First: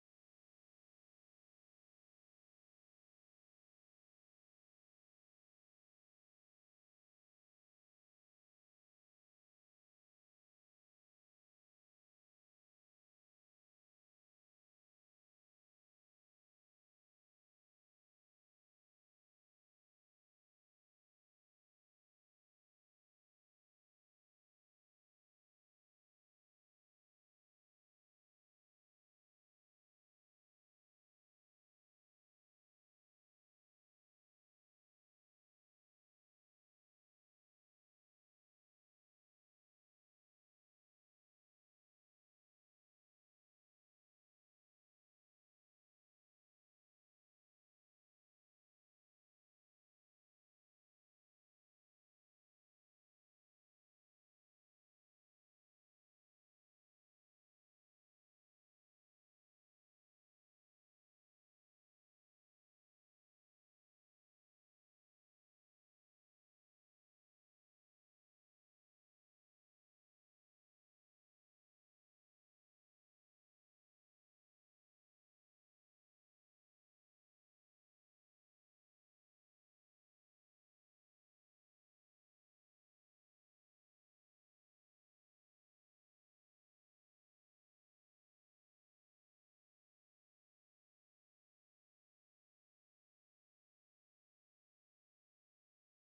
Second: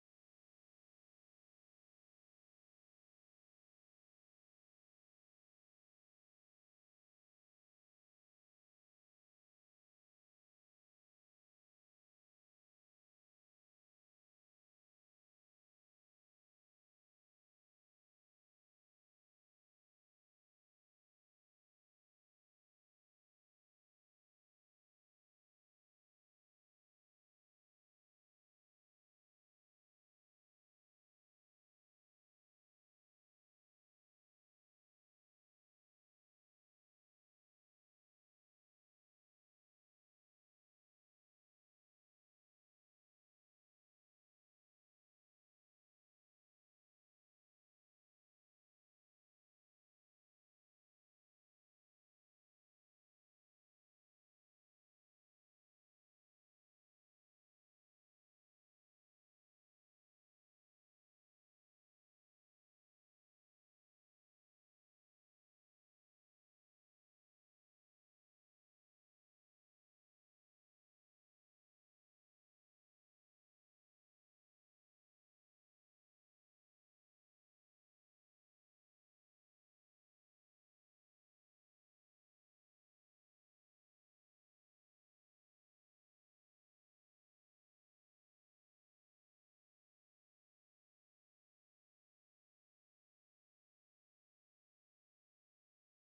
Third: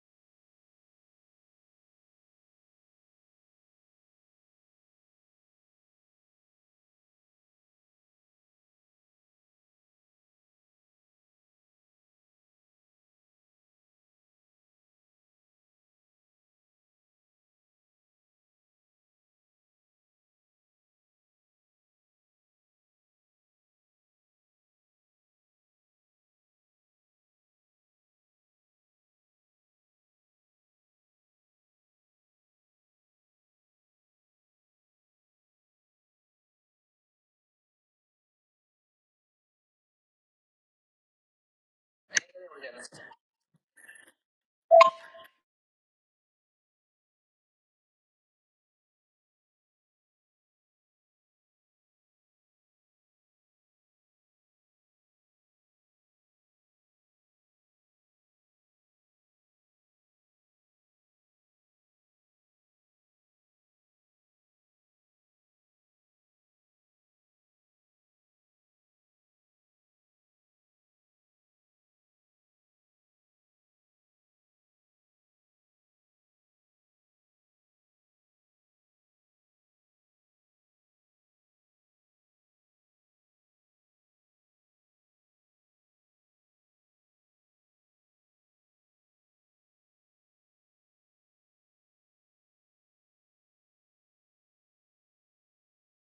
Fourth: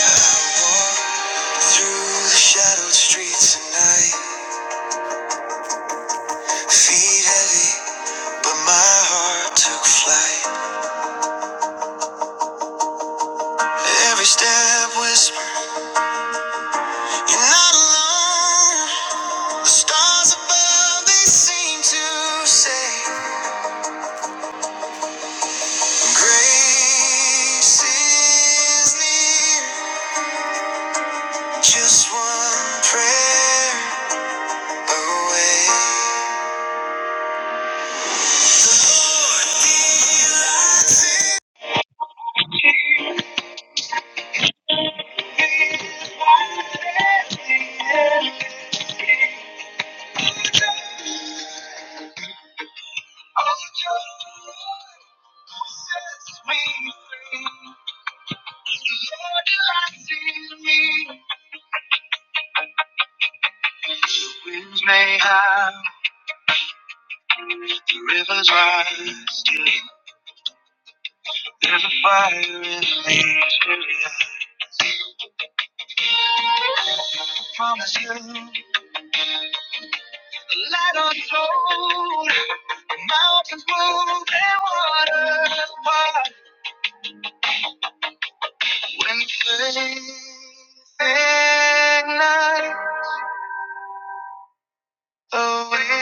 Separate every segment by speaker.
Speaker 1: Walk through the shadowed streets at night, feet heavy, but my heart took flight. Every step whispered, You're not alone. The stars above, they seem to say, Grace is near, just one prayer away. The Lord delights in Ignite the weary.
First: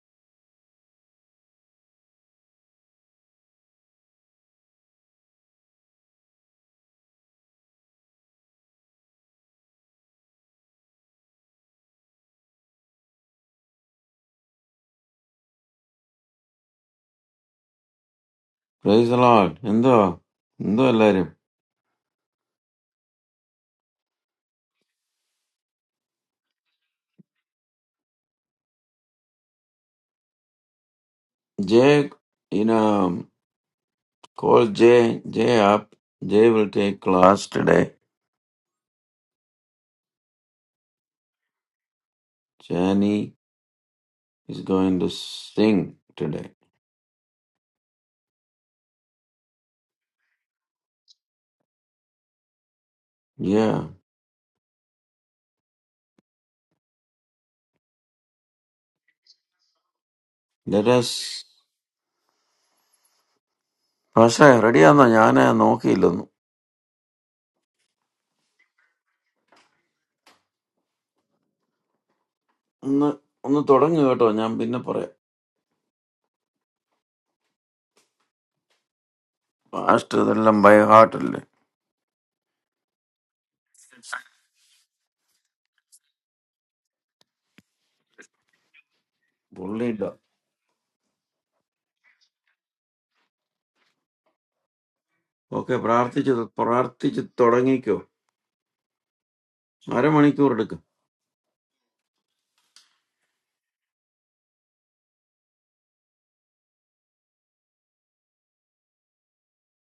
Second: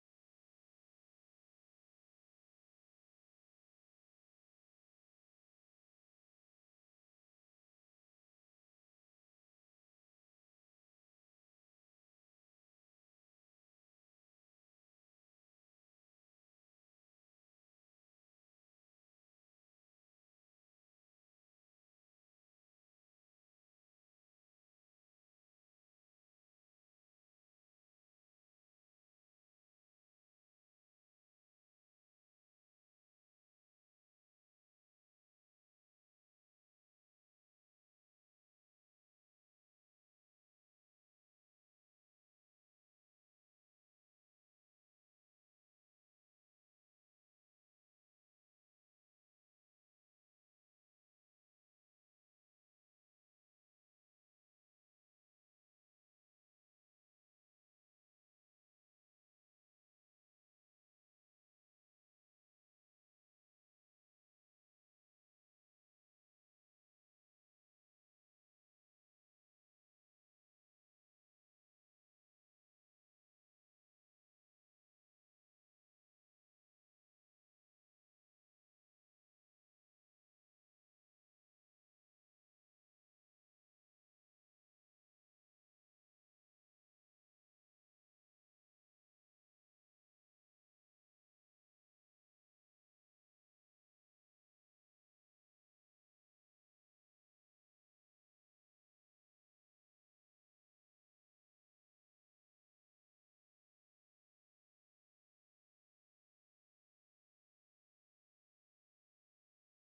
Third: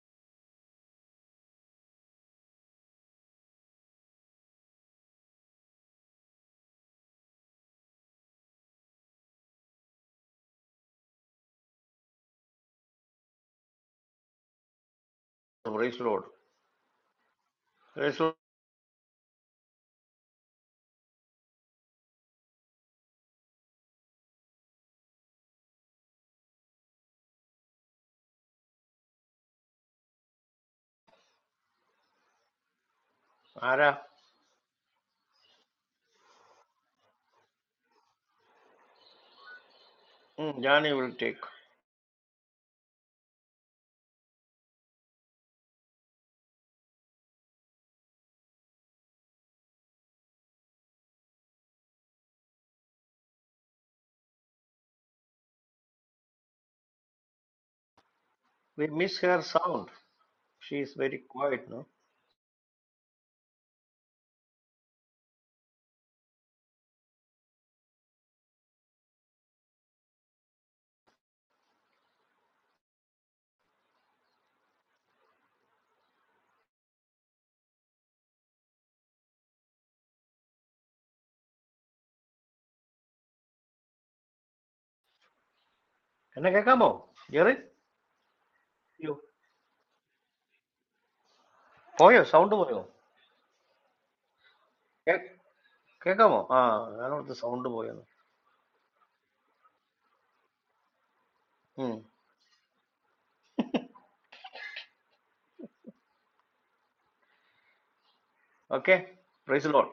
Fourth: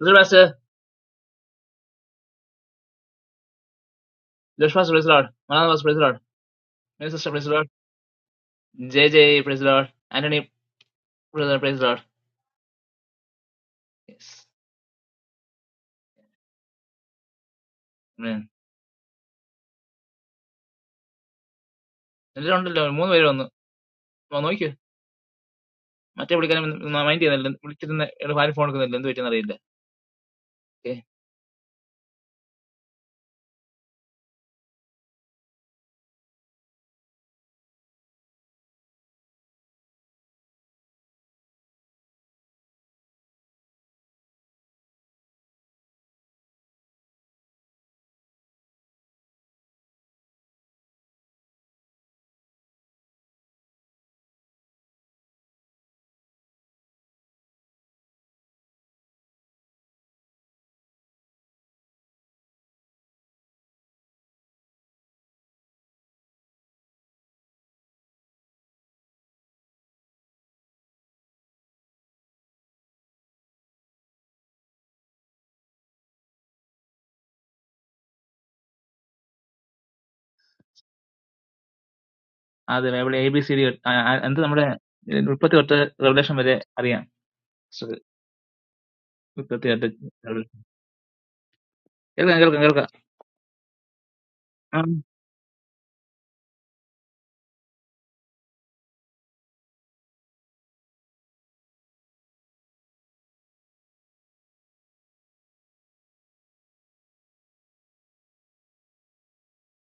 Speaker 1: Reservoir Pastor, Anna was Minister President, J. J. President, Anthony President, President.
Speaker 2: Pray slowly. Slowly.
Speaker 1: ഉം.
Speaker 3: Praise the Lord. Indo, indo allere.
Speaker 1: എല്ലാം ഉണ്ടല്ലോ മൂന്ന് പേര് വന്നു വാ, നോക്കിയോ മറ്റേ വിളിക്കാനും മൈൻഡ് ചെയ്യുന്നില്ല വിളിച്ചിരുന്ന ഇയാള് ഭാര്യ ഫോൺ എടുക്കുന്നില്ല എന്ത് പറ്റിയെന്ന് അറിയില്ല okay
Speaker 3: Jake, you know,
Speaker 2: How
Speaker 3: call Jake. Jake up. Jake will take class today.
Speaker 2: long? It will take.
Speaker 3: Jenny is going to sing today. Yeah.
Speaker 2: We miss her sound. She
Speaker 3: Let
Speaker 2: is
Speaker 3: us.
Speaker 2: very quiet, no?
Speaker 3: अच्छा हरियाणा जाने नौकी लूँ. उन्ह उन्ह तोड़ंगे वटों. जाम बिन्ने परे. पास्ते दल्लम by घाट लल्ले.
Speaker 1: ആദ്യം Bible A B C D എന്ത് നമ്മുടെ ഏ, മുപ്പത്തി തൊട്ട് റെവലേഷൻ
Speaker 2: Who
Speaker 1: വരെ
Speaker 2: is that boy?
Speaker 1: അറിയാം So,
Speaker 2: You.
Speaker 1: മുപ്പത്തി തൊട്ട്
Speaker 3: बोलने डा.
Speaker 1: Revelation.
Speaker 2: Boy,
Speaker 1: കേൾക്കാം
Speaker 2: sound
Speaker 1: കേൾക്കാം
Speaker 2: boy. Who?
Speaker 1: കേൾക്കാം ഉം.
Speaker 3: Okay.
Speaker 2: Who is that
Speaker 3: प्रार्थित
Speaker 2: boy?
Speaker 3: जो
Speaker 2: Ah, I
Speaker 3: प्रार्थित
Speaker 2: know the sound
Speaker 3: तोड़ंगे
Speaker 2: boy.
Speaker 3: क्यों? आरे मनी को रुड़गा.
Speaker 2: Hmm. Okay. Pray slowly.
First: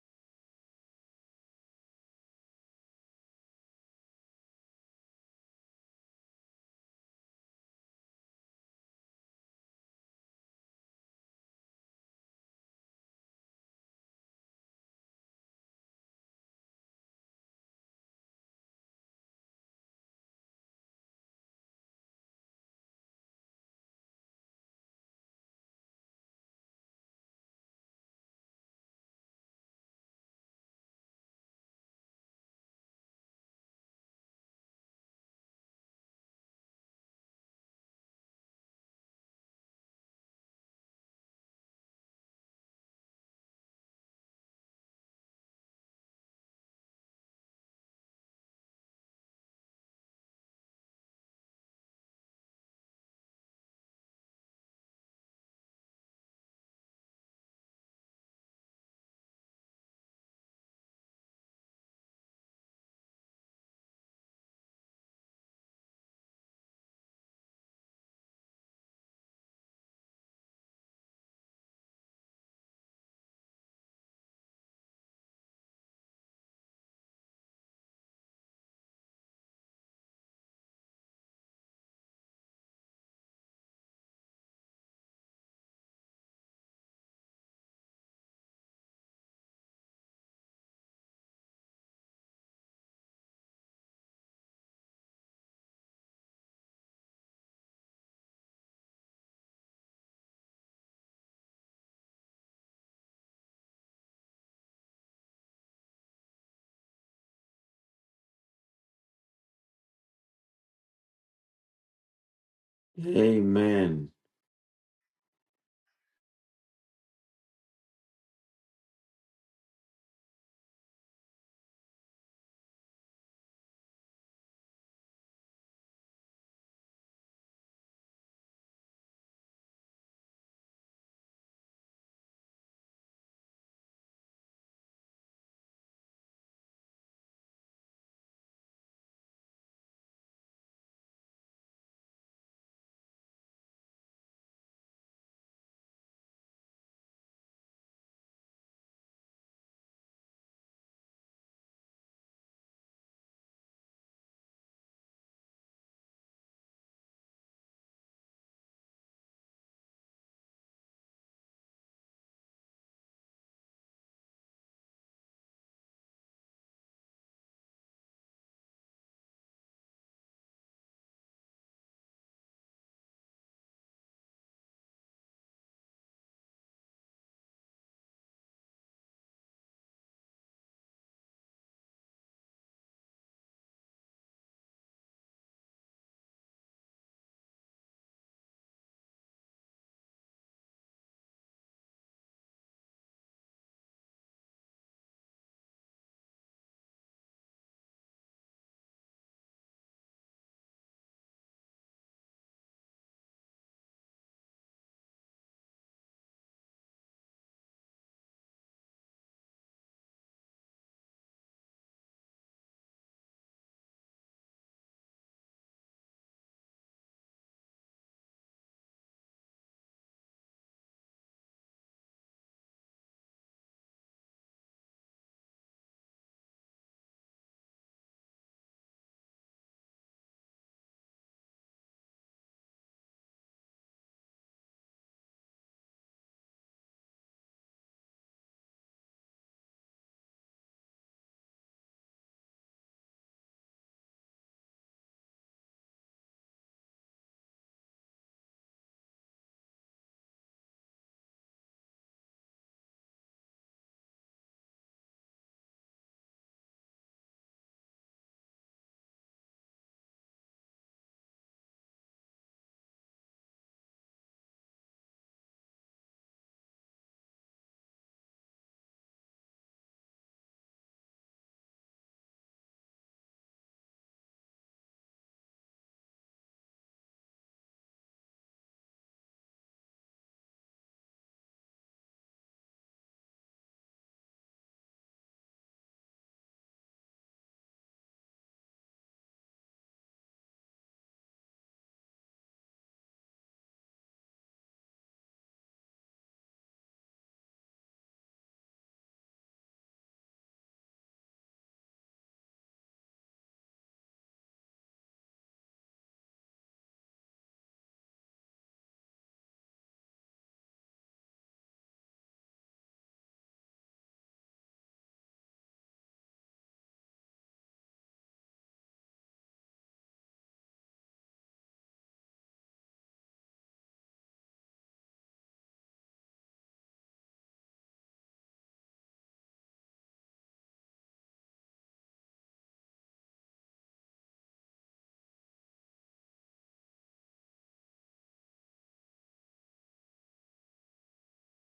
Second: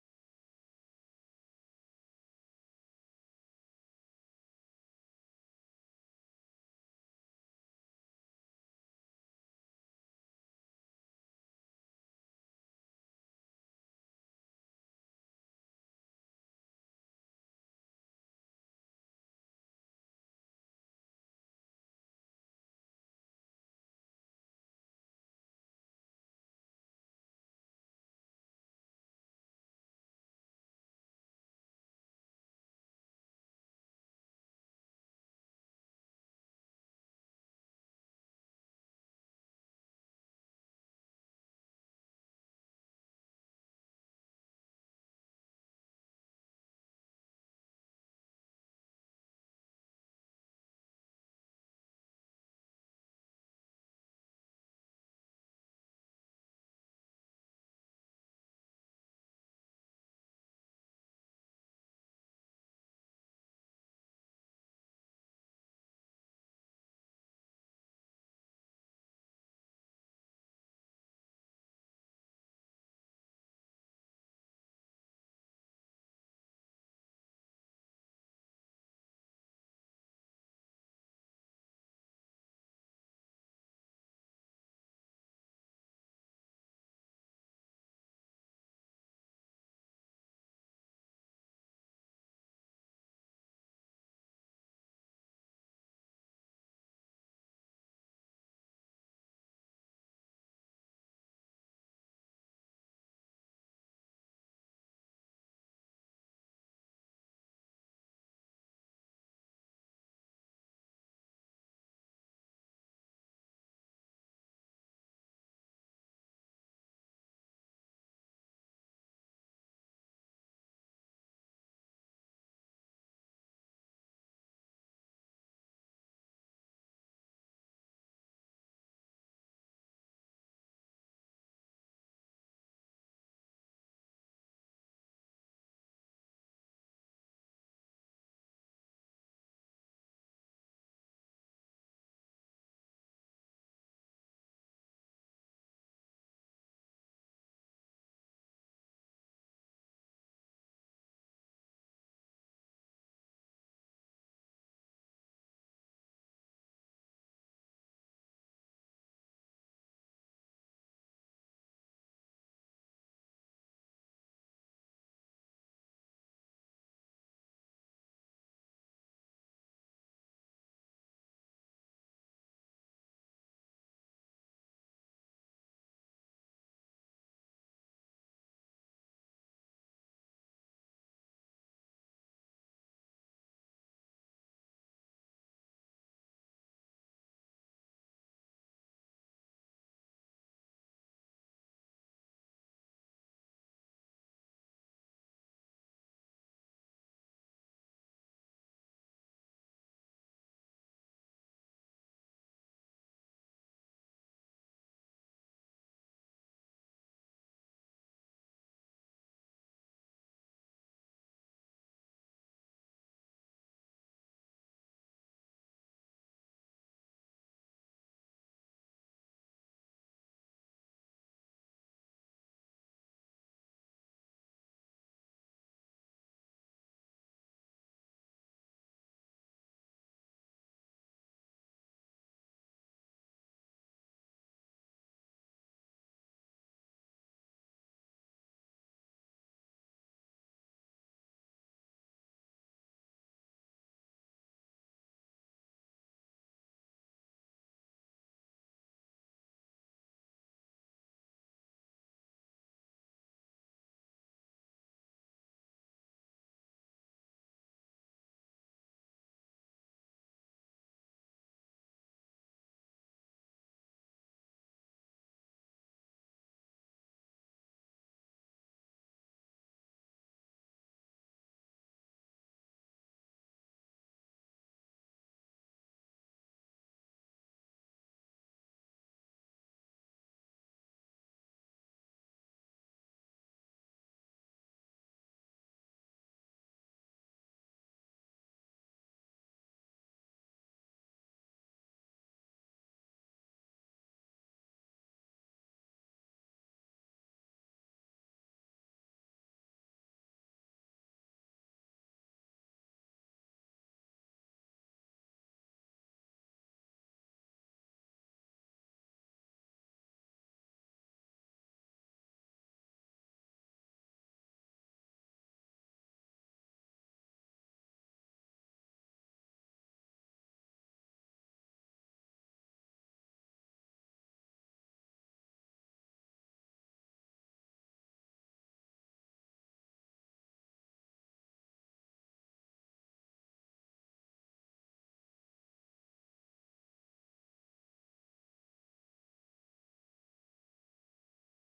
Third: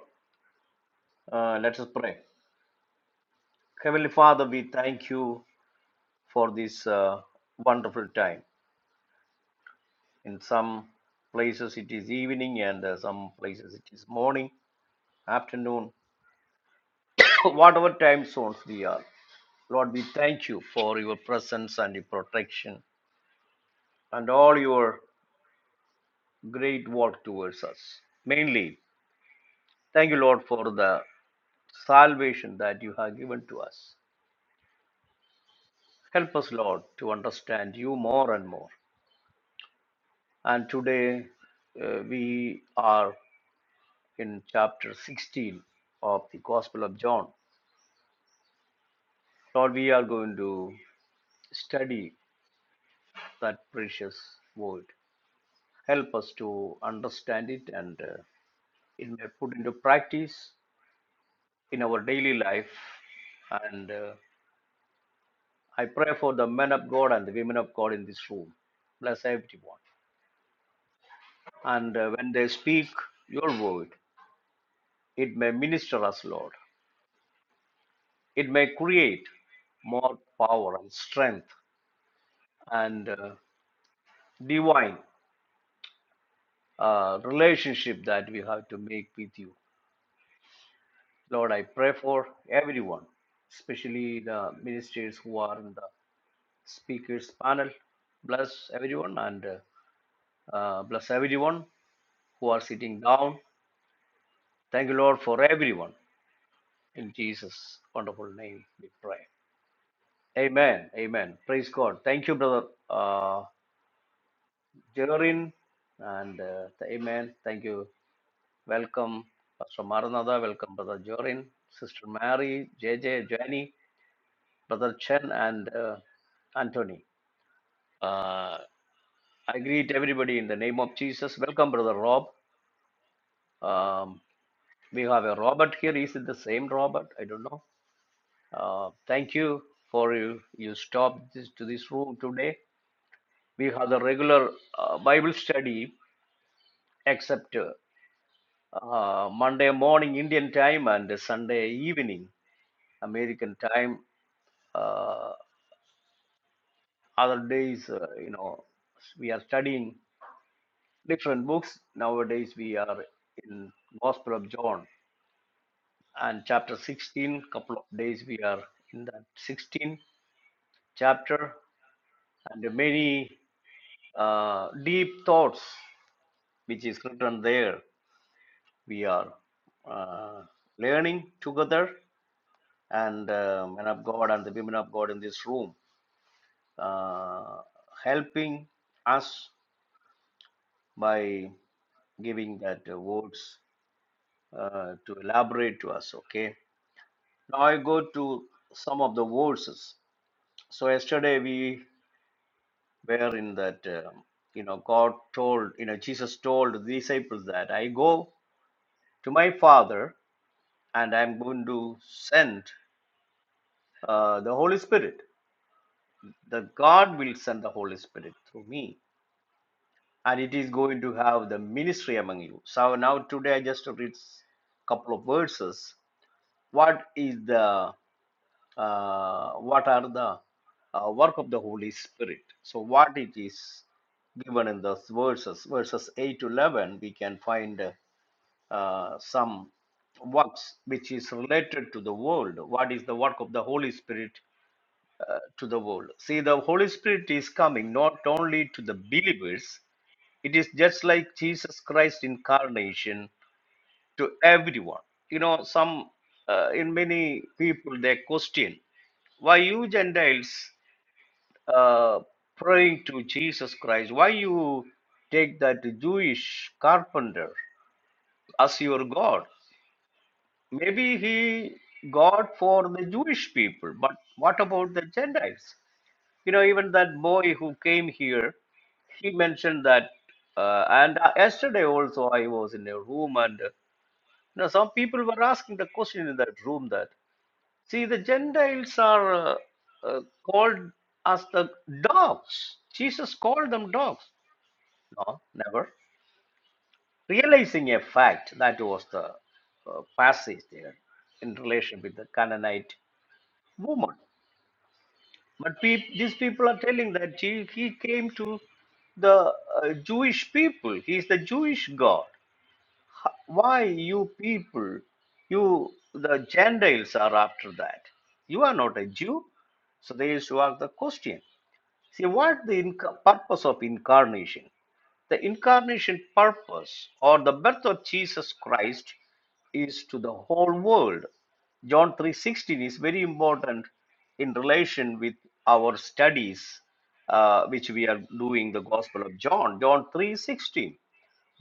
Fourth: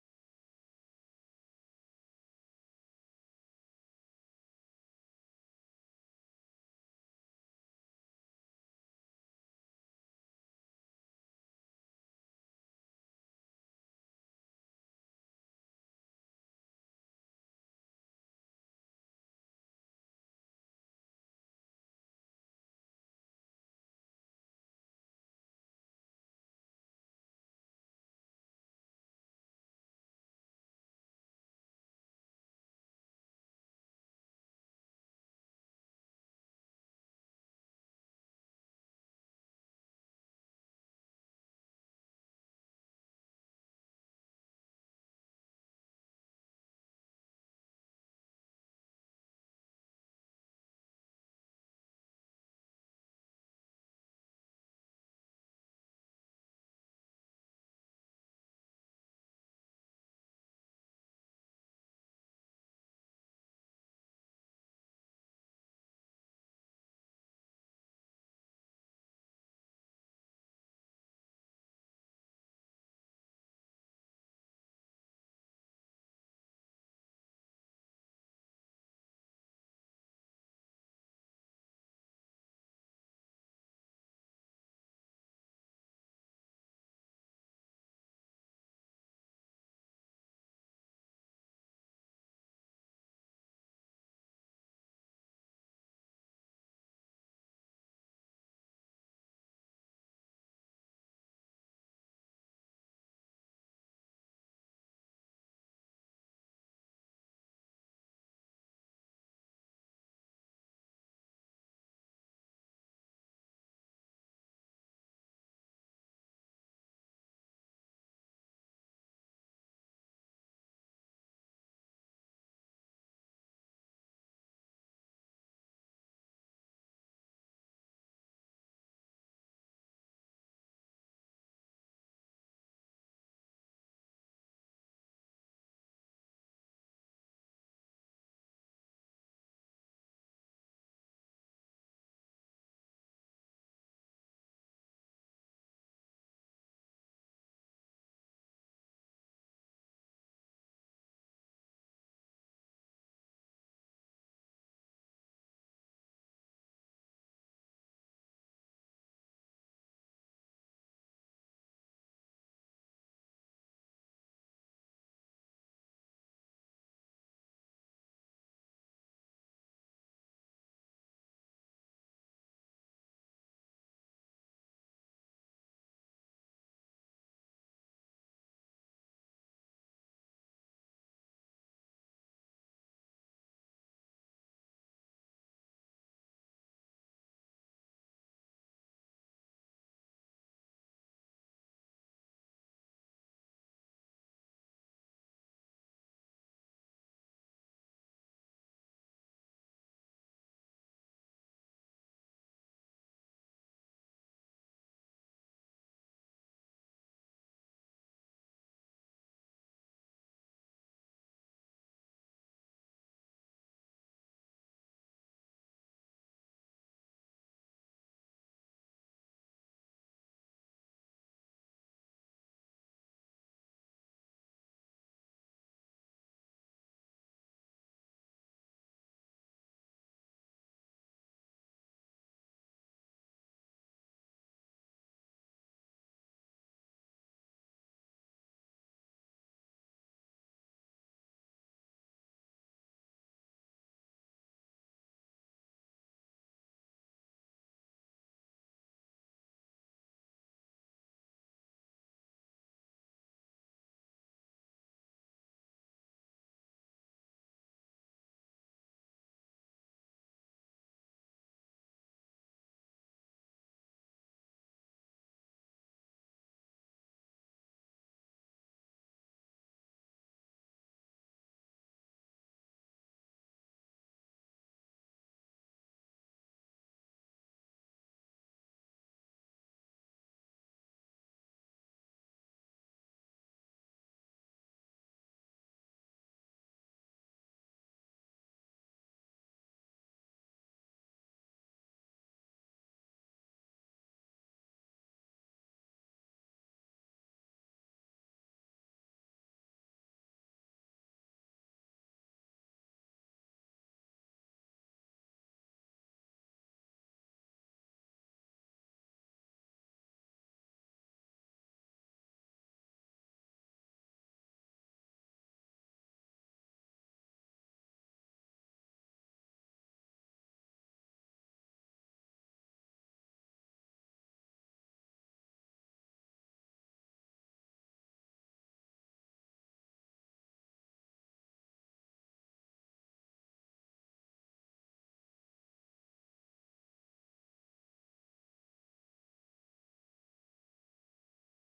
Speaker 2: Let us pray. Heavenly Father, we thank you for this uh, wonderful time. In some places it is evening, and uh, some places it is morning, afternoon. Whatever time zone we are. Lord, we thank you for your presence and your protection and all your great work towards us. Mainly, thank you, Lord, for the salvation that you have given to us. Help us, Lord, to understand you more and more. And today uh, we are in chapter 16 of the Gospel of John. Lord, we are going to study that precious word. Help us to understand it and uh, it may put into practice in our daily life. And uh, I pray for the men of God and the women of God in this room. Bless everyone. And uh, when they speak your word, it may minister us, Lord. It may create more power and strength and uh, divine uh, relationship that we have to make with you. Lord, I pray for everyone, especially the ministers who are in the speakers panel. Bless everyone and uh, uh, bless everyone who are sitting down. Thank you, Lord, for everyone. In Jesus' wonderful name, we pray. Amen. Amen. Praise God. Thank you, brother uh,
Speaker 3: Amen.
Speaker 2: Jerin, and uh, Amen. Thank you. Welcome, Pastor Maranatha. Welcome, brother Jorin, sister Mary, JJ, Jenny, brother Chen, and uh, Anthony. Uh, I greet everybody in the name of Jesus. Welcome, brother Rob. Um, we have a Robert here. Is it the same Robert? I don't know. Uh, thank you for you, you stopped this, to this room today. We have the regular uh, Bible study except uh, uh, Monday morning Indian time and Sunday evening American time. Uh, other days, uh, you know, we are studying different books. Nowadays, we are in Gospel of John and chapter 16. Couple of days we are in that 16 chapter, and many uh, deep thoughts which is written there we are uh, learning together and uh, men of god and the women of god in this room uh, helping us by giving that uh, words uh, to elaborate to us okay now i go to some of the verses so yesterday we were in that um, you know god told you know jesus told the disciples that i go to my father and I'm going to send uh, the Holy Spirit. The God will send the Holy Spirit through me, and it is going to have the ministry among you. So now today I just read a couple of verses. What is the uh, what are the uh, work of the Holy Spirit? So what it is given in those verses, verses eight to eleven, we can find uh, some works which is related to the world. What is the work of the Holy Spirit uh, to the world. See, the Holy Spirit is coming not only to the believers, it is just like Jesus Christ incarnation to everyone. You know, some uh, in many people they question why you Gentiles uh, praying to Jesus Christ? Why you take that Jewish carpenter as your God? Maybe he God for the Jewish people, but what about the Gentiles? You know, even that boy who came here, he mentioned that. Uh, and uh, yesterday also, I was in a room, and uh, you know, some people were asking the question in that room that, see, the Gentiles are uh, uh, called as the dogs. Jesus called them dogs. No, never. Realizing a fact, that was the uh, passage there in relation with the Canaanite woman. But peop, these people are telling that he, he came to the uh, Jewish people. He is the Jewish God. H- Why you people, you the Gentiles are after that? You are not a Jew. So they used to ask the question. See, what the inc- purpose of incarnation? The incarnation purpose or the birth of Jesus Christ is to the whole world. John 3:16 is very important in relation with our studies uh, which we are doing the Gospel of John. John 3:16.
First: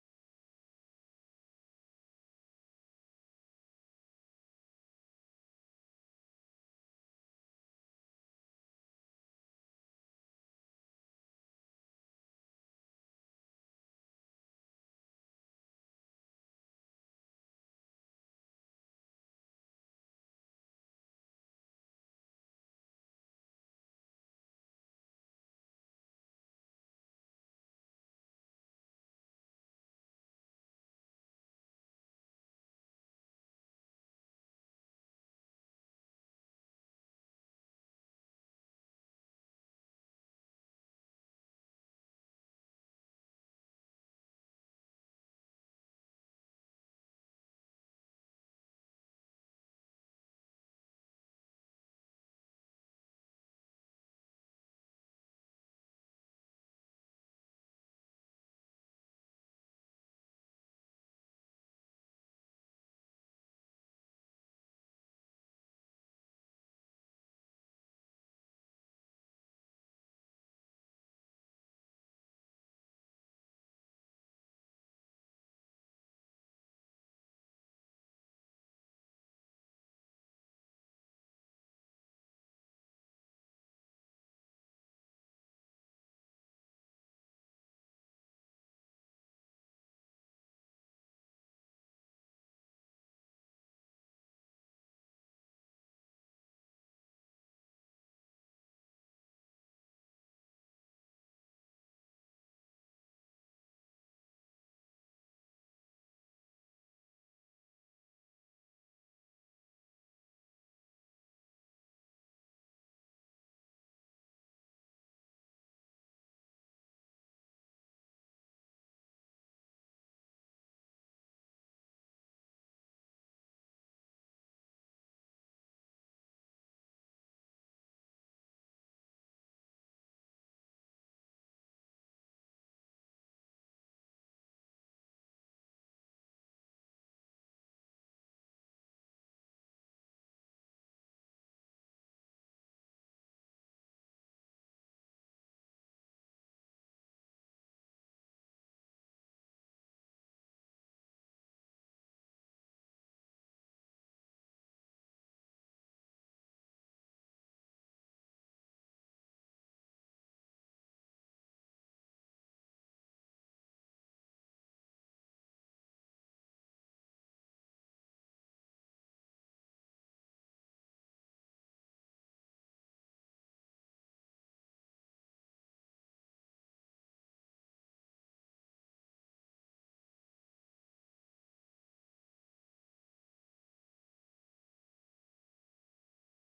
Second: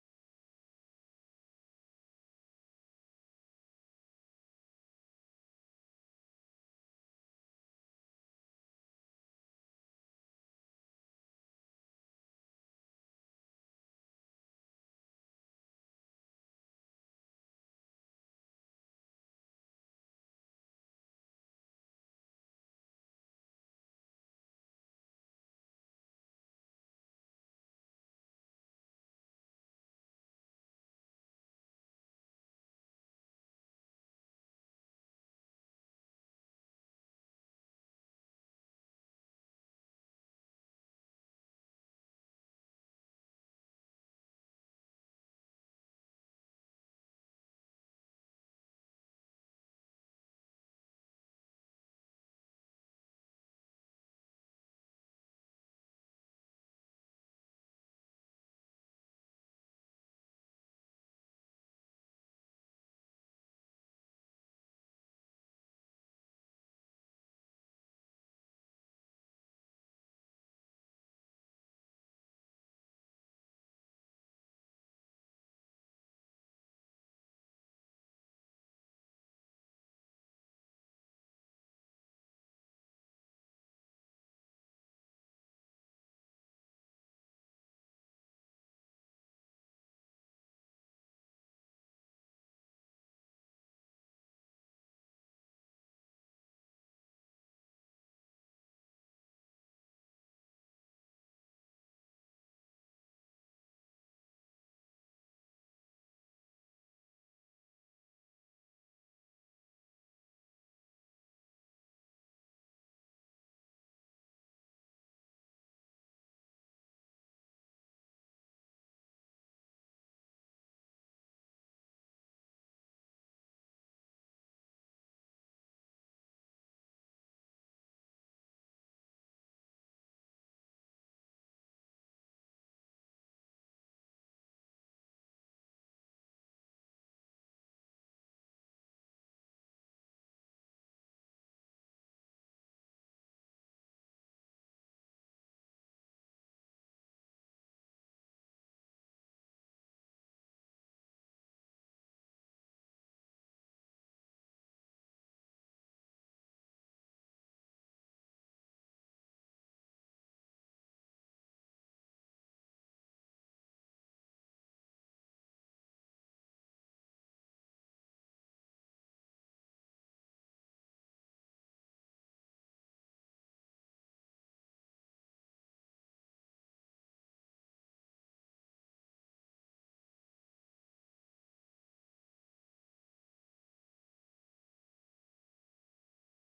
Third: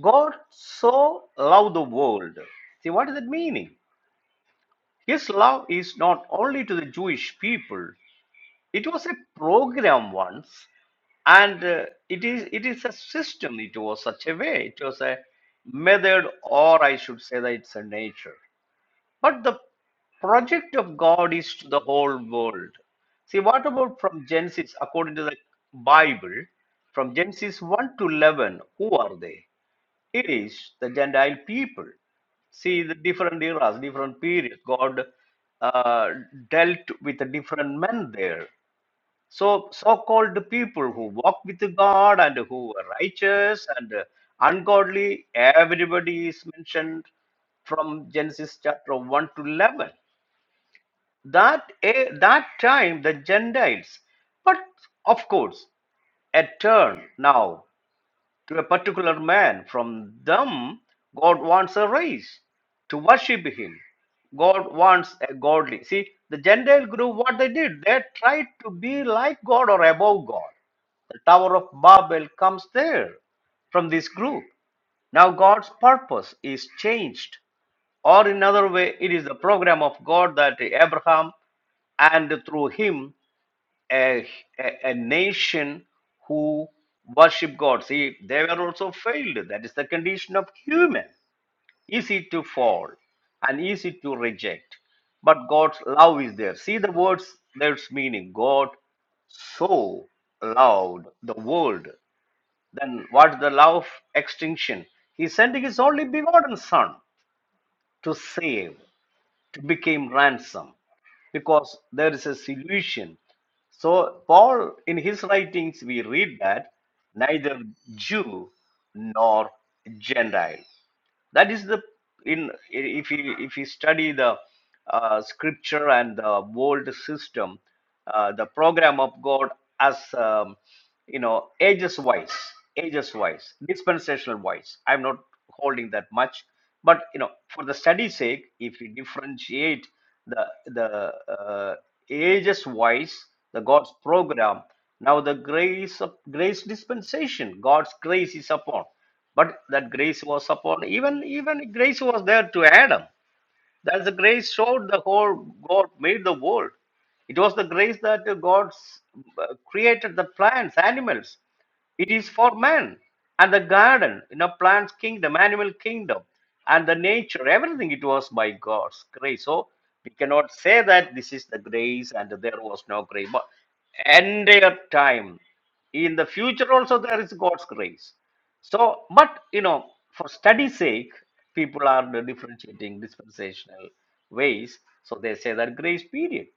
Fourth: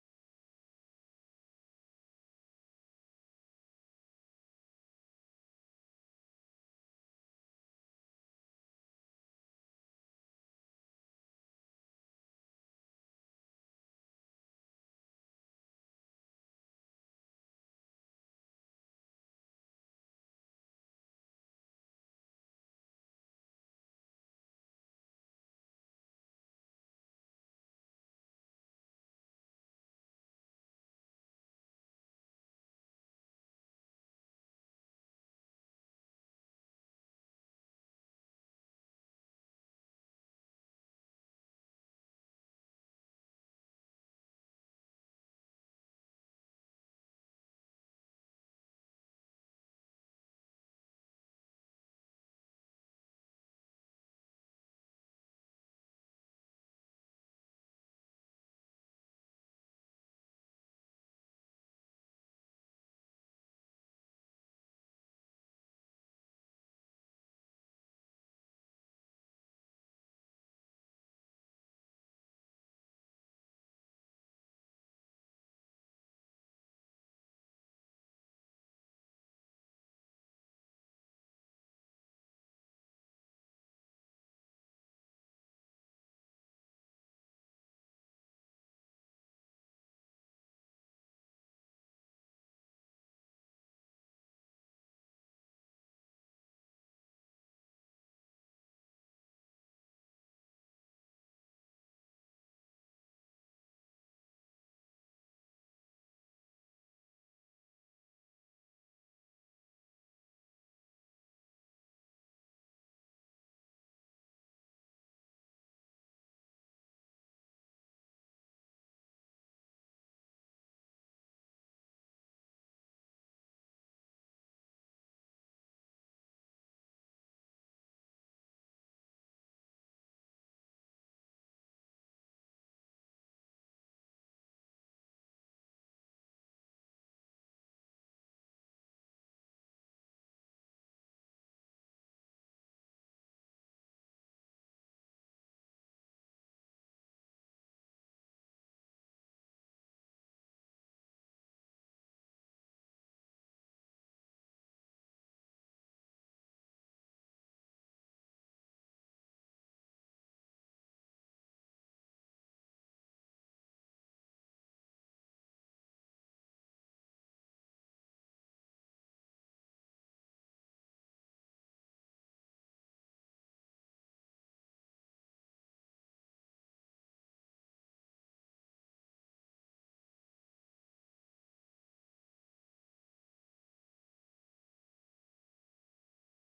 Speaker 2: God so loved the world. See, what is that meaning? His love is not only to the Jewish people, it was a program once, and uh, it is it is a system. It was such a way. It was a method, or I should say that it's a nature. But the project of God is to the whole world. See, what about from Genesis, according to the Bible, from Genesis 1 to 11, who are they? It is the Gentile people. See, the different eras, different periods, God uh, dealt with the different men there. So, so called people who walk with God and who were righteous and uh, ungodly, everybody is mentioned from Genesis chapter 1 to 11. That, eh, that time, the Gentiles, but of course, a turn now to a particular man. From them, God wants a race to worship Him. God wants a godly. See, the Gentile group, what they did, they tried to be like God or above God. The Tower of Babel comes there from this group. Now, God's purpose is changed, or in another way, it is the program of God that Abraham and through him a, a, a nation who worship God. See, they were also failed. That is the condition of human. Easy to fall and easy to reject. But God's love is there. See the words, there's meaning. God so loved the world. Then what's the love of extinction? He's sending his only begotten son to save became ransom because there is a solution. So, Paul, in his writings, we read that neither Jew nor Gentile that is the in if you if you study the uh, scripture and the world system uh, the program of god as um, you know ages wise ages wise dispensational wise i'm not holding that much but you know for the study's sake if we differentiate the the uh, ages wise the god's program now the grace of grace dispensation god's grace is upon but that grace was upon even even grace was there to Adam. That's the grace showed the whole God made the world. It was the grace that God s- uh, created the plants, animals. It is for man and the garden, you know, plants kingdom, animal kingdom, and the nature. Everything it was by God's grace. So we cannot say that this is the grace and there was no grace. But entire time in the future also there is God's grace so, but you know, for study's sake, people are differentiating dispensational ways. So they say that grace period.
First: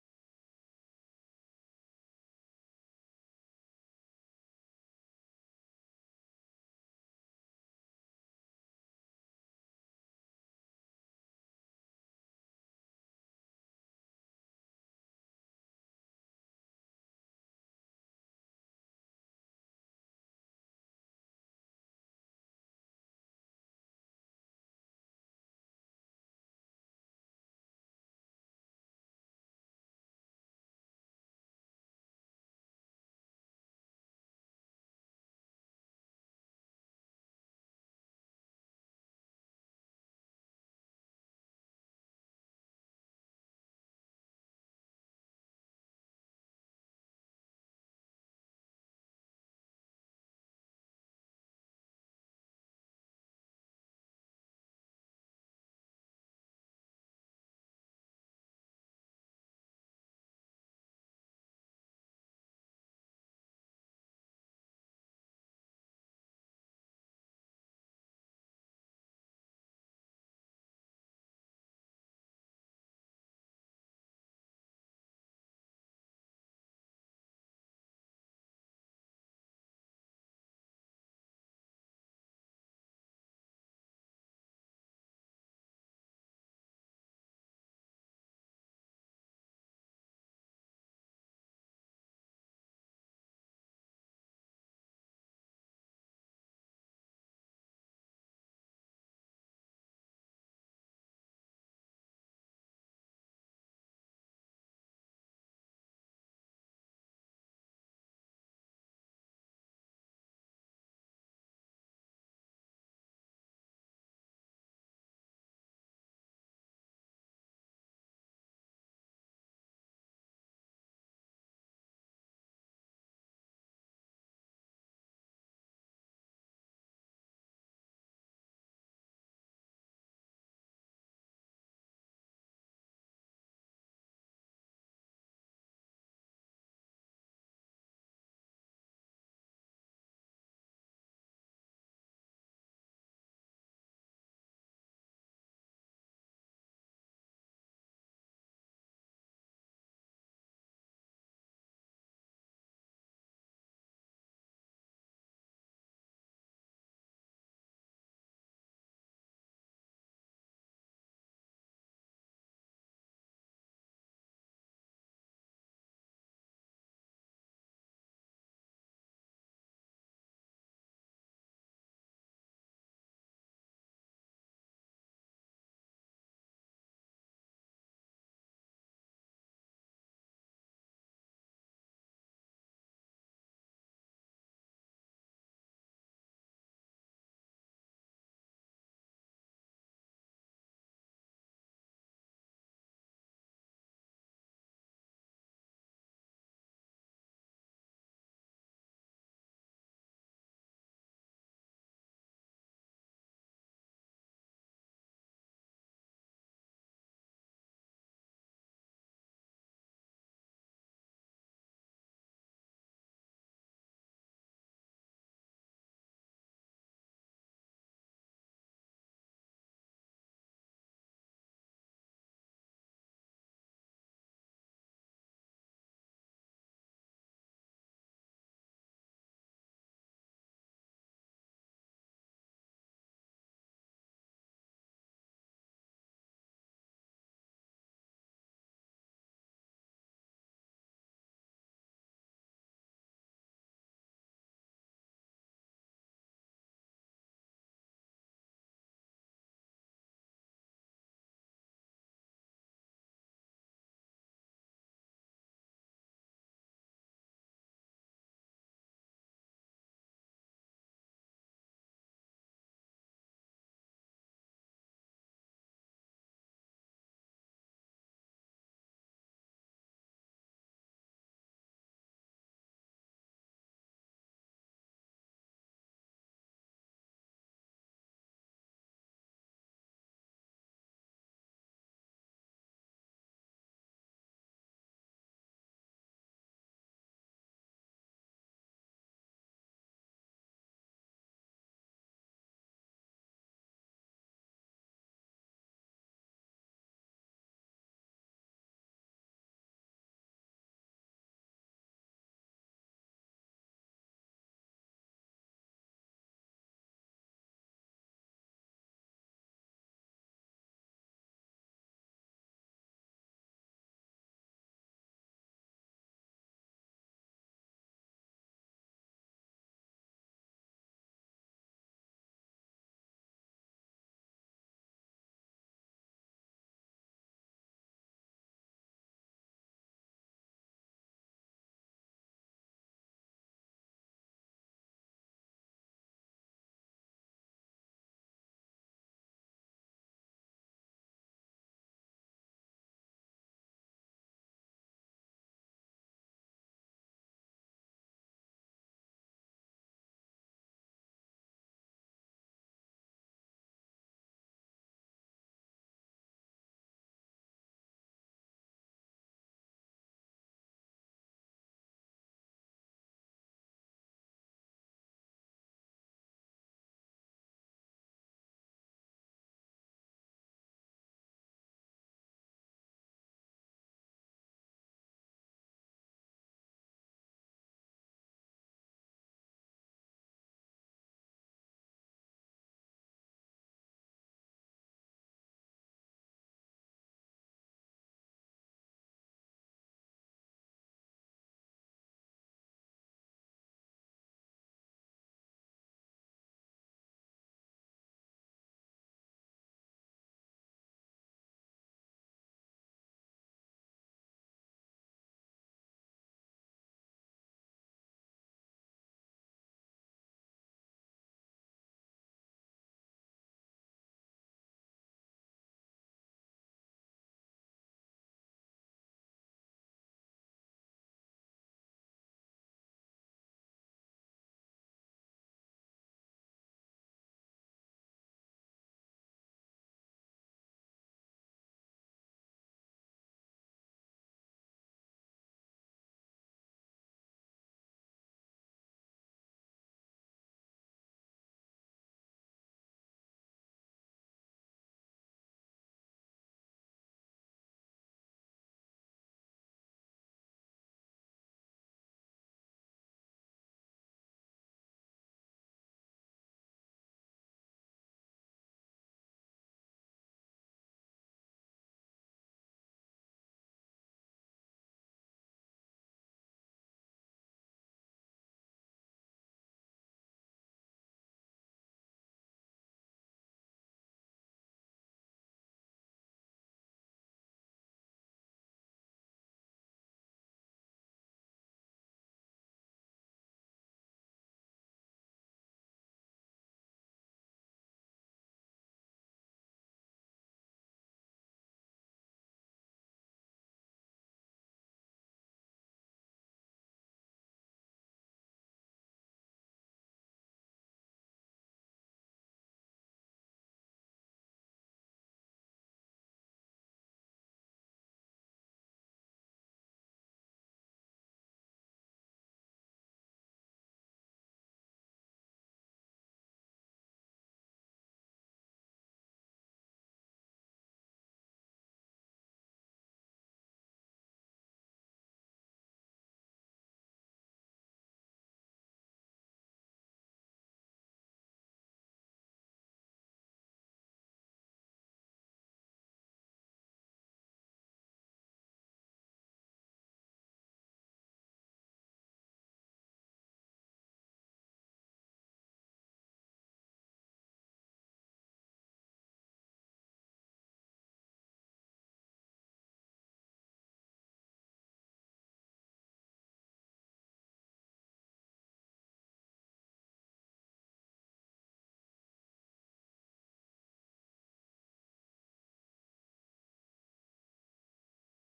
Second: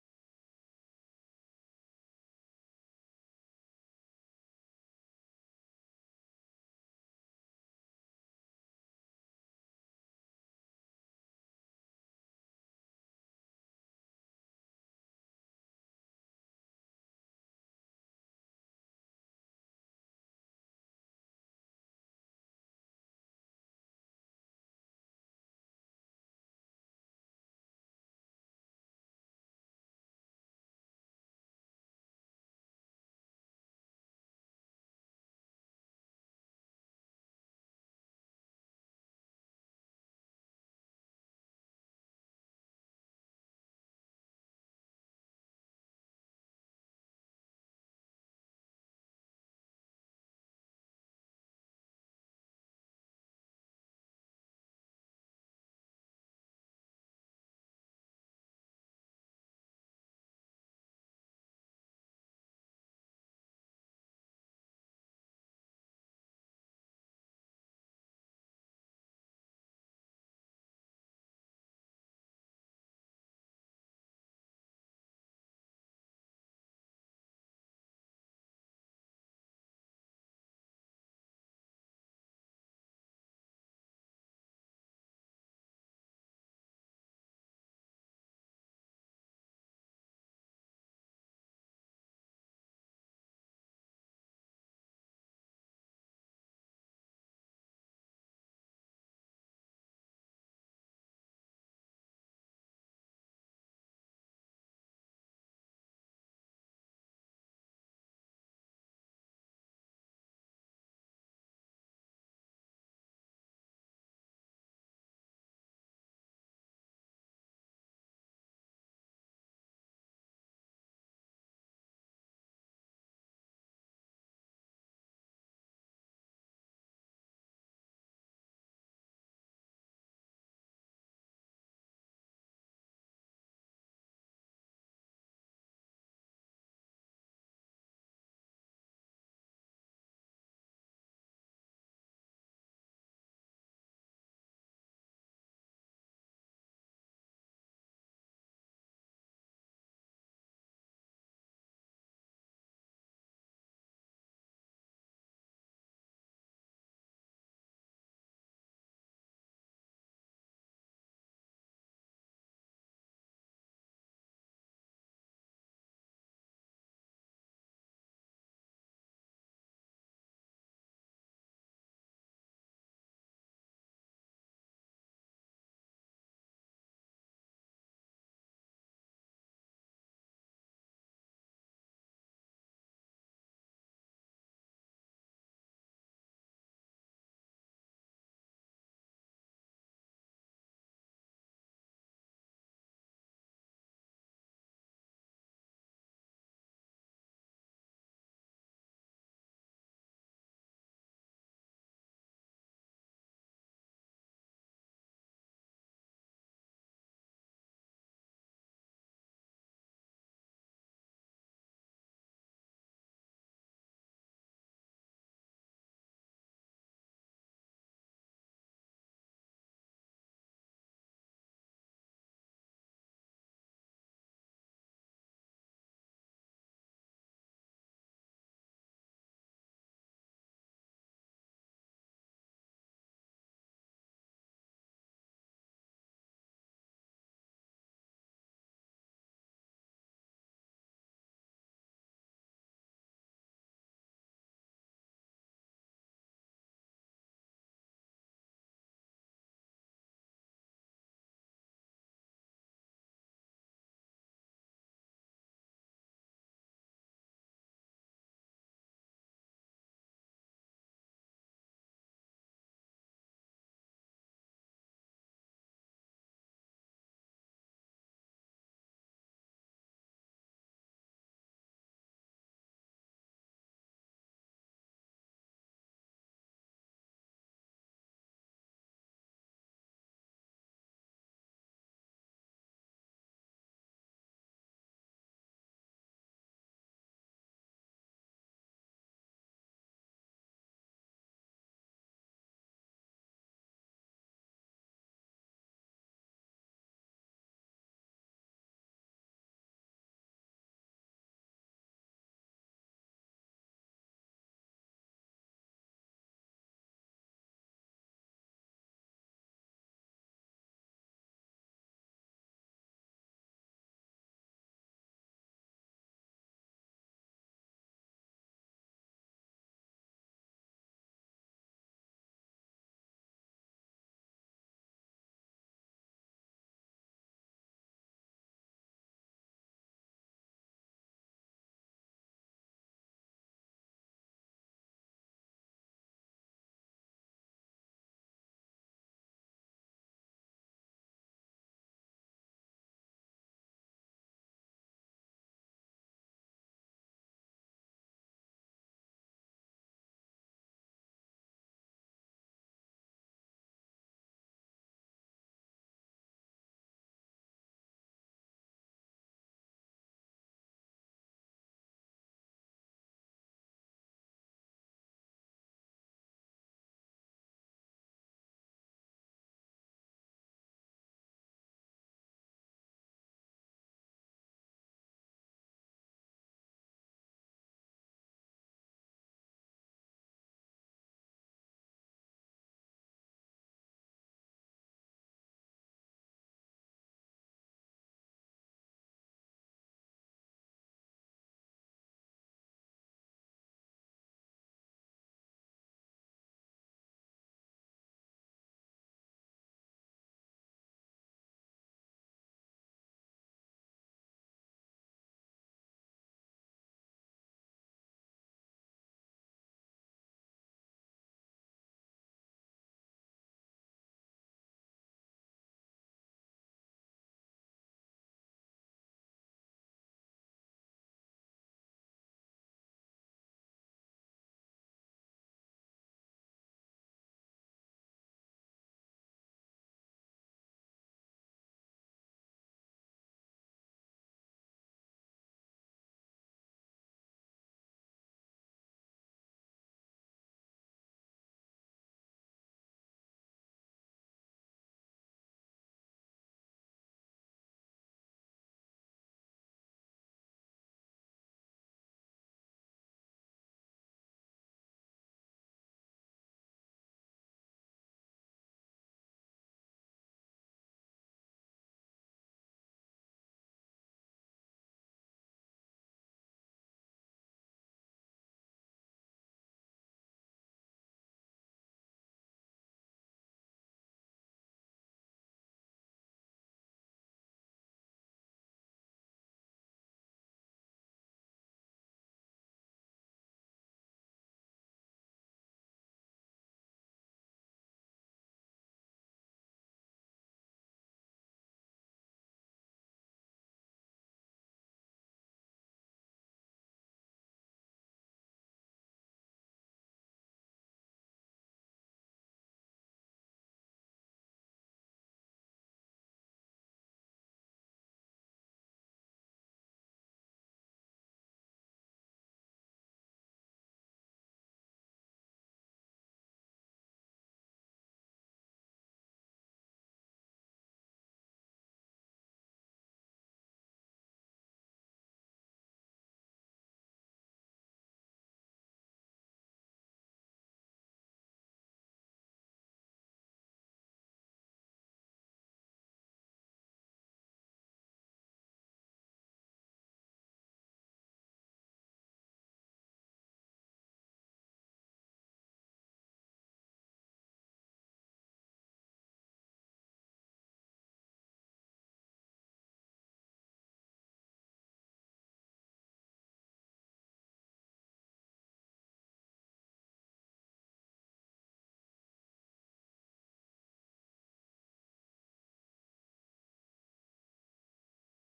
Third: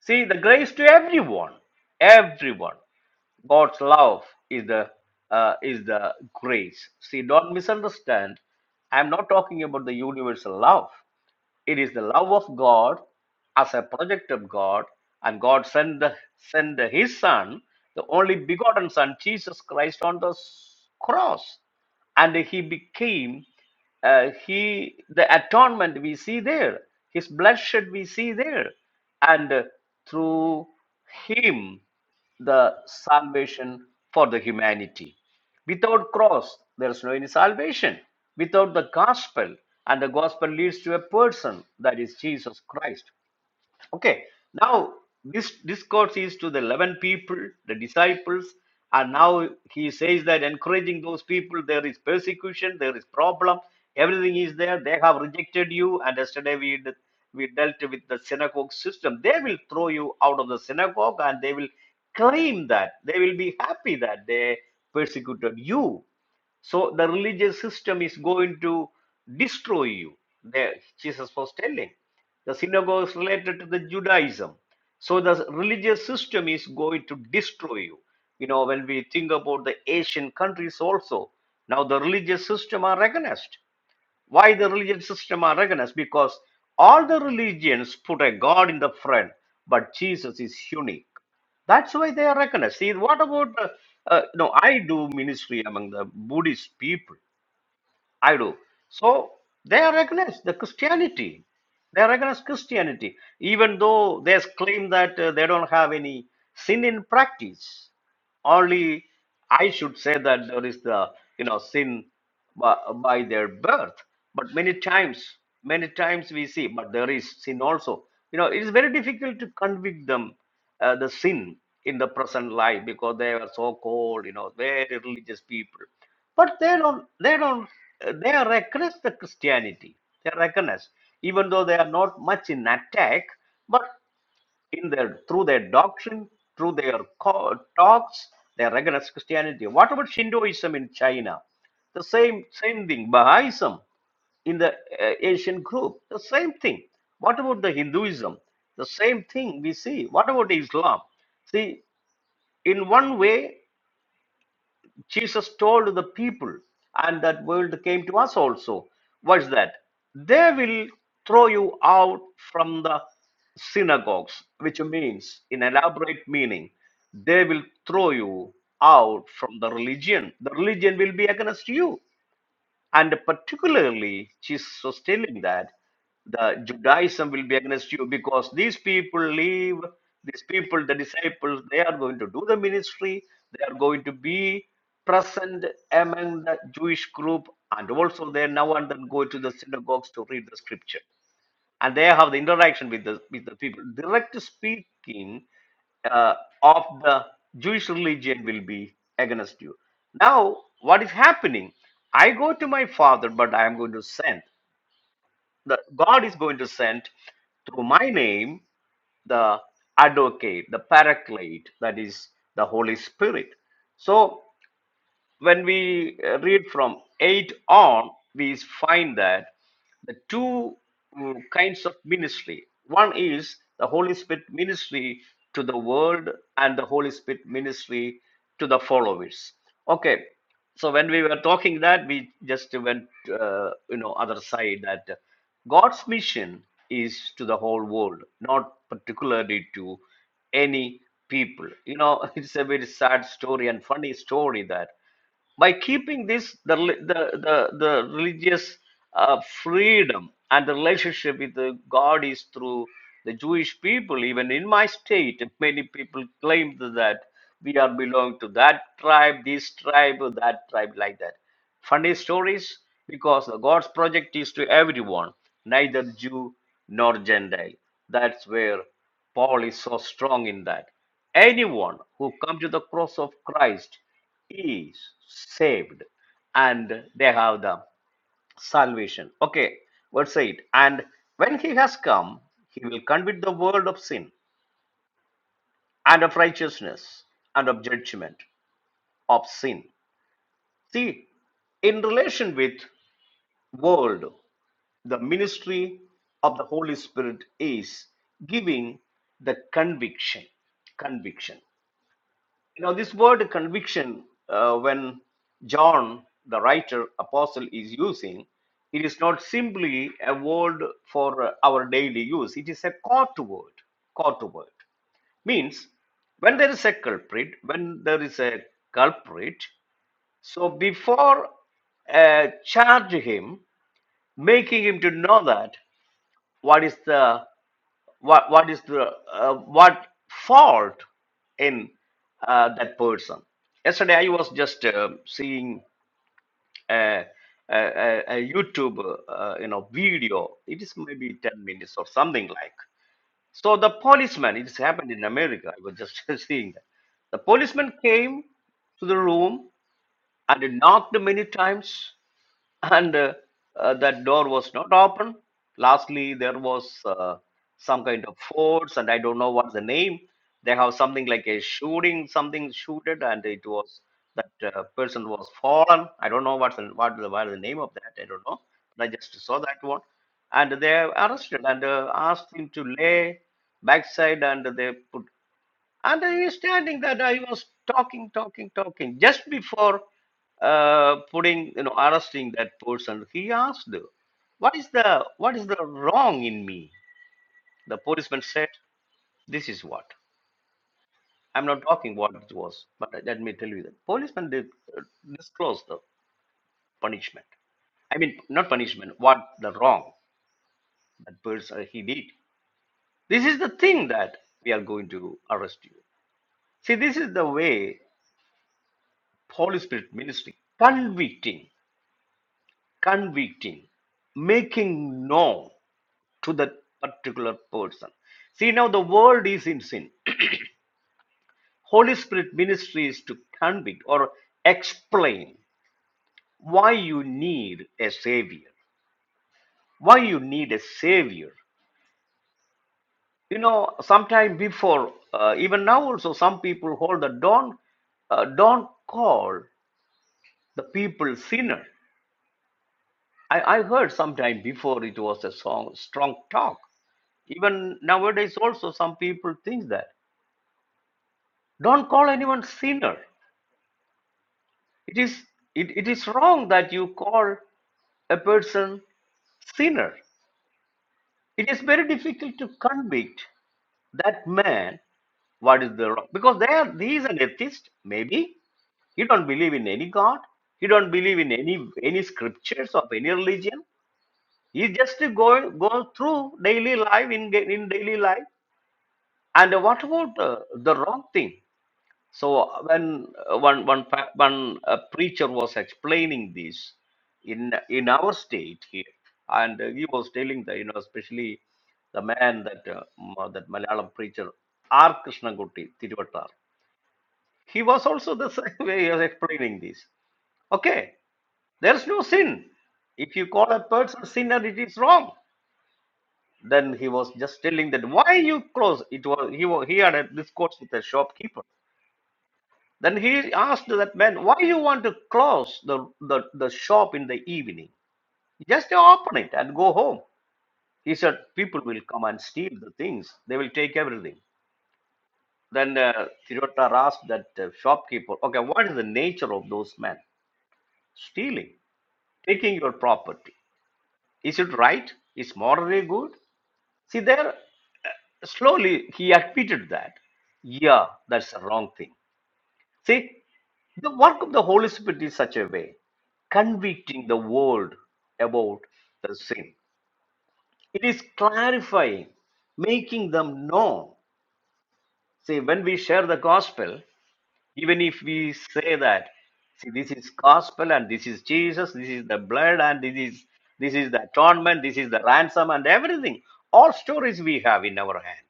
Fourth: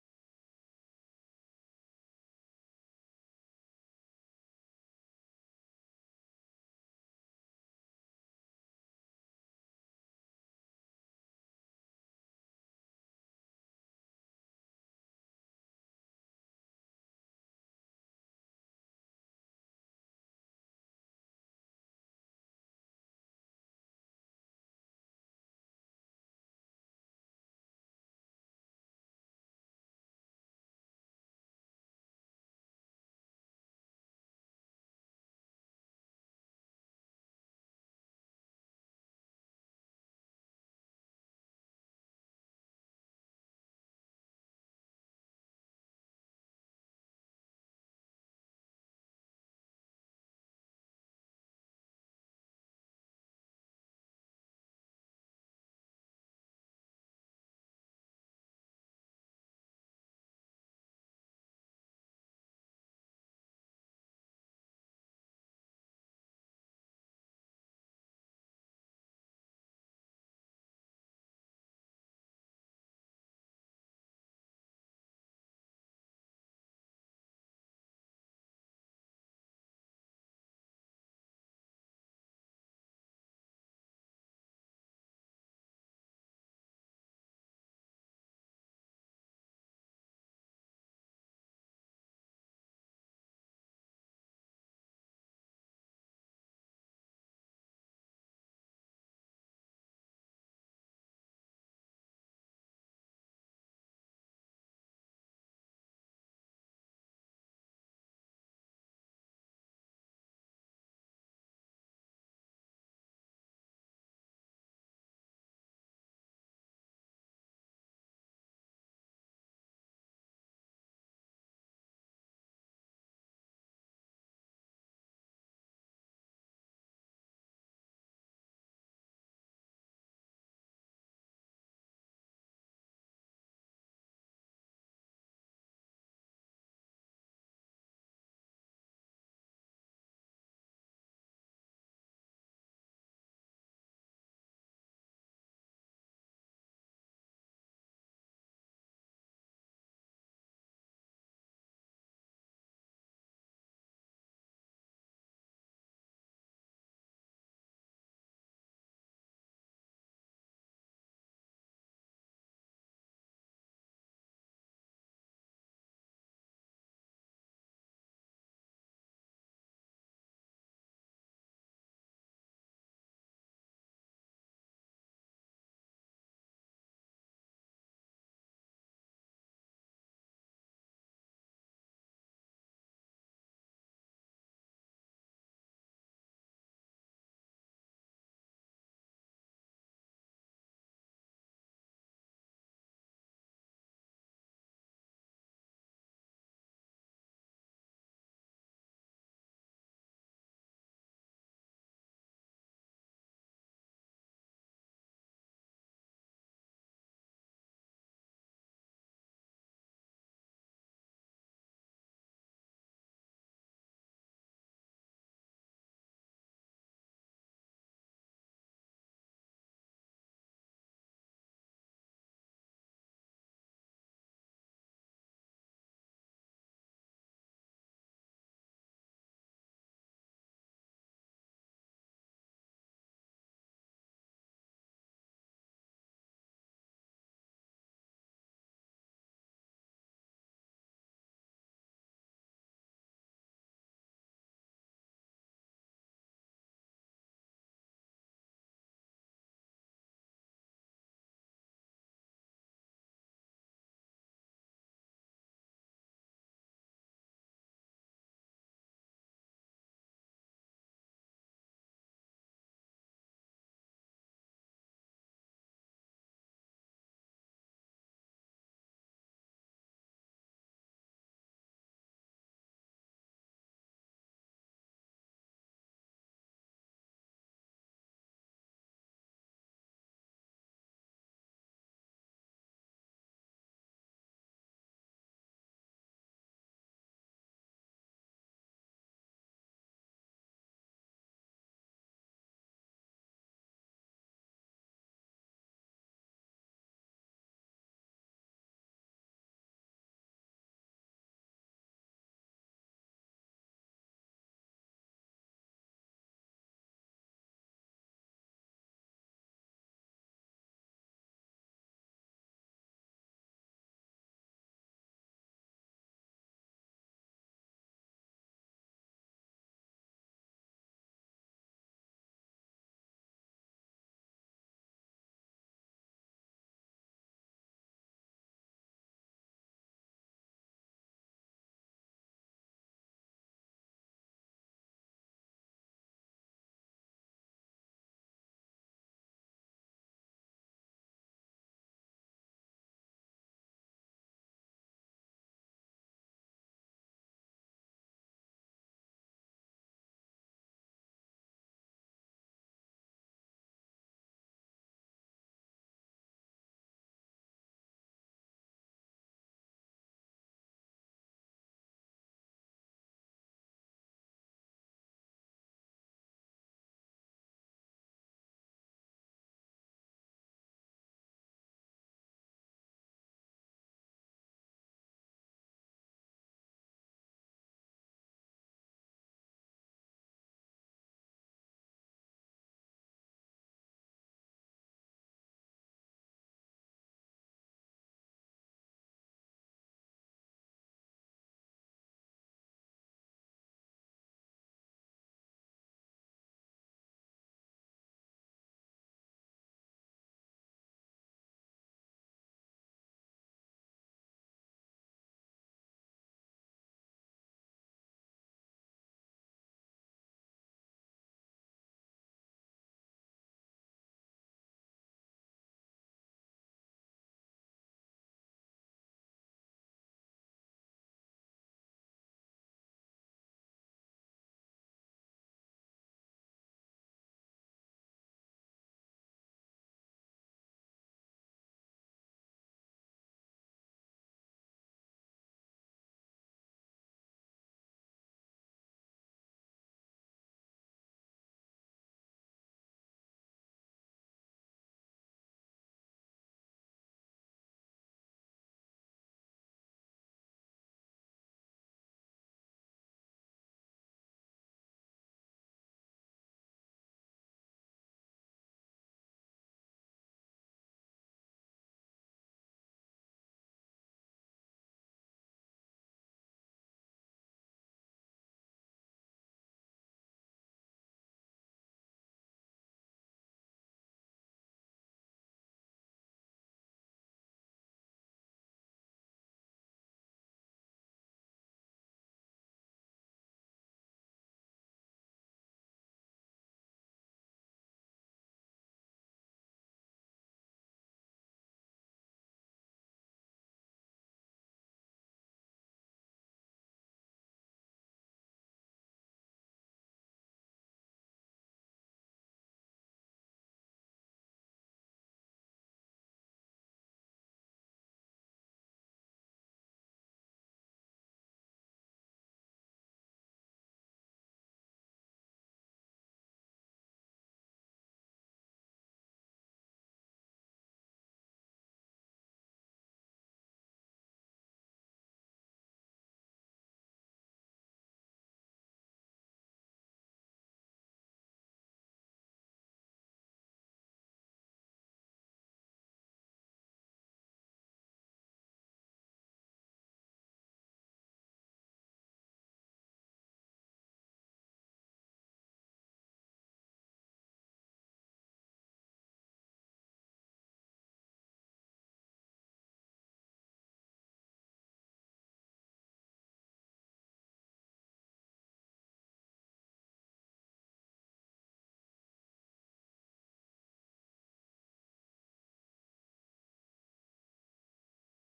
Speaker 2: See, the grace to everyone, everyone. God's love is the uh, is the grace. See, don't misunderstand. I'm not talking about the universal love. It is the love of God as a project of God, and God sent the, sent the- His Son, the only begotten Son, Jesus Christ, on the s- cross, and He became uh, He the atonement we see there, His bloodshed we see there, and uh, through Him the salvation for the humanity. Without cross, there is no any salvation. Without the gospel, and the gospel leads to a person, that is Jesus Christ. Okay, now this discourse is to the 11 people, the disciples, and now he says that encouraging those people, there is persecution, there is problem, everything is there. They have rejected you, and yesterday we did, we dealt with the synagogue system. They will throw you out of the synagogue, and they will claim that they will be happy that they persecuted you. So the religious system is going to destroy you. There, Jesus was telling. The synagogue is related to the Judaism. So the religious system is going to destroy you. You know, when we think about the Asian countries also, now the religious system are recognized. Why the religion system are recognized? Because all the religions put a God in the front, but Jesus is unique. That's why they are recognized. See, what about uh, uh, no? I do ministry among the Buddhist people. I do. So they are against the Christianity. They are against Christianity, even though they claim that uh, they don't have any sin in practice. Only I should say that there is the you know sin by, by their birth. But many times, many times we see, but there is sin also. You know, it is very difficult to convict them uh, the sin in the present life because they are so cold. You know, very religious people but they don't, they don't, uh, they recognize the Christianity. They recognize, even though they are not much in attack, but in their through their doctrine, through their talks, they recognize Christianity. What about Shintoism in China? The same same thing. Baha'ism in the uh, Asian group, the same thing. What about the Hinduism? The same thing we see. What about Islam? See, in one way. Jesus told the people, and that word came to us also. What is that? They will throw you out from the synagogues, which means, in elaborate meaning, they will throw you out from the religion. The religion will be against you. And particularly, she's sustaining that the Judaism will be against you because these people leave, these people, the disciples, they are going to do the ministry, they are going to be present among the Jewish group, and also they now and then go to the synagogues to read the scripture and they have the interaction with the with the people. Direct speaking uh, of the Jewish religion will be against you. Now, what is happening? I go to my father, but I am going to send. The God is going to send through my name the advocate, the paraclete, that is the Holy Spirit. So when we uh, read from 8 on, we find that the two mm, kinds of ministry. One is the Holy Spirit ministry to the world, and the Holy Spirit ministry to the followers. Okay, so when we were talking that, we just went, uh, you know, other side that God's mission is to the whole world, not particularly to any people. You know, it's a very sad story and funny story that by keeping this the rel- the the, the religious uh, freedom and the relationship with the god is through the jewish people even in my state many people claim that we are belong to that tribe this tribe or that tribe like that funny stories because the god's project is to everyone neither jew nor gentile that's where paul is so strong in that anyone who comes to the cross of christ is saved and they have the salvation. Okay, verse 8. And when he has come, he will convict the world of sin and of righteousness and of judgment of sin. See, in relation with world, the ministry of the Holy Spirit is giving the conviction. Conviction. You know, this word conviction, uh, when John, the writer, apostle, is using, it is not simply a word for uh, our daily use. It is a court word. Court word means when there is a culprit, when there is a culprit, so before uh, charge him, making him to know that what is the what what is the uh, what fault in uh, that person yesterday i was just uh, seeing a, a, a a youtube uh, you know video it is maybe 10 minutes or something like so the policeman It happened in america i was just seeing that the policeman came to the room and knocked many times and uh, uh, that door was not open. Lastly, there was uh, some kind of force, and I don't know what's the name. They have something like a shooting, something shooted, and it was that uh, person was fallen. I don't know what's the, what the what is the name of that. I don't know. But I just saw that one, and they arrested and uh, asked him to lay backside, and they put understanding that I was talking, talking, talking. Just before uh, putting, you know, arresting that person, he asked, "What is the what is the wrong in me?" The policeman said, "This is what." I'm not talking what it was, but let me tell you that policeman did uh, disclose the punishment. I mean, not punishment. What the wrong that person uh, he did. This is the thing that we are going to arrest you. See, this is the way Holy Spirit ministry convicting. convicting, making known to that particular person. See, now the world is in sin. Holy Spirit ministry is to convict or explain why you need a savior, why you need a savior. You know, sometime before, uh, even now also, some people hold the don't uh, don't call the people sinner. I, I heard sometime before it was a song, strong talk. Even nowadays also, some people think that. Don't call anyone sinner. It is it, it is wrong that you call a person sinner. It is very difficult to convict that man what is the wrong because they are he is an atheist, maybe. He don't believe in any God. He don't believe in any any scriptures of any religion. He just go go through daily life in in daily life. And what about uh, the wrong thing? So when uh, one one pa- one uh, preacher was explaining this in in our state here, and uh, he was telling the you know especially the man that uh, ma- that Malayalam preacher R Krishnankuti Tiruvattar, he was also the same way he was explaining this. Okay, there's no sin. If you call a person sinner, it is wrong. Then he was just telling that why you close it was he wa- he had a discourse with a shopkeeper Then he asked that man, why you want to close the, the, the shop in the evening? Just open it and go home. He said, people will come and steal the things. They will take everything. Then uh, Tirotar asked that uh, shopkeeper, okay, what is the nature of those men? Stealing, taking your property. Is it right? Is morally good? See there, uh, slowly he admitted that, yeah, that's the wrong thing. See, the work of the Holy Spirit is such a way, convicting the world about the sin. It is clarifying, making them know. See, when we share the gospel, even if we say that, see, this is gospel and this is Jesus, this is the blood and this is this is the atonement, this is the ransom and everything. All stories we have in our hand,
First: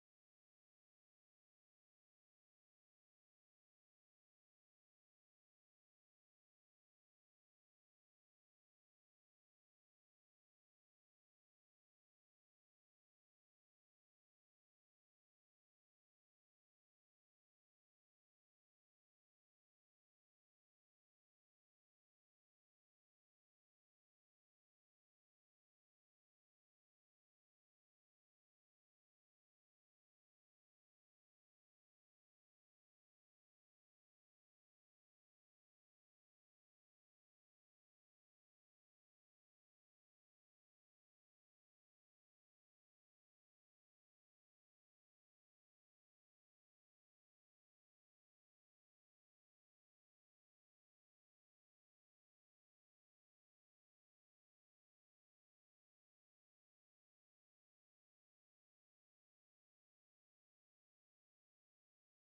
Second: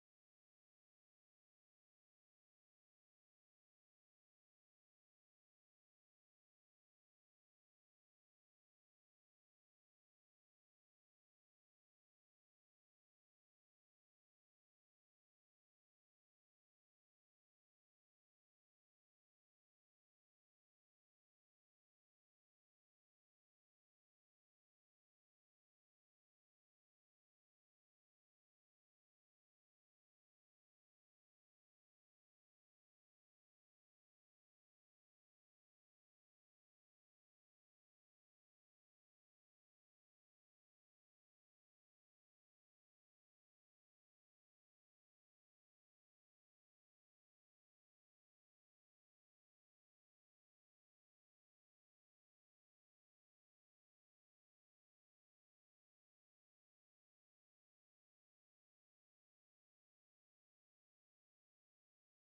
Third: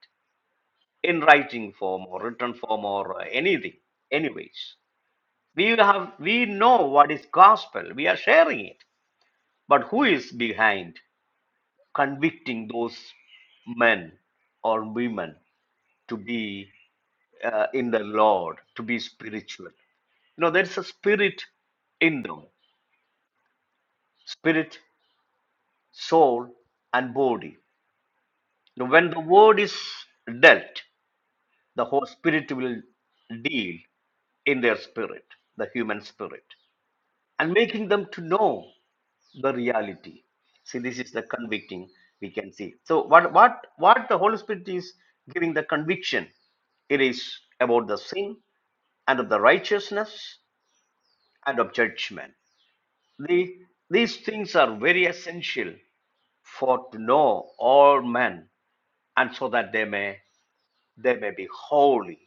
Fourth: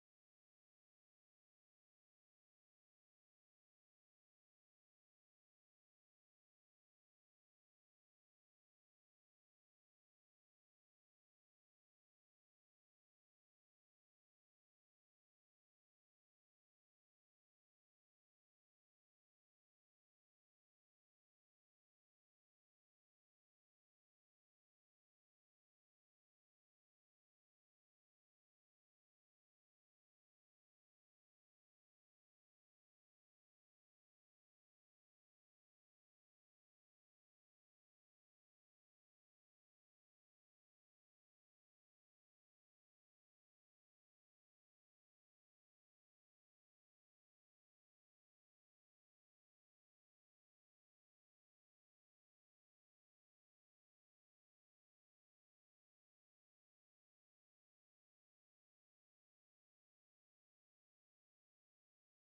Speaker 2: in writing form or written form or uh, anything, anyways. we have we know what is gospel we are sharing it but who is behind convicting those men or women to be uh, in the lord to be spiritual you know there's a spirit in them spirit soul and body you know, when the word is dealt the whole spirit will deal in their spirit the human spirit and making them to know the reality. See, this is the convicting we can see. So what what what the Holy Spirit is giving the conviction? It is about the sin and of the righteousness and of judgment. The, these things are very essential for to know all men and so that they may they may be holy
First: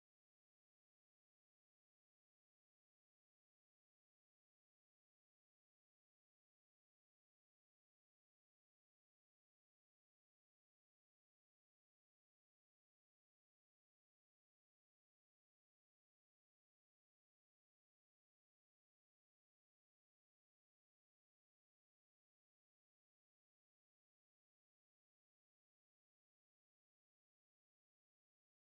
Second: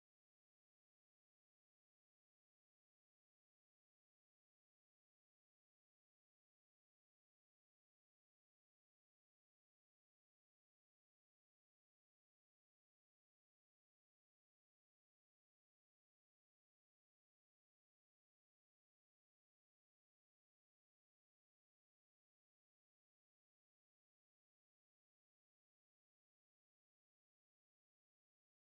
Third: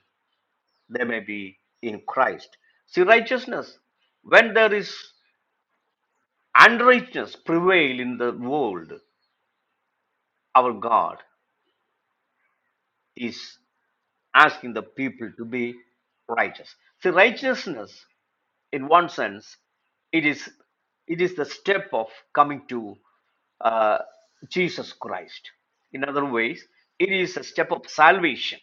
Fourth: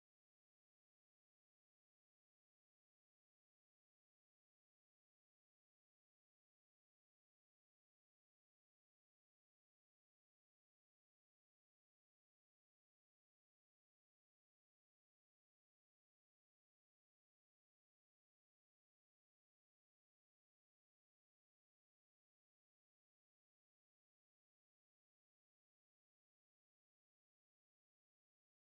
Speaker 2: they may be in christ see righteousness when there is unrighteousness prevail in the world our god is asking the people to be righteous. See, righteousness, in one sense, it is it is the step of coming to uh, Jesus Christ. In other ways, it is a step of salvation.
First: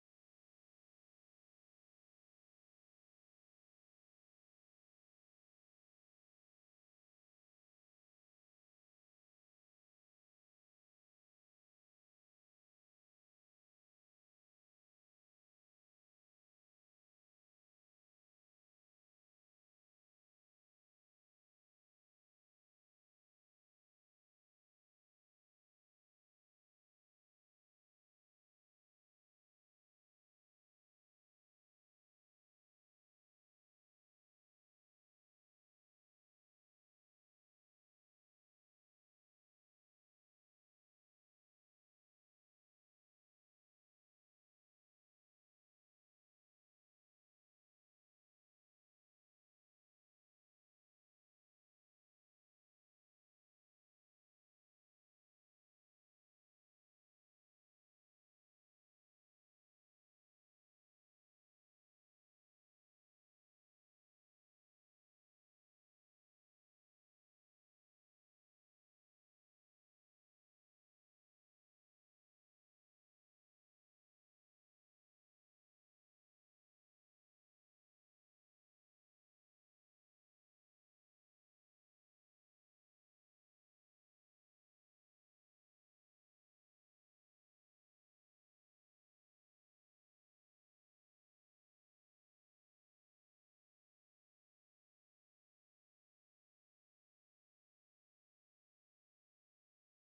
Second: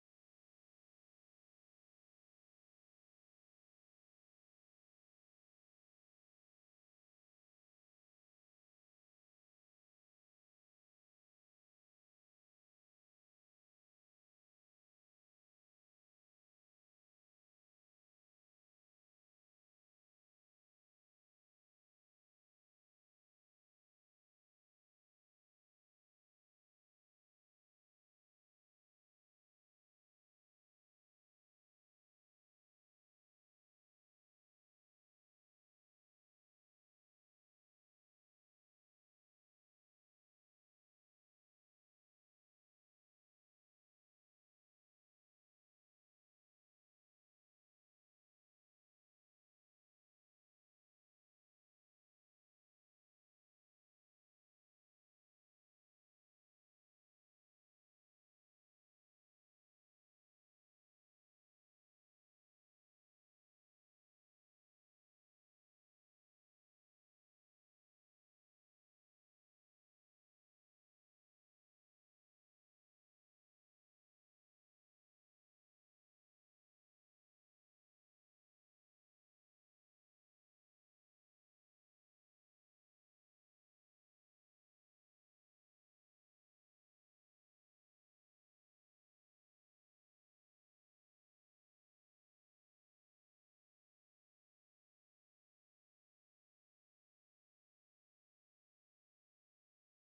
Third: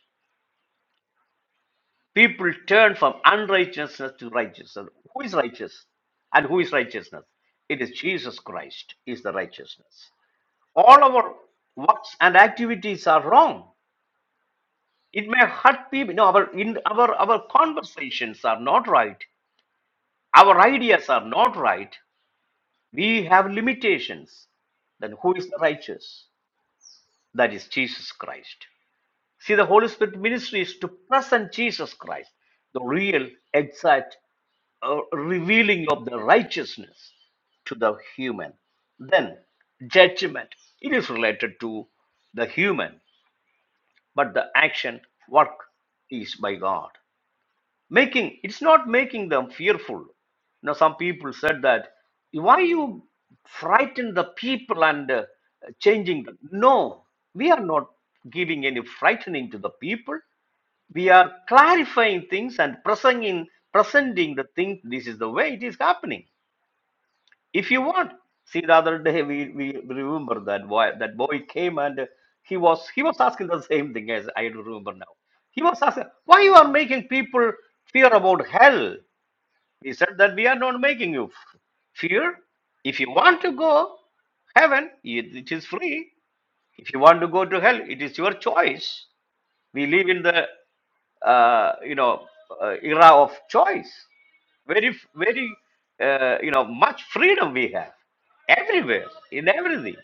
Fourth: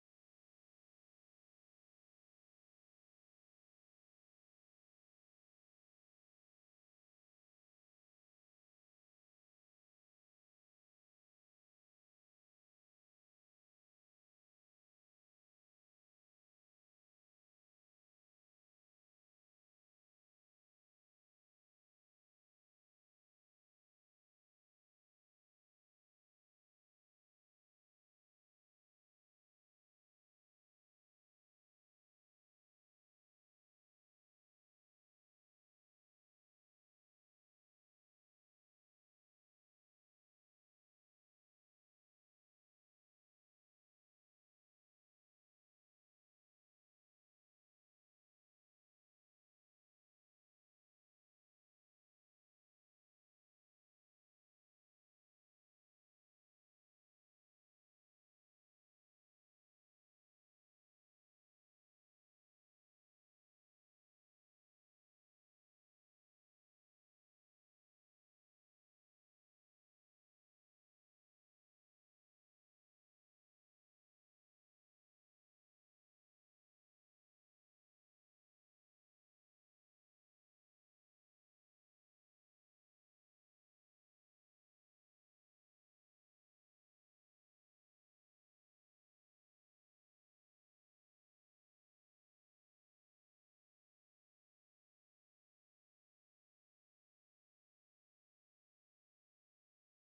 Speaker 2: People turn from unrighteousness to righteousness. Who is righteous? And who is righteousness? It is Jesus Christ is the righteousness. All our works and activities are wrong. it may hurt people no our in our our conversations are not right our ideas are not right we have limitations then who is the righteous that is jesus christ see the holy spirit ministry is to present jesus christ the real exact uh, revealing of the righteousness to the human then judgment it is related to the human but the action work is by god making it's not making them fearful you know some people said that why you frighten the people and uh, changing them no we are not giving any frightening to the people we are clarifying things and presenting presenting the thing this is the way it is happening if you want see the other day we we remember that boy that boy came and he was he was asking the same thing as i remember now he was asking why you are making people fear about hell he said that we are not making you f- fear if you want to go heaven it it is free if you want to go to hell it is your choice we live in the uh, you know uh, era of choice. Very very uh, you know much freedom we have everywhere in everything.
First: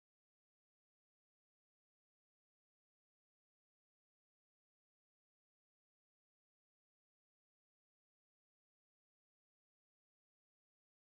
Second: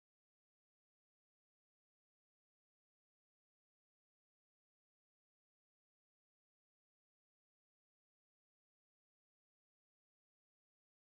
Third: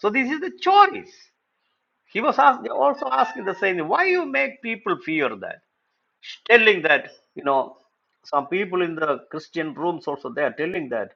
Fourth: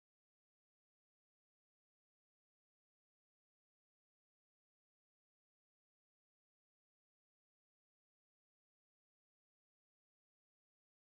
Speaker 2: So this is the choice. He was ask, also asking the same. thing. Why you make people fear that? Telling that you know some people in the Christian rooms also they are telling that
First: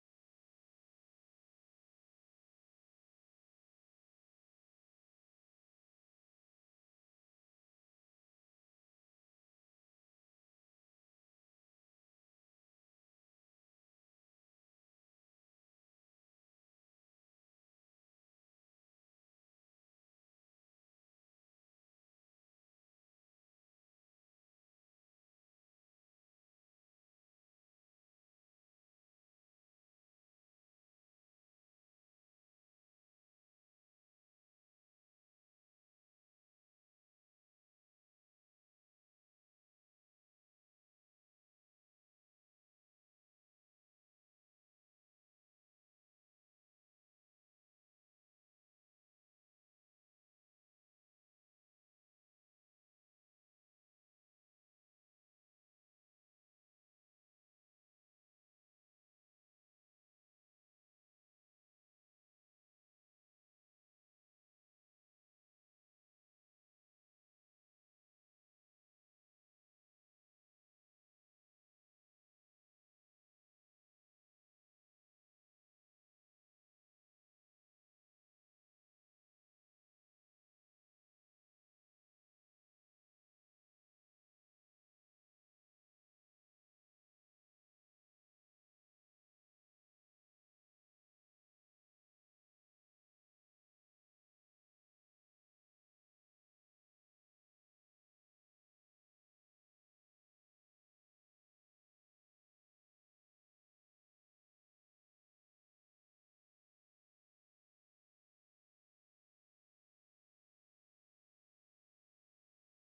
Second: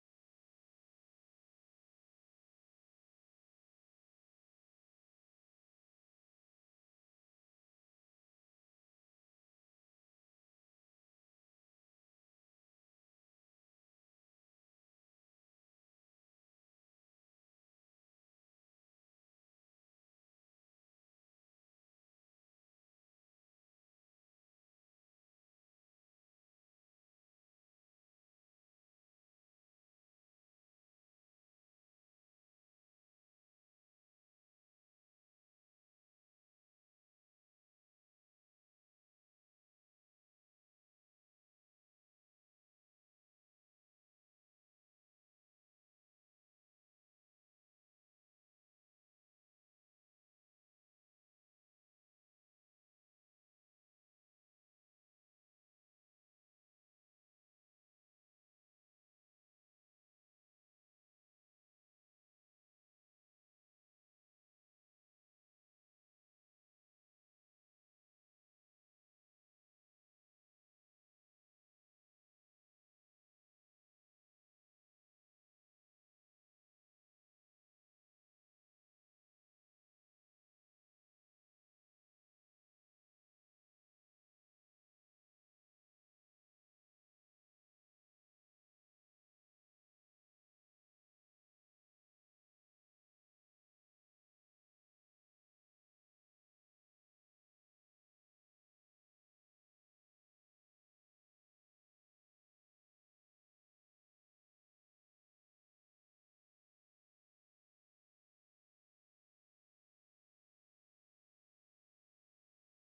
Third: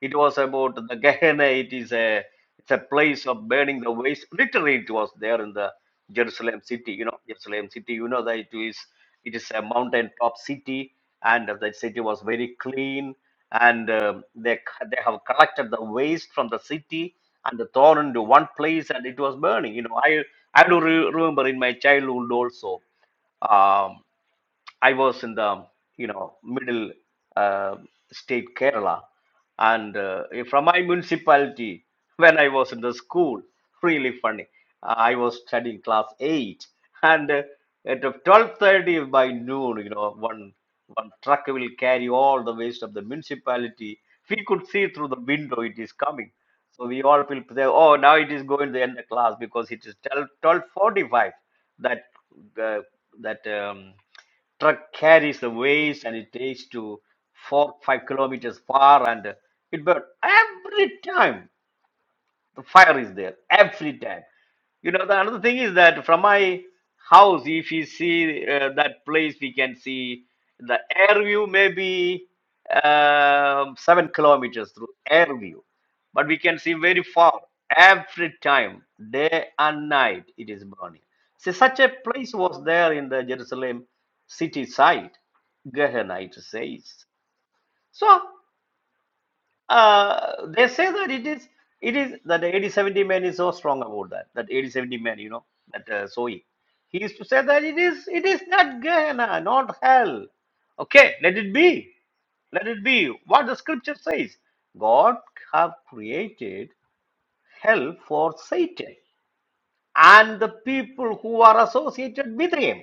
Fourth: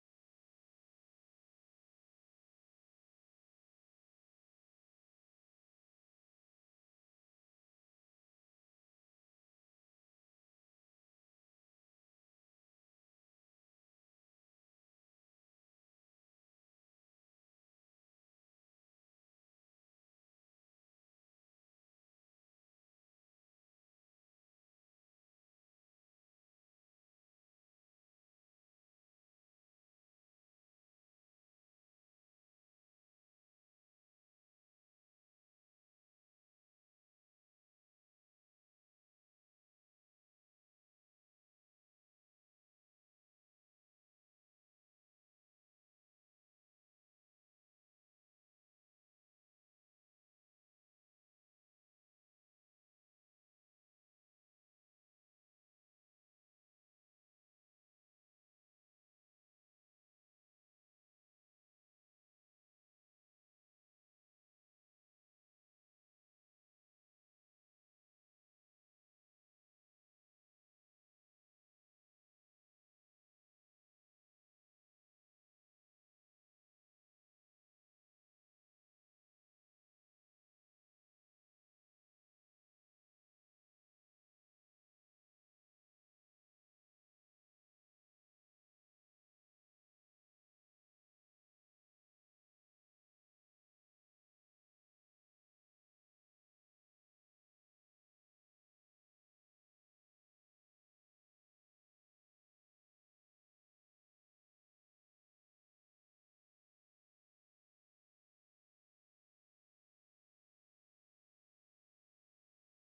Speaker 2: it was about the Gehenna. It is a it's a place of burning the waste. Literally, it was there in the Jerusalem city. You know, Jerusalem city. You know that it is it is a mountain top city, and the city was very clean. And um they they have collected the waste from the city and thrown into one place, and it was burning. You know, I I do re- remember in my childhood also. Um, I was in the you know middle uh, state Kerala, and uh, from my municipality when I was in the school, really funny. I was studying class eight, and uh, at twelve thirty by noon, you know, one one truck will carry all the waste of the municipality. We could see through the window it is coming. So we all will say, oh, now it is going to the end of class because it is 12, 12.45 that uh, that um, truck carries the waste and it takes to four five kilometers far and it burns every time the fire is there every time. You know, the another thing is that from my house, if you see uh, that place, we can see the air view maybe um, seven kilometers through air view, but we can see very far every time, day and night, it is burning. See, such a place was there in the Jerusalem city side, Gehenna, it says. So uh, they say that it is it is that the 8070 man is so strong about that that 8070 man you know that uh, Sohi he used to say that it is it is not Gehenna not hell okay let it be let it be what the scripture says God have created hell for Satan and the people who are associated with him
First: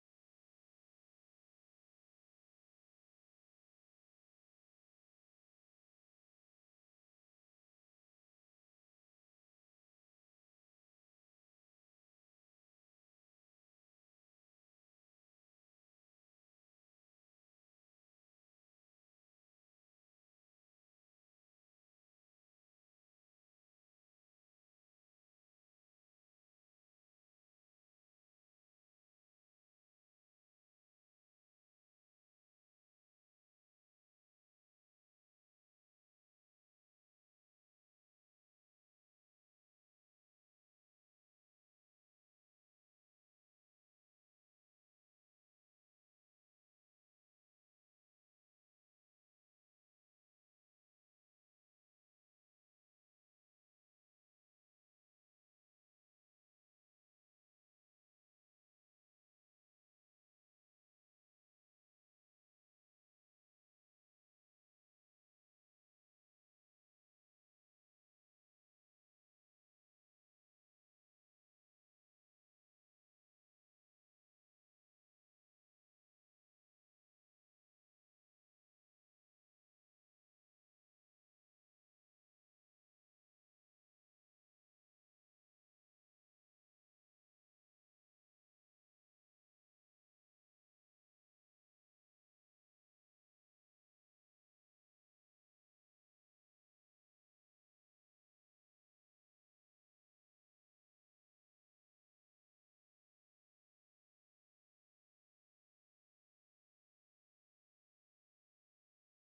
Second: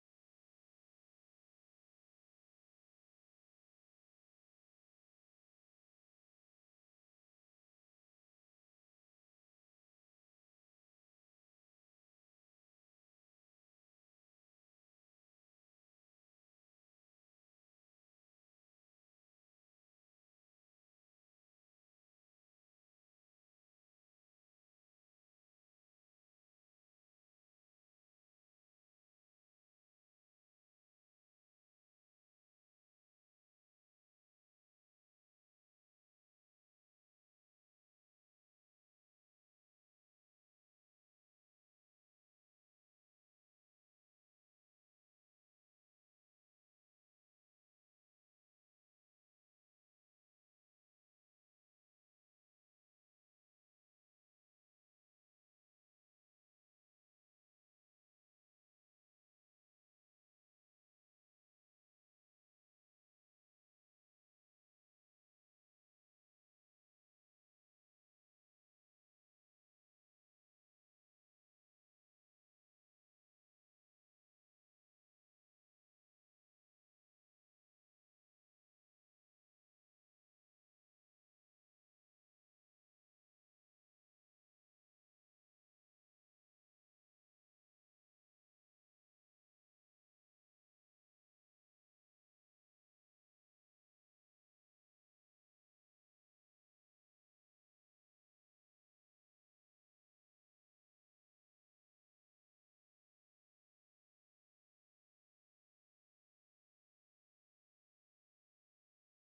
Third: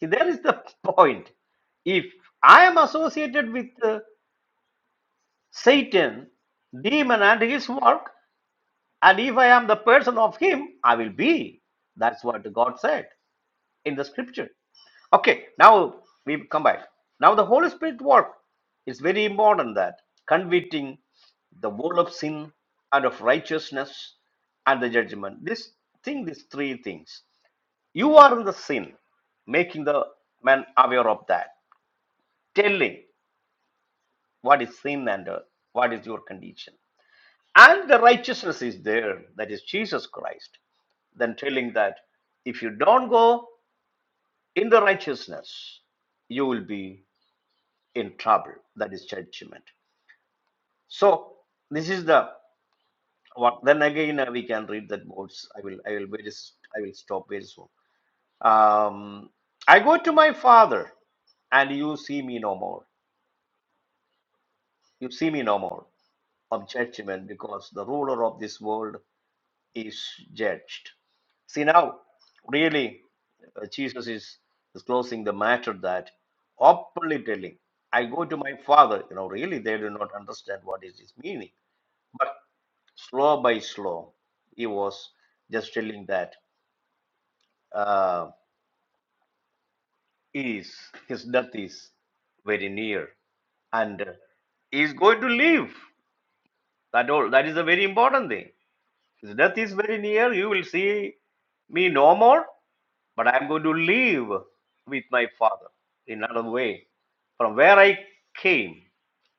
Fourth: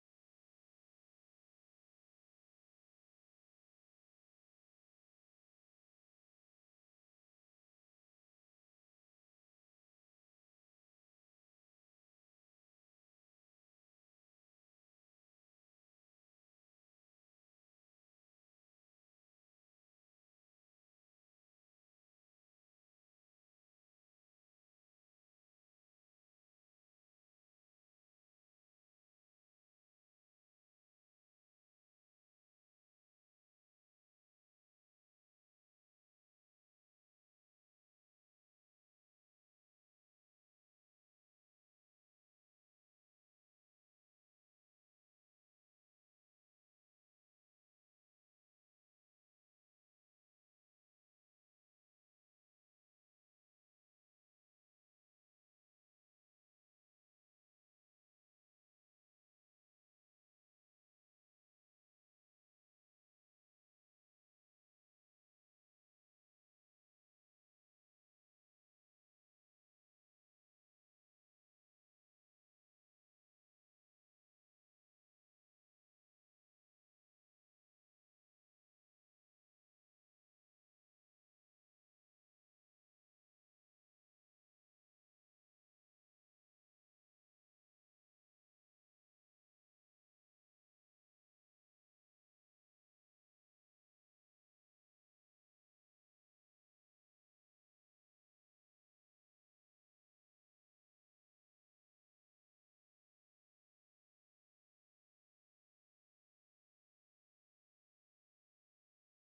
Speaker 2: see there is the point if I am associated with uh, Satan demon and his work And if I am the person of Him, I will be. That's what God said in the scripture. Okay, now we come back. Now the Holy Spirit work is very important that convicting the world of sin and of righteousness and the judgment. This thing, these three things. You are in the sin, making the man aware of that, telling what is sin and uh, what is your condition. and the righteousness is there, that is Jesus Christ, then telling that if you don't go in the righteousness, you will be in trouble. That is judgment. So this is the what. Then again, uh, we can read that words. I will. I will very. s- I will stop very soon. Um, I go to my father, and you see me no more. You see me no more of judgment, because the ruler of this world is judged. See, now, really, uh, Jesus is disclosing the matter that openly telling, I go to my father. You know, really, they do not understand what is his meaning. But slow by slow, he was just telling that uh, is his death is very near and uh, he is going to live. That all. That is a very important thing. His death is very near. You will see me no more, but I am going to live with my Father in another way. From where I came,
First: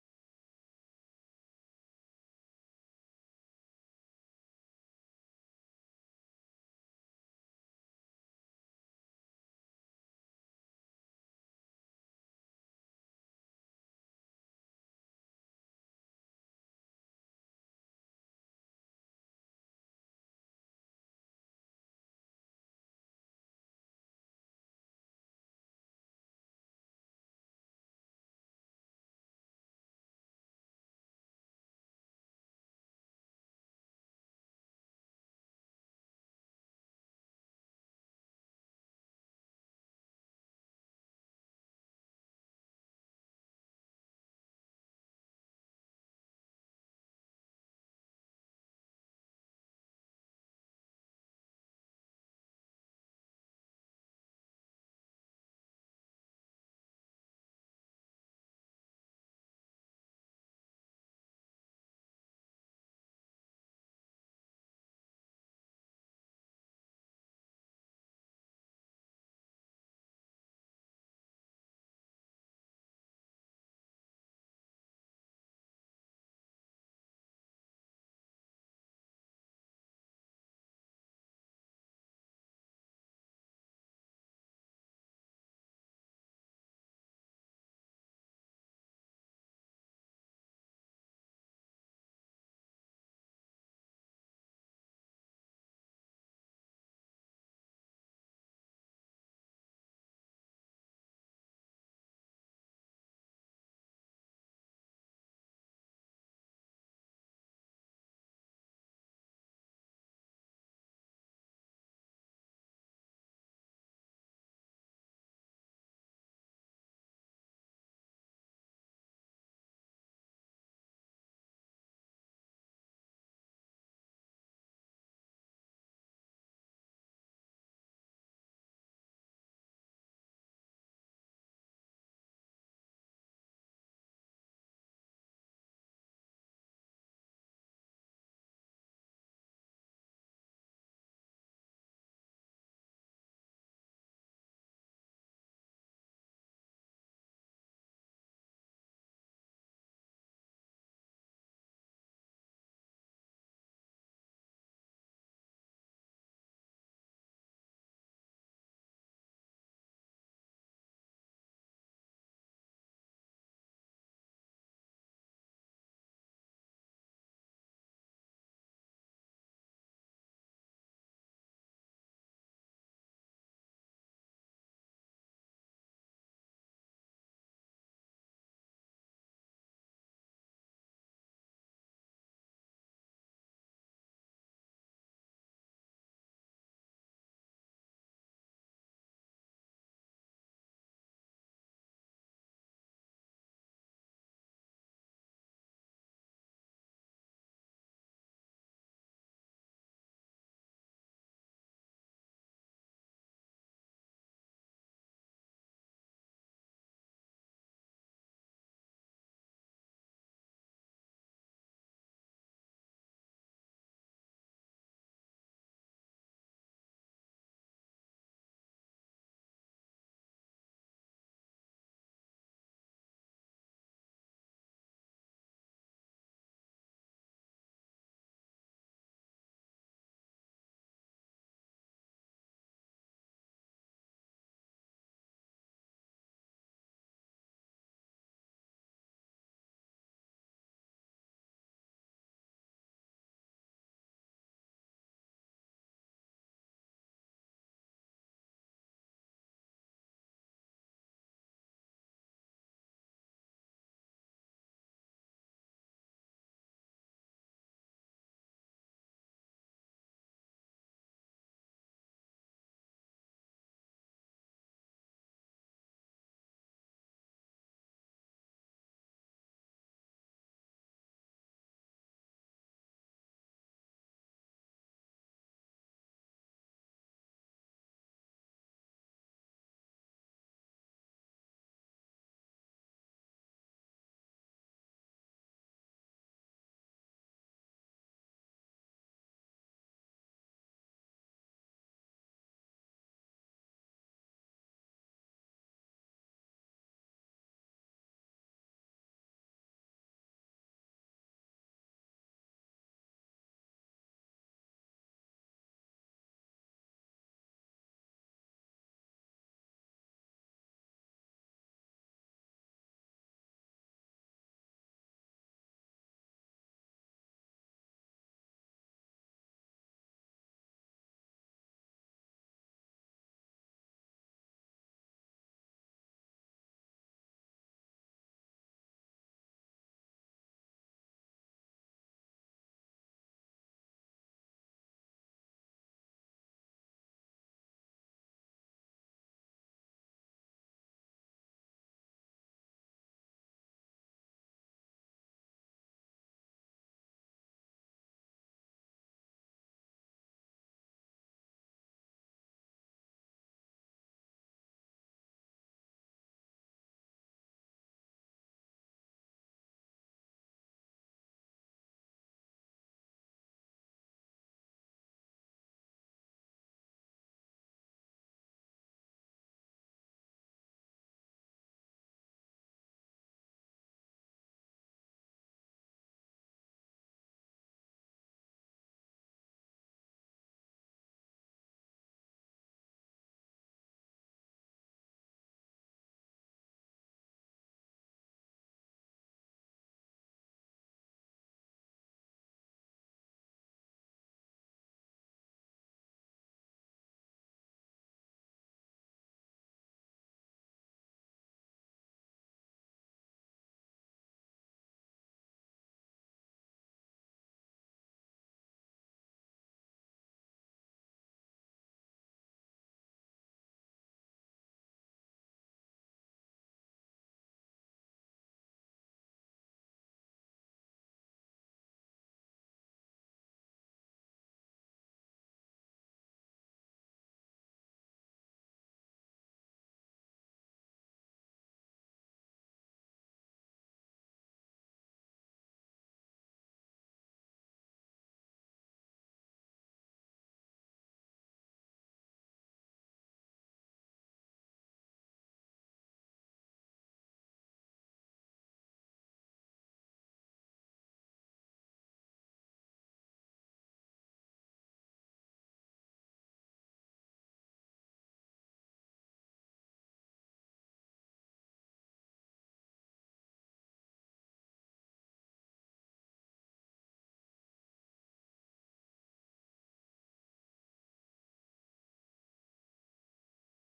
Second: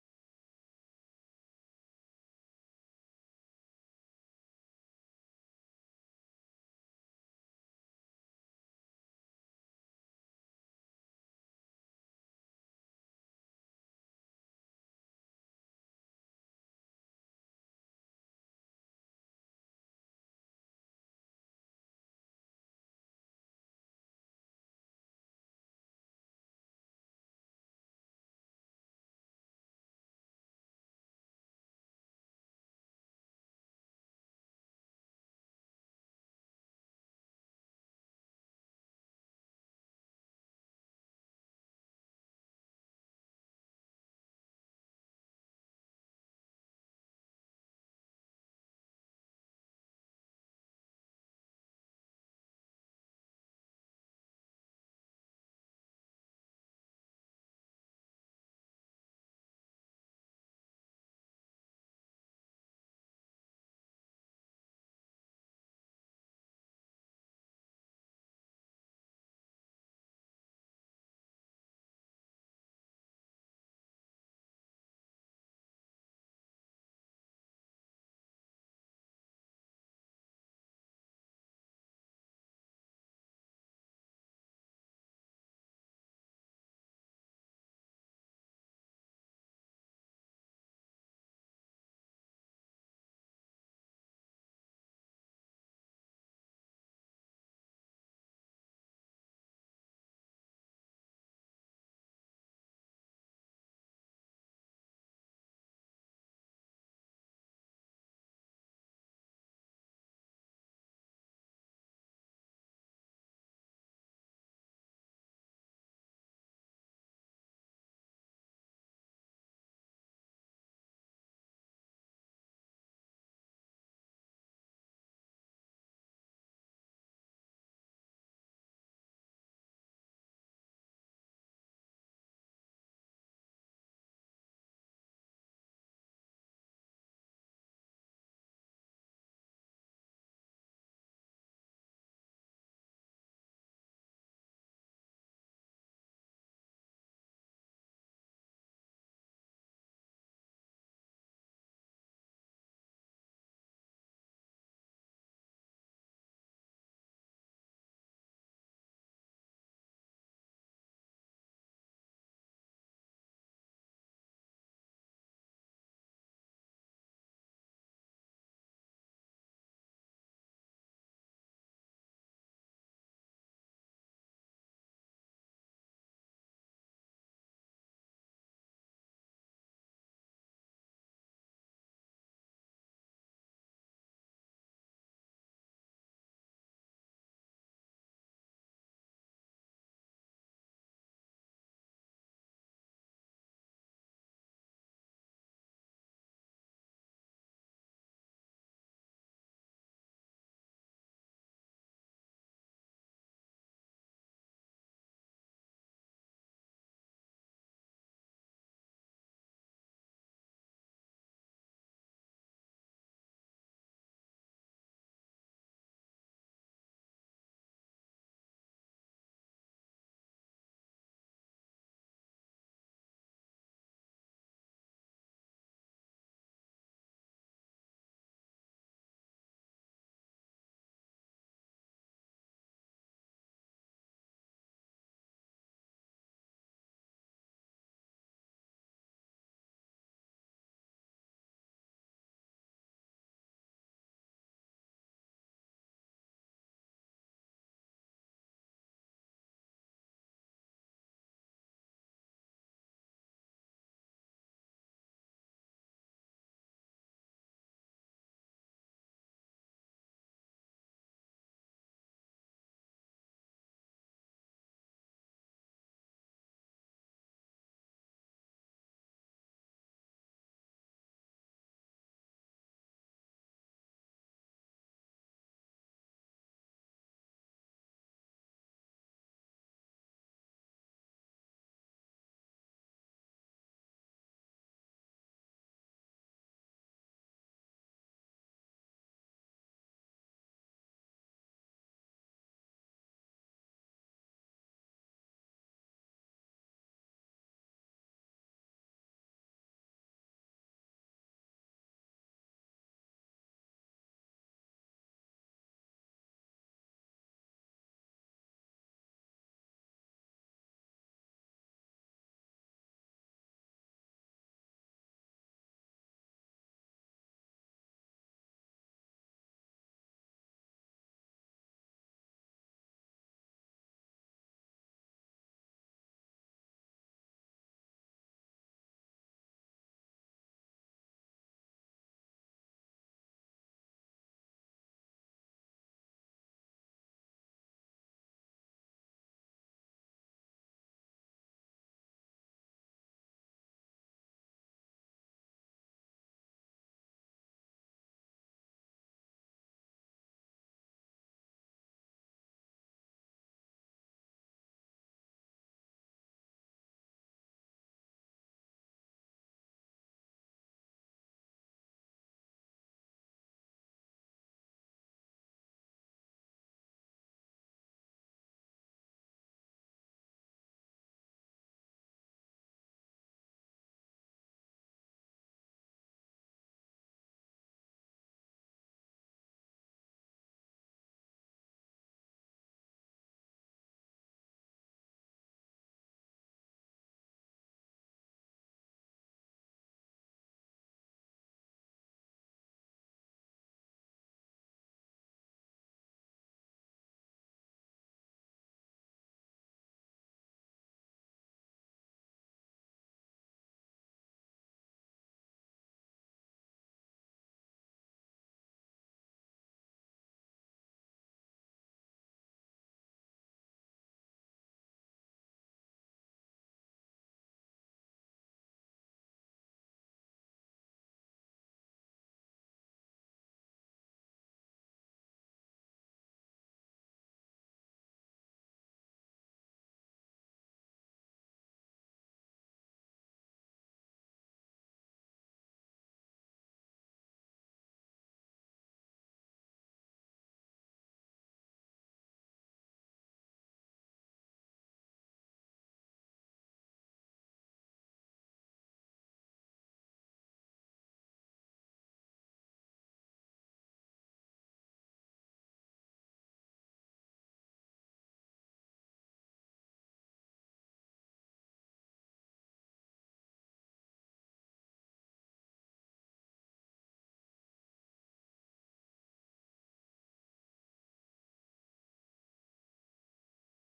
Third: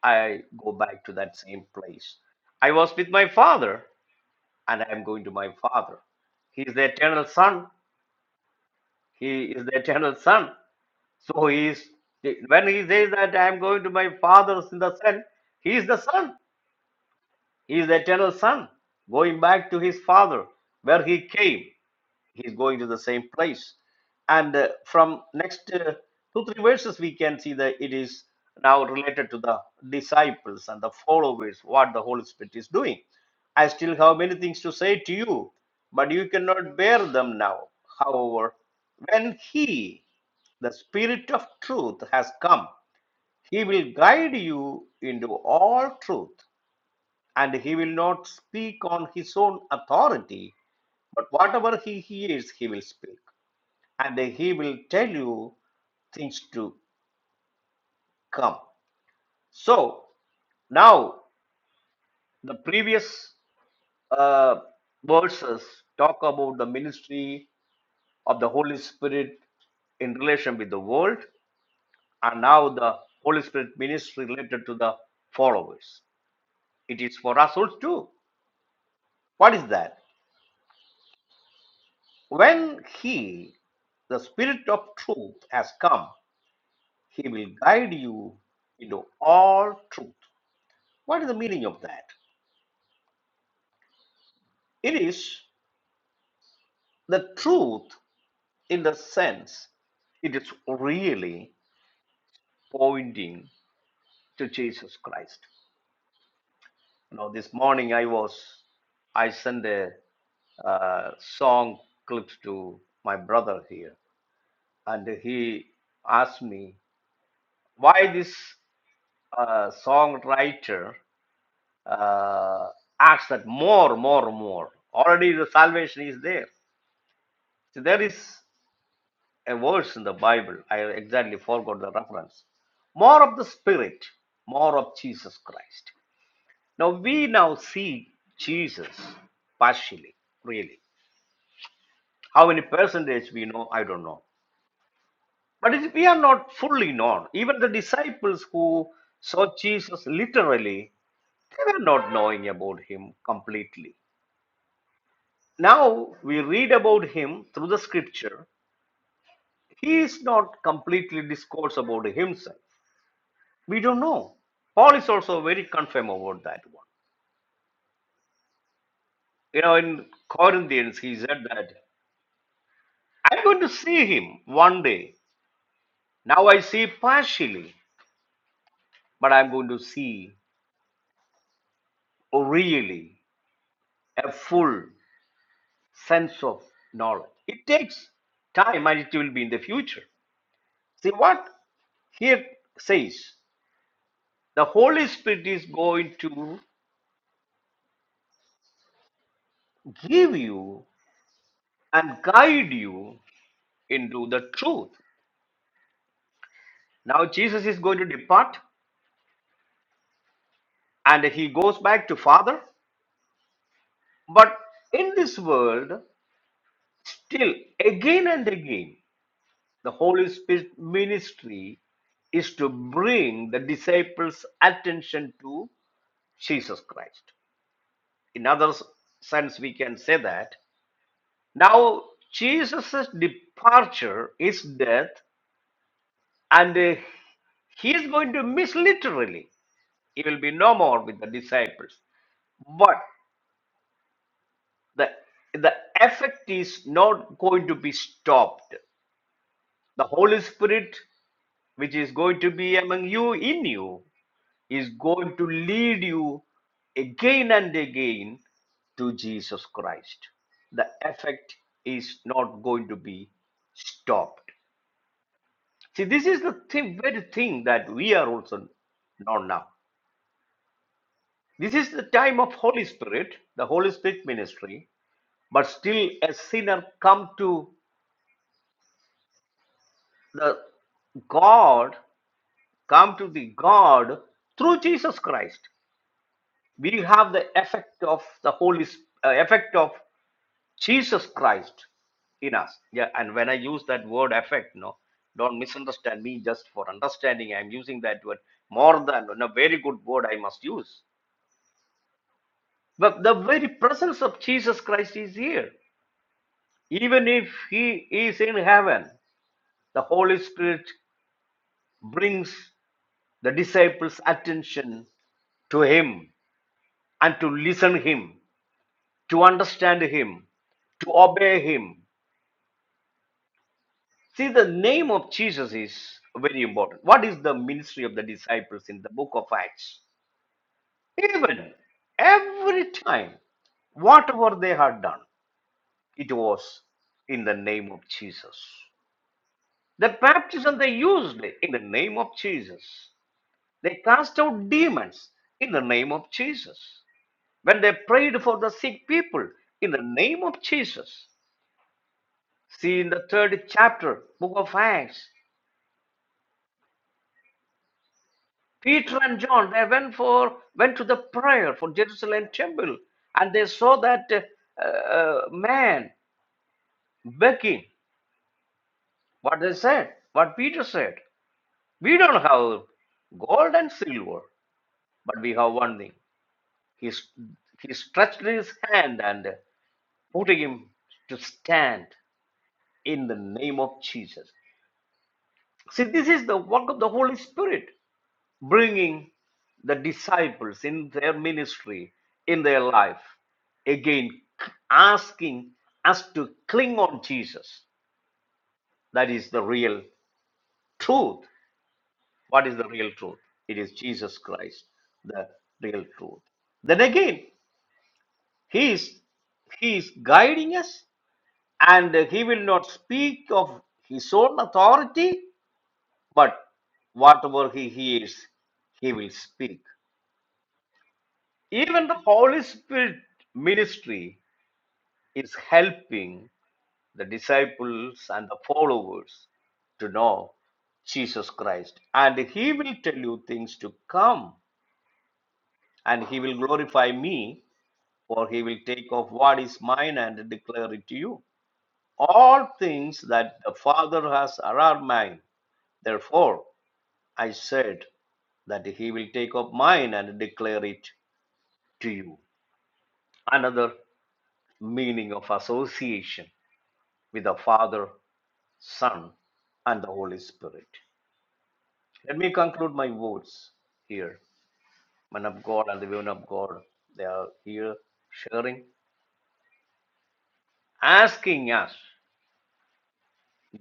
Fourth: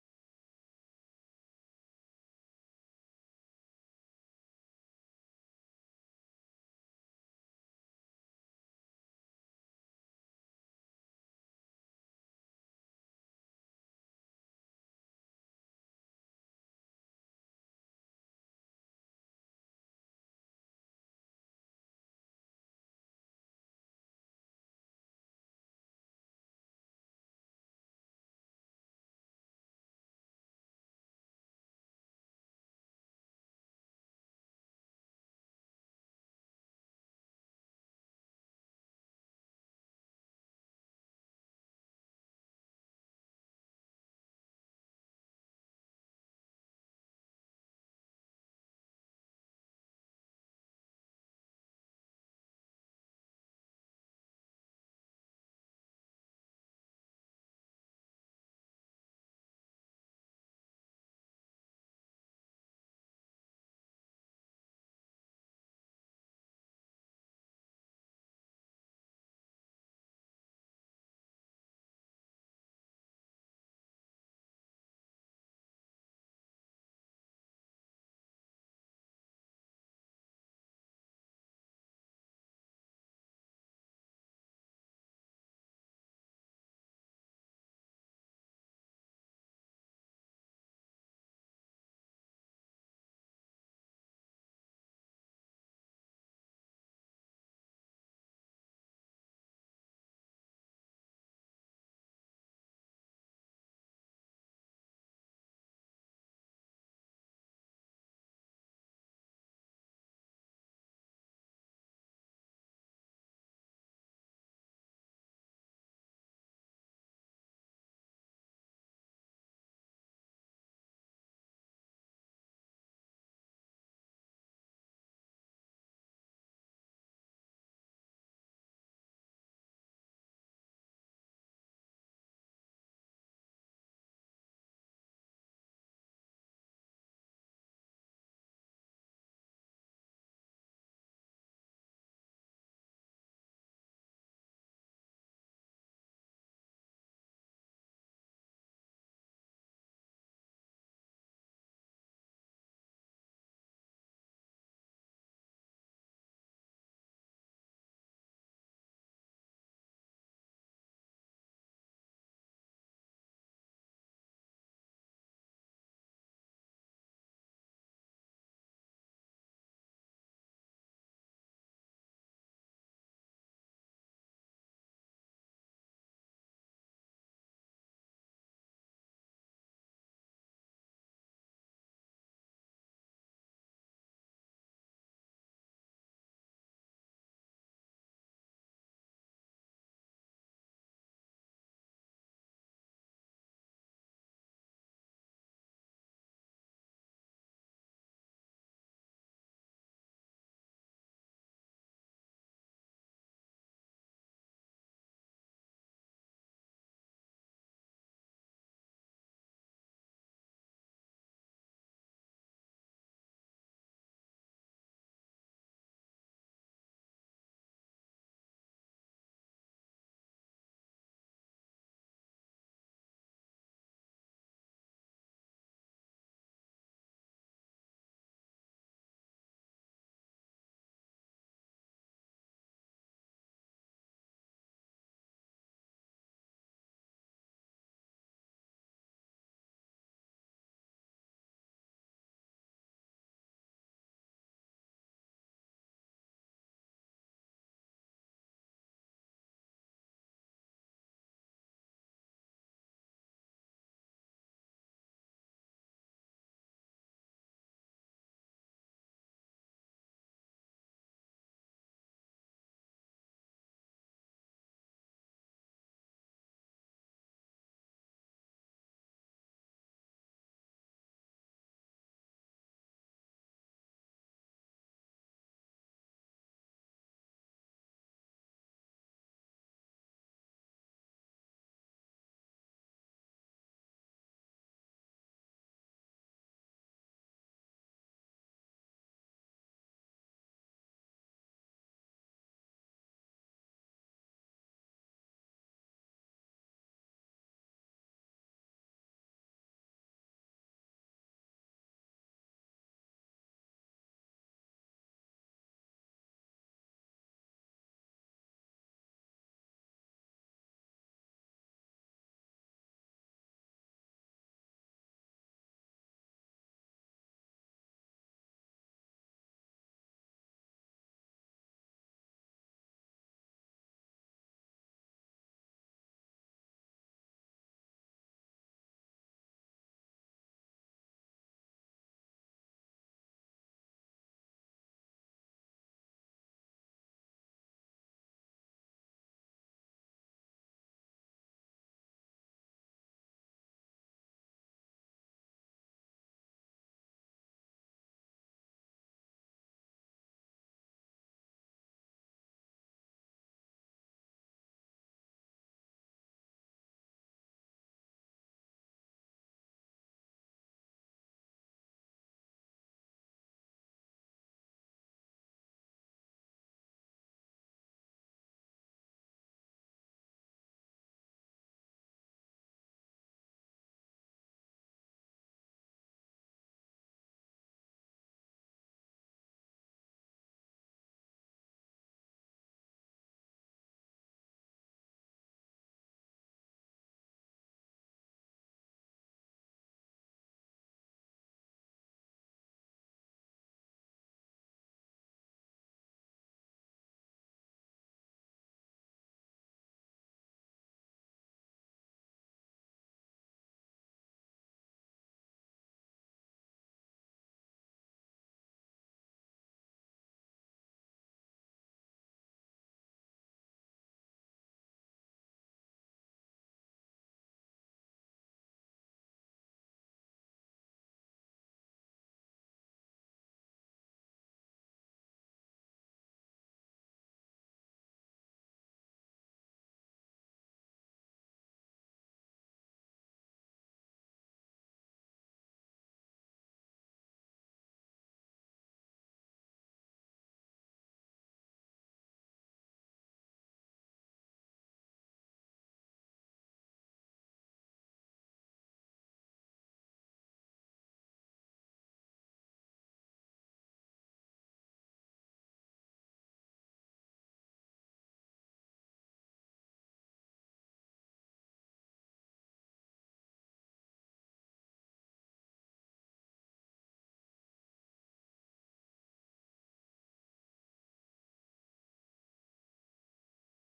Speaker 2: I go back to that same place. I was with my Father, and I am going to my Father. He is the eternal Son. He is the eternal Son. So he is. When he says that I am going to my Father in the Son, he is the Son. He is the eternal Son, going back to his Father where he came. he's going to the same place and uh, from next uh, two three verses we can see that it is now related to the disciples and the followers what the holy spirit is doing i still have many things to say to you but you cannot bear them now however when he the spirit of truth has come he will guide you into all truth and he will not speak on his own authority but whatever he hears he will speak and he will tell you things to come. So now the previous uh, verses talk about the ministry of the Holy Spirit in relation with the world, and now the Holy Spirit ministry related to the followers. It is for us also too. What is that? When He, the Spirit of truth, has come, He will guide you into all truth. What is the meaning of that? It is the truth in the sense it is really pointing to Jesus Christ. You know, this morning I was, I sent a uh, song clips to my brother here, and he asked me why this uh, songwriter uh, asks that more, more, more. Already the salvation is there. So there is. a verse in the Bible. I exactly forgot the reference. More of the Spirit, more of Jesus Christ. Now we now see Jesus partially, really. How many percentage we know, I don't know. But it- we are not fully known. Even the disciples who saw Jesus literally, they were not knowing about him completely. Now we read about him through the scripture. He is not completely discourse about himself. We don't know. Paul is also very confirm about that one. You know, in Corinthians, he said that I'm going to see him one day. Now I see partially, but I'm going to see really a full sense of knowledge. It takes time and it will be in the future. See what here says the Holy Spirit is going to give you and guide you into the truth. Now Jesus is going to depart and he goes back to father but in this world still again and again the holy spirit ministry is to bring the disciples attention to jesus christ in other s- sense we can say that now jesus' departure is death and uh, he is going to miss literally he will be no more with the disciples the the effect is not going to be stopped the holy spirit which is going to be among you in you is going to lead you again and again to jesus christ the effect is not going to be stopped see this is the thi- very thing that we are also not now this is the time of holy spirit the holy spirit ministry but still a sinner come to the God come to the God through Jesus Christ. We have the effect of the Holy Sp- uh, effect of Jesus Christ in us. Yeah, and when I use that word effect, no, don't misunderstand me. Just for understanding, I'm using that word more than a very good word I must use. But the very presence of Jesus Christ is here. Even if he is in heaven, the Holy Spirit brings the disciples' attention to him and to listen him to understand him to obey him see the name of jesus is very important what is the ministry of the disciples in the book of acts even every time whatever they had done it was in the name of jesus the baptism they used in the name of jesus they cast out demons in the name of jesus when they prayed for the sick people in the name of jesus See in the third chapter, book of Acts, Peter and John they went for went to the prayer for Jerusalem temple, and they saw that uh, uh, man begging. What they said, what Peter said, we don't have gold and silver, but we have one thing. He he stretched his hand and putting him to stand in the name of Jesus. See, this is the work of the Holy Spirit. bringing the disciples in their ministry, in their life, again asking us to cling on Jesus. That is the real truth. What is the real truth? It is Jesus Christ, the real truth. Then again, He is He is guiding us, and He will not speak of His own authority, but whatever He hears, He will speak. even the holy spirit ministry is helping the disciples and the followers to know jesus christ and he will tell you things to come and he will glorify me for he will take off what is mine and declare it to you all things that the father has are mine therefore i said that he will take up mine and declare it to you. Another meaning of association. with the Father, Son, and the Holy Spirit. Let me conclude my words here. Men of God and the women of God, they are here sharing, asking us.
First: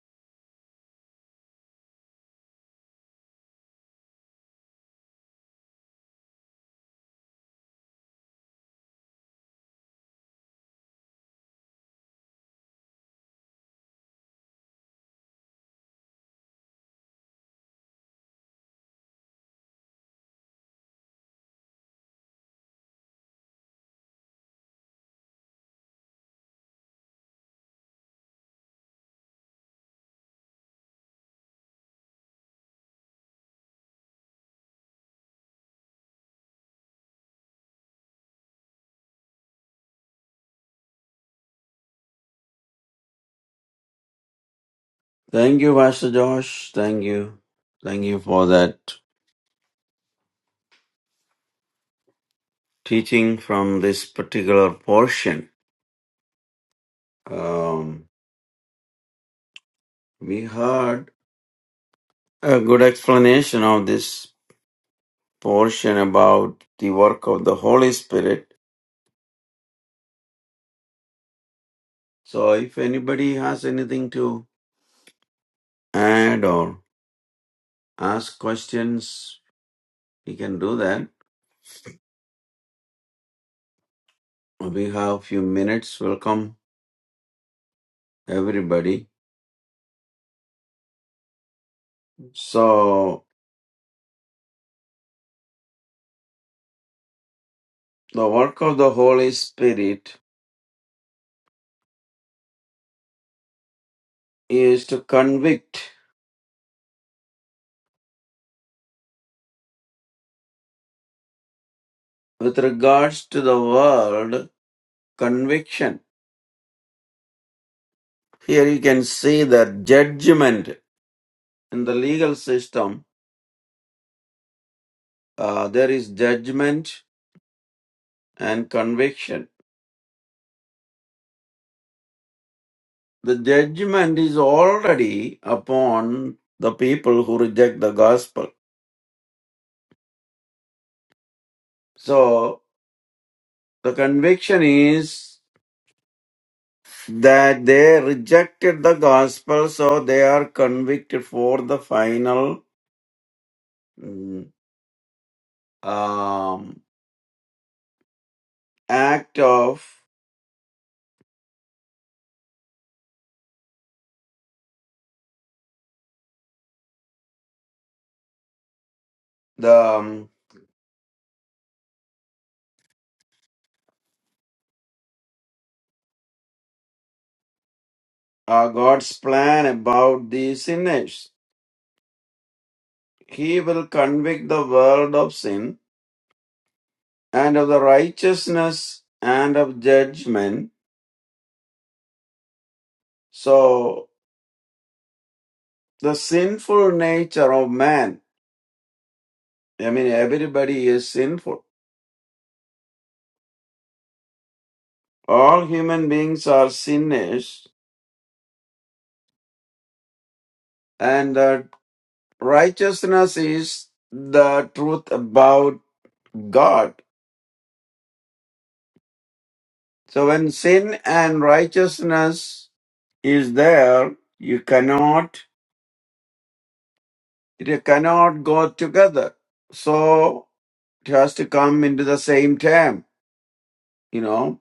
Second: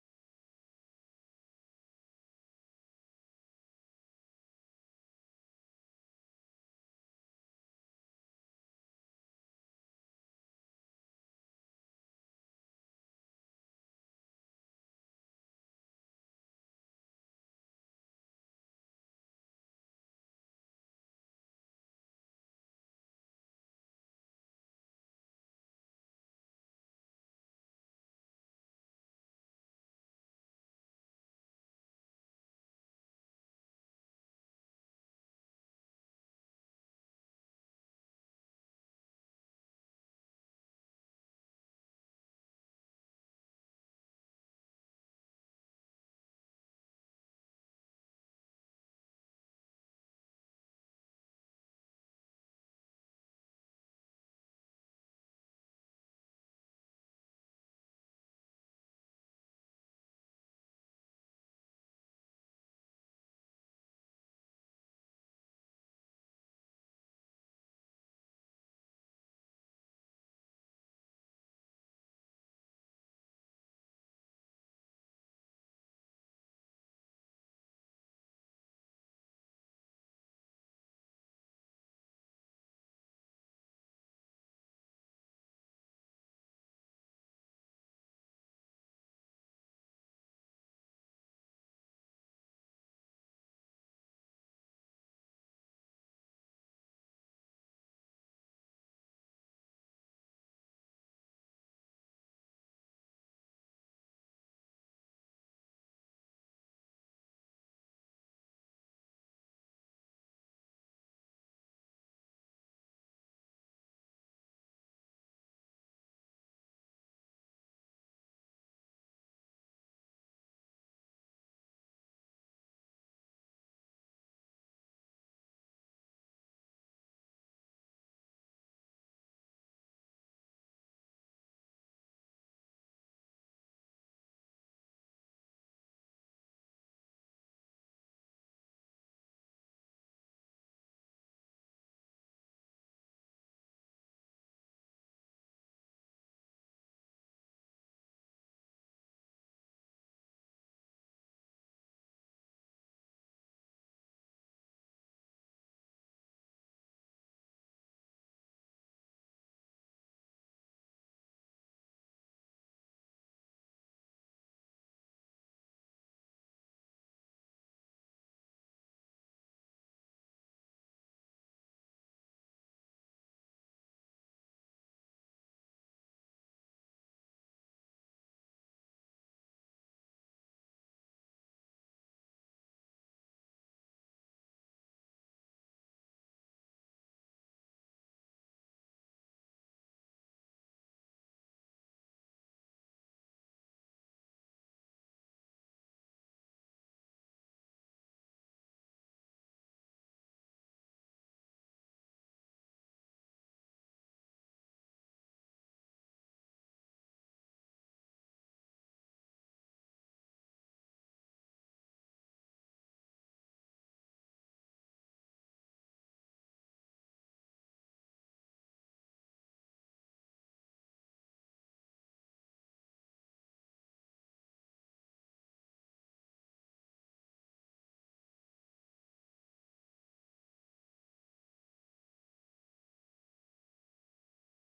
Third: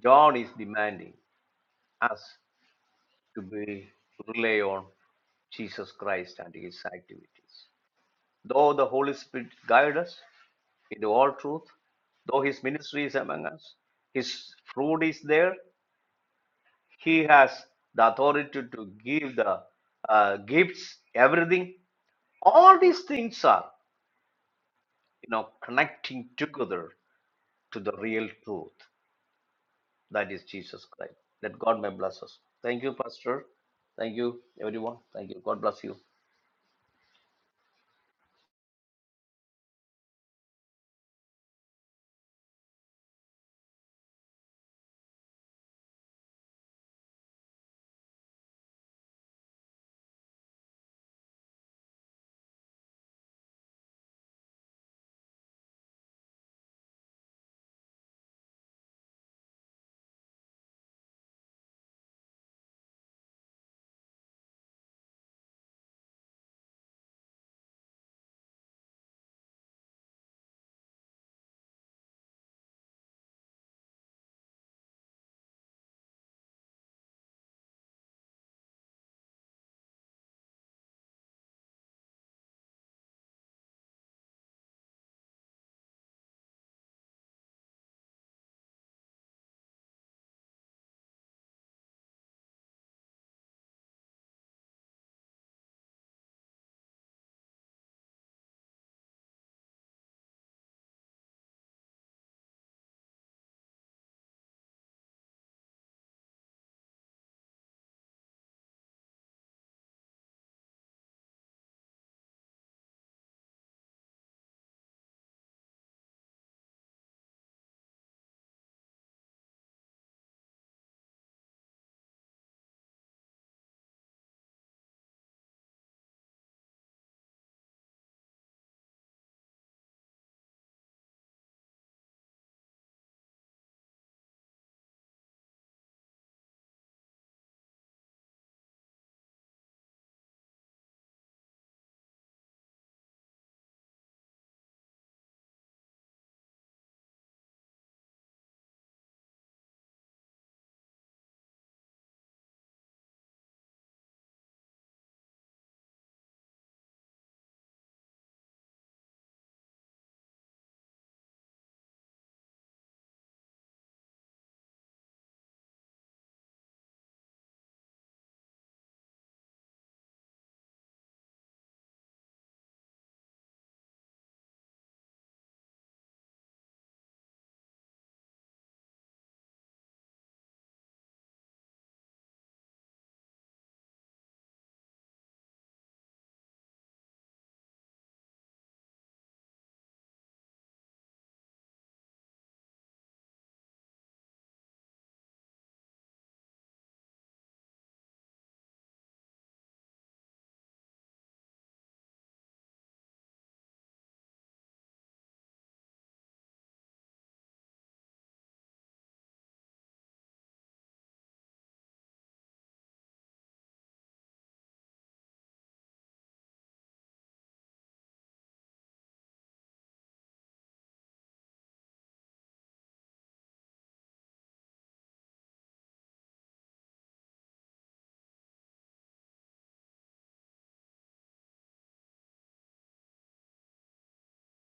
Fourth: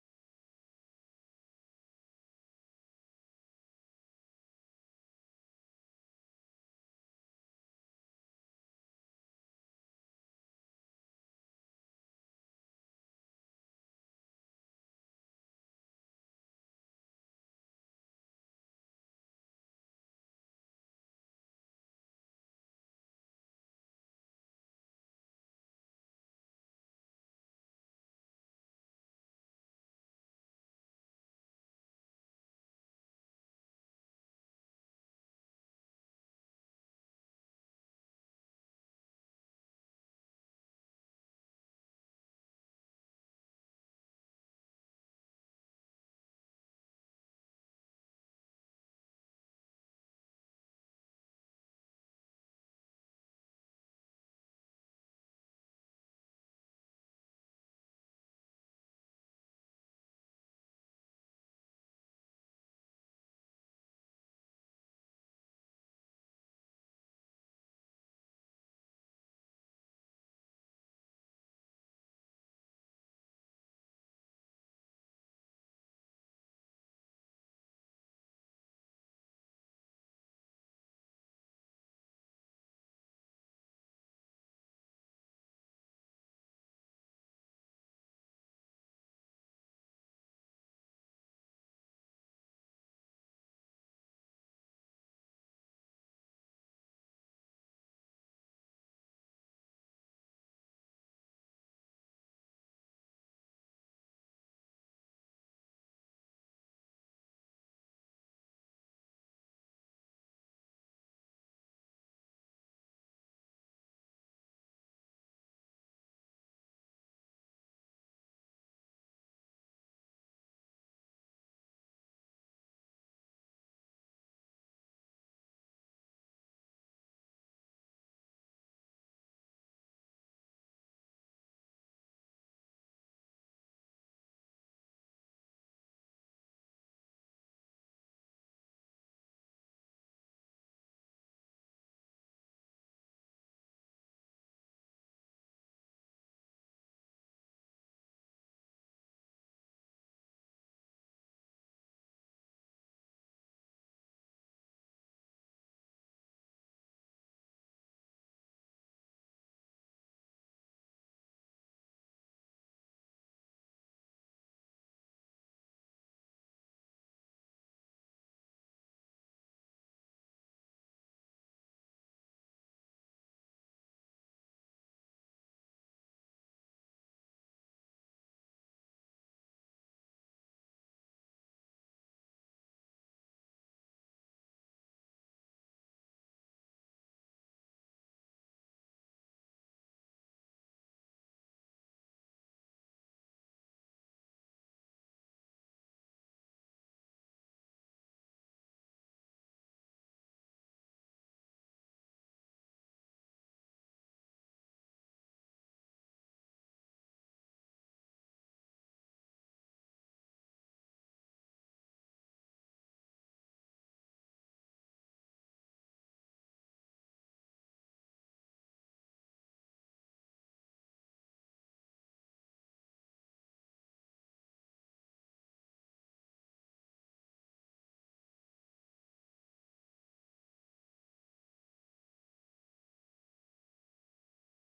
Speaker 2: John is demanding us to be rely on Jesus Christ and his activities. Though the Holy Spirit guide us into all truth, though his ministry is among us, his fruit is there, he has the authority to give the uh, gifts everything all these things are you know connecting together to the real truth that is jesus christ that god may bless us thank you pastor thank you everyone thank you god bless you
Speaker 3: Thank you, Pastor Josh. Thank you. Thank you for that teaching from this particular portion. Um, we heard a good explanation of this portion about the work of the Holy Spirit. So if anybody has anything to add or ask questions, you can do that. We have a few minutes. Welcome everybody. So the work of the Holy Spirit is to convict with regards to the word conviction, here you can see that judgment in the legal system, uh, there is judgment and conviction. The judgment is already upon the people who reject the gospel. So the conviction is that they rejected the gospel, so they are convicted for the final mm, um, act of the um, are God's plan about the sinners. He will convict the world of sin and of the righteousness and of judgment. So the sinful nature of man, I mean, everybody is sinful. All human beings are sinners and the righteousness is the truth about God. So when sin and righteousness is there, you cannot It cannot go together. So it has to come into the same term. You know,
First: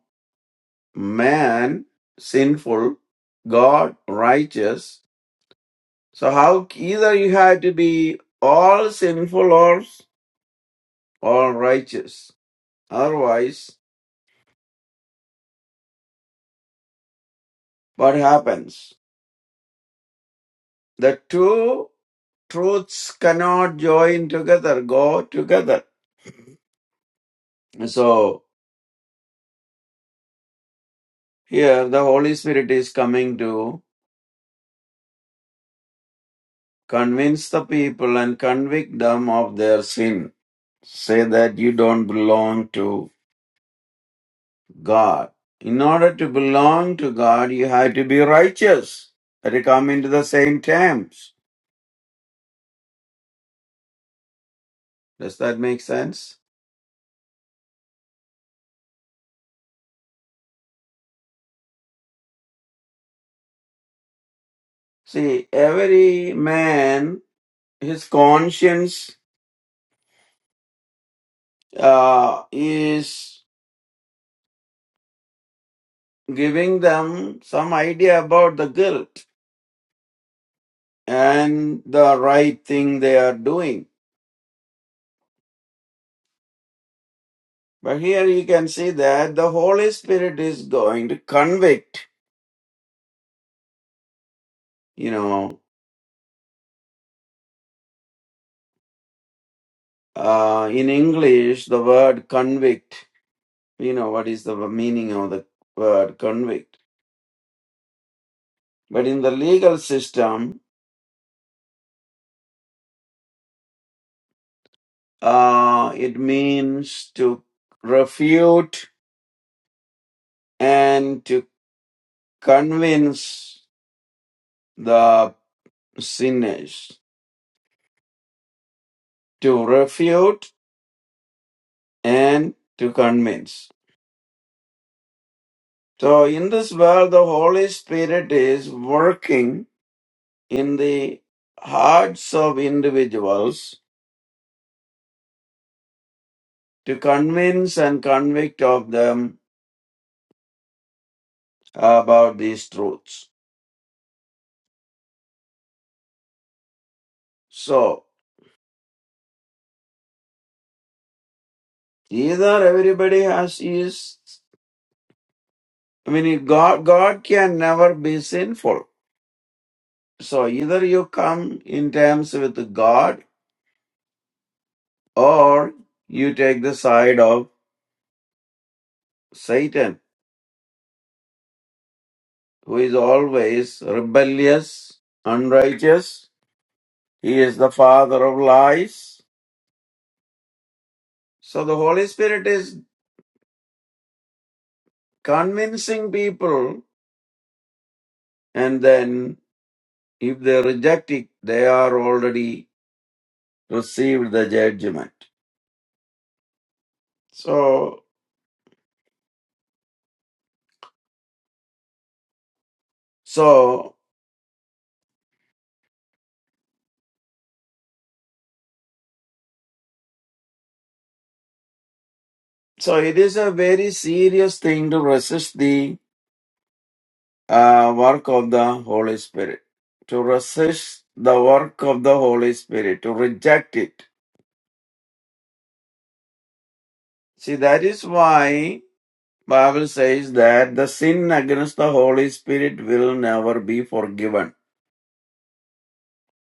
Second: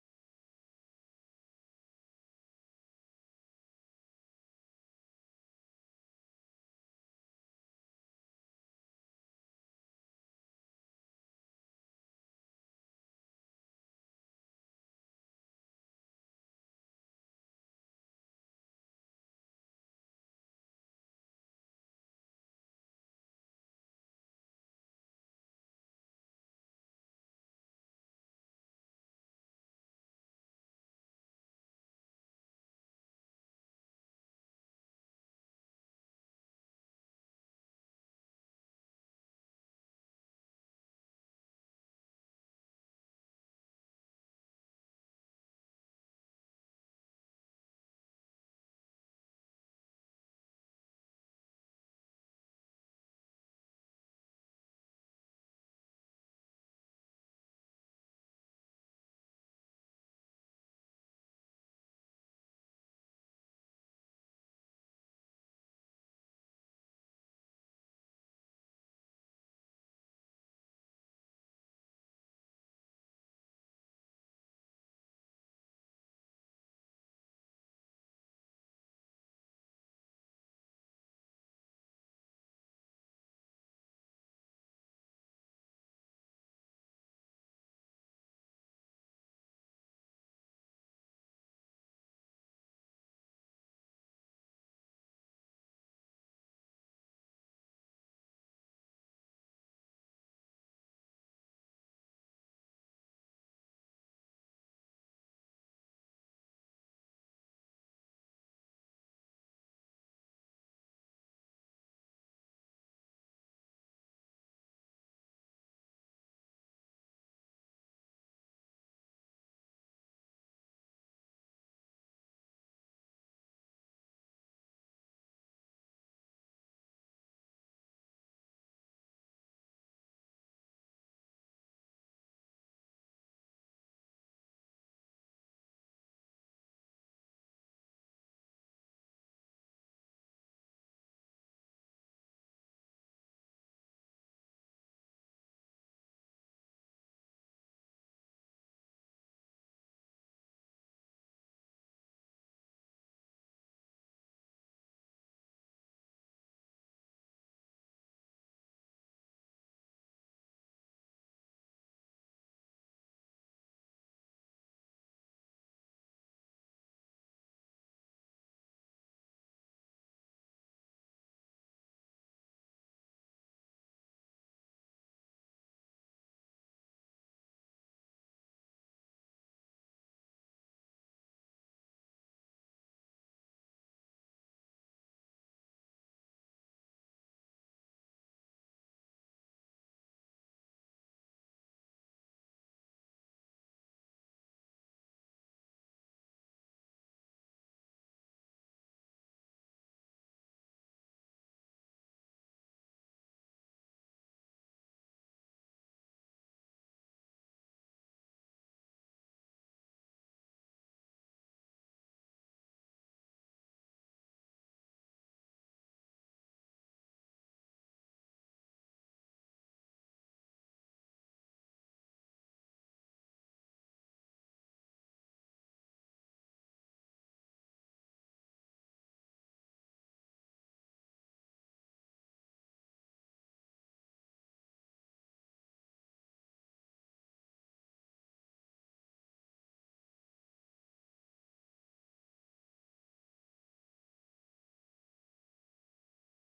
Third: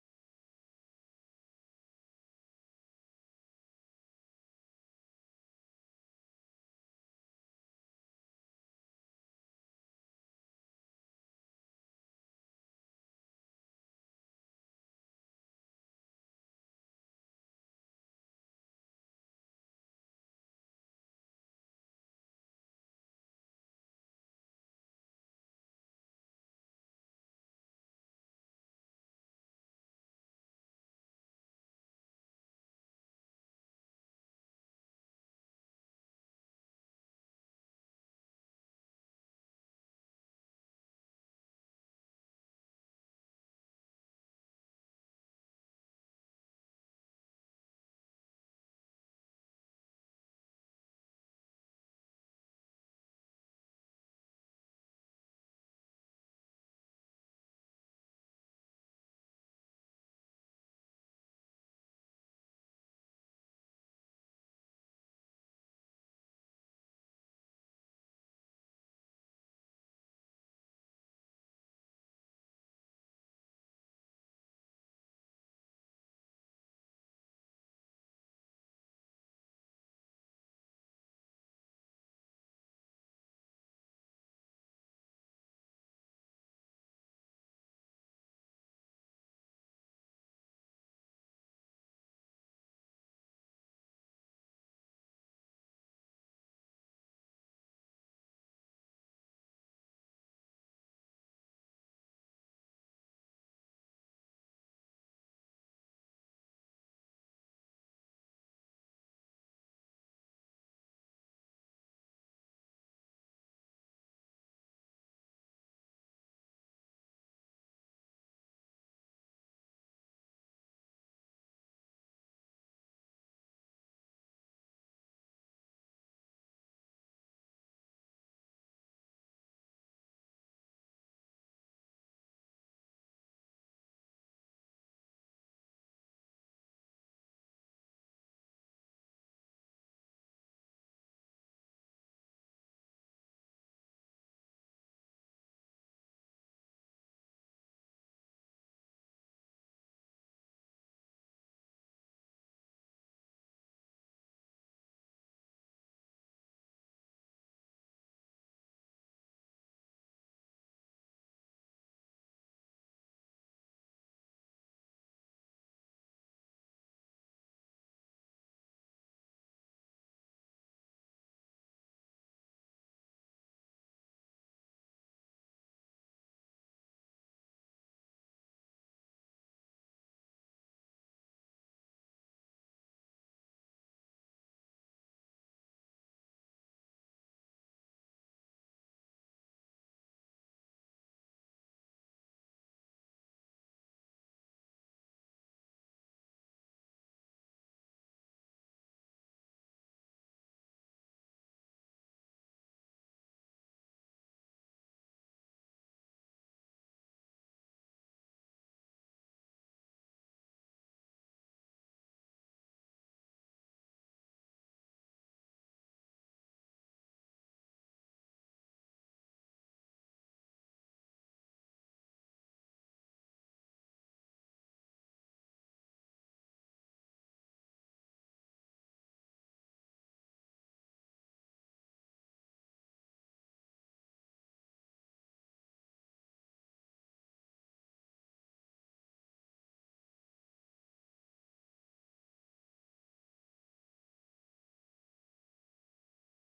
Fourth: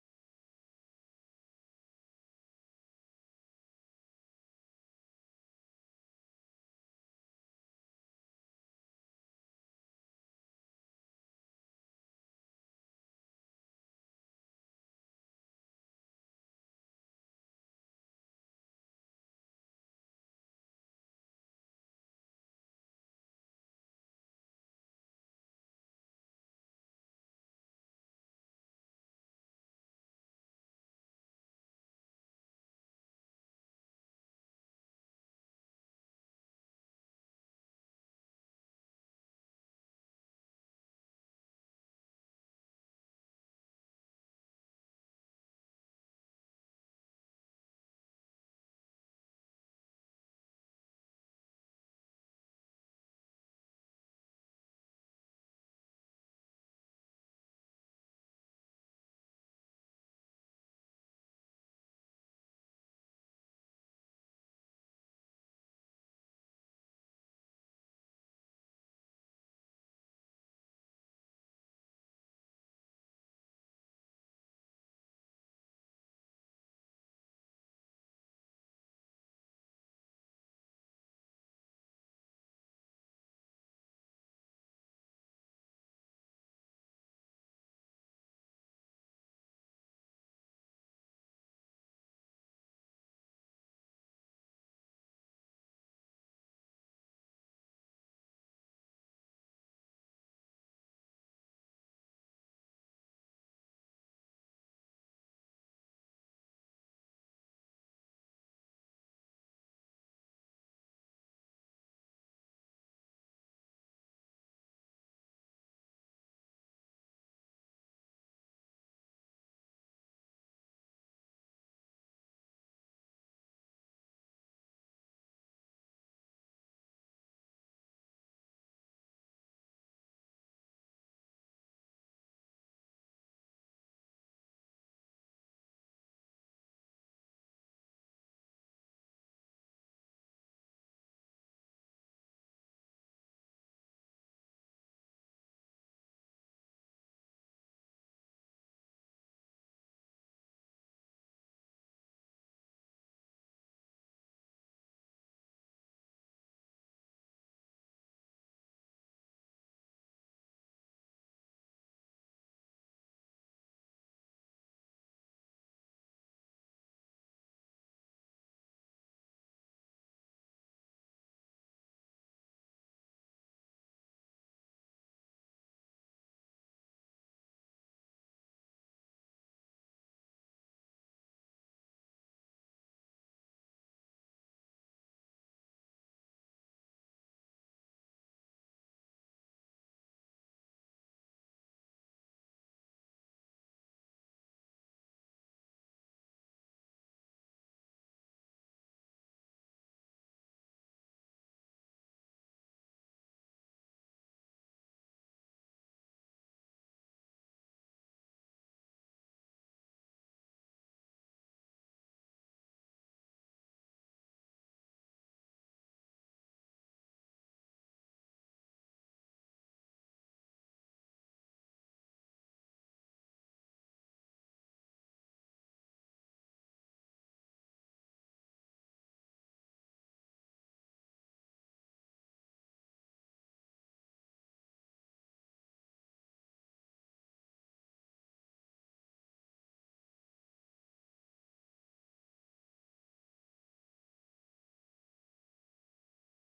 Speaker 3: man, sinful, God, righteous. So how either you have to be all sinful or all righteous. Otherwise, what happens? The two truths cannot join together, go together. So here the Holy Spirit is coming to Convince the people and convict them of their sin. Say that you don't belong to God. In order to belong to God, you have to be righteous. That you come into the same terms. Does that make sense? See, every man, his conscience uh, is giving them some idea about the guilt and the right thing they are doing. But here you can see that the Holy Spirit is going to convict. You know, uh, in English, the word convict, you know, what is the meaning of the word convict? But in the legal system, uh, it means to refute and to convince the sinners. To refute and to convince. So in this world, the Holy Spirit is working in the hearts of individuals to convince and convict of them about these truths. So either everybody has is I mean God God can never be sinful. So either you come in terms with God or you take the side of Satan, who is always rebellious, unrighteous. He is the father of lies. So the Holy Spirit is convincing people, and then if they reject it, they are already received the judgment. So, so, so it is a very serious thing to resist the uh, work of the Holy Spirit, to resist the work of the Holy Spirit, to reject it. See, that is why Bible says that the sin against the Holy Spirit will never be forgiven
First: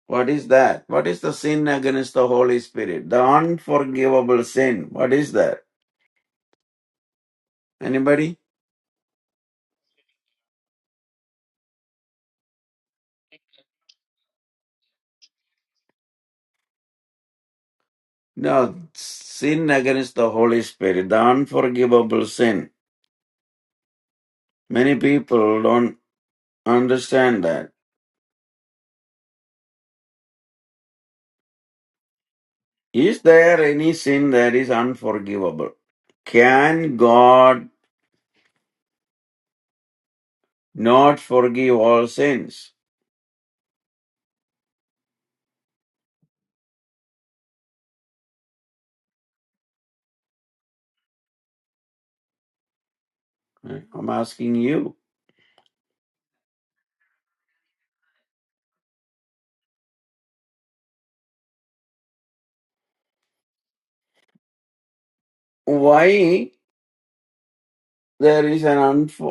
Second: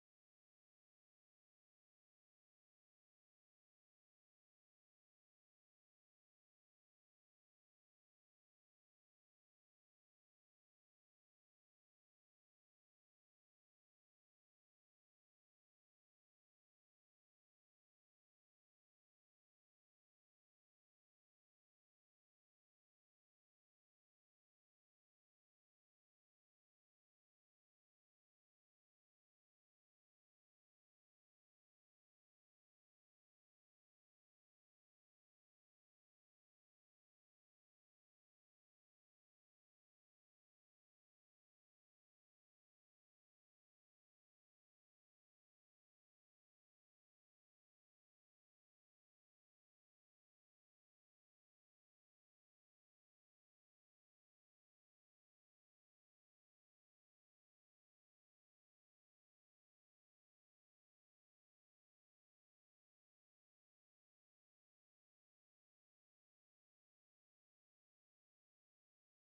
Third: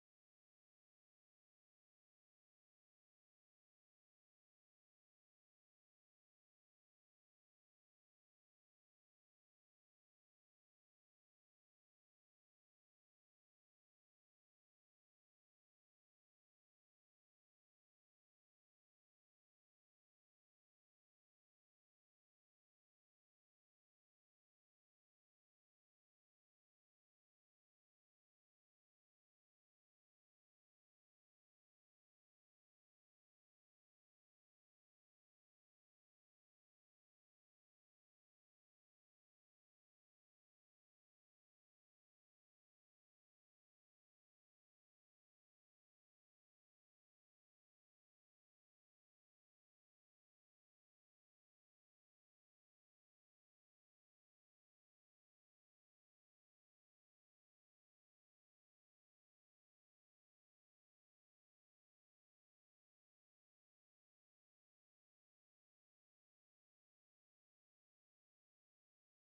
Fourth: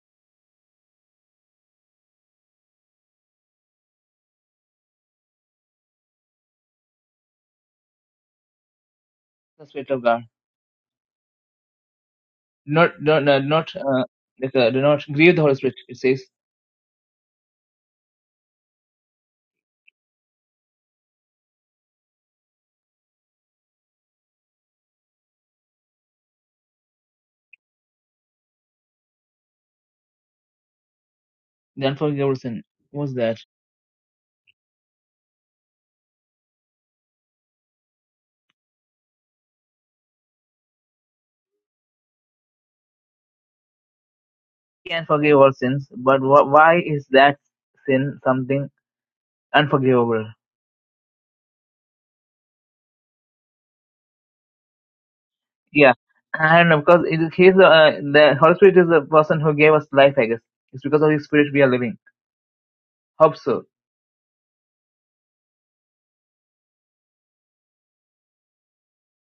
Speaker 3: What is that? What is the sin against the Holy Spirit? The unforgivable sin. What is that? Anybody?
Speaker 1: The Spirit of God. Do not do not uh, do not, uh, like, uh, do not grieve the Holy Spirit. It says
Speaker 3: No, sin against the Holy Spirit, the unforgivable sin. Many people don't understand that.
Speaker 1: the unforgivable sin. What's
Speaker 3: Is
Speaker 1: that?
Speaker 3: there any sin that is unforgivable? Can God not forgive all sins?
Speaker 1: He can forgive all sins, but wh- why is that sin something unforgivable?
Speaker 3: I'm asking you.
Speaker 1: Yeah, and of course, it, he's the, uh, the Holy Spirit is the person who gave us life. I guess it's because of His Spirit we are living. Hope so.
Speaker 3: Why There is an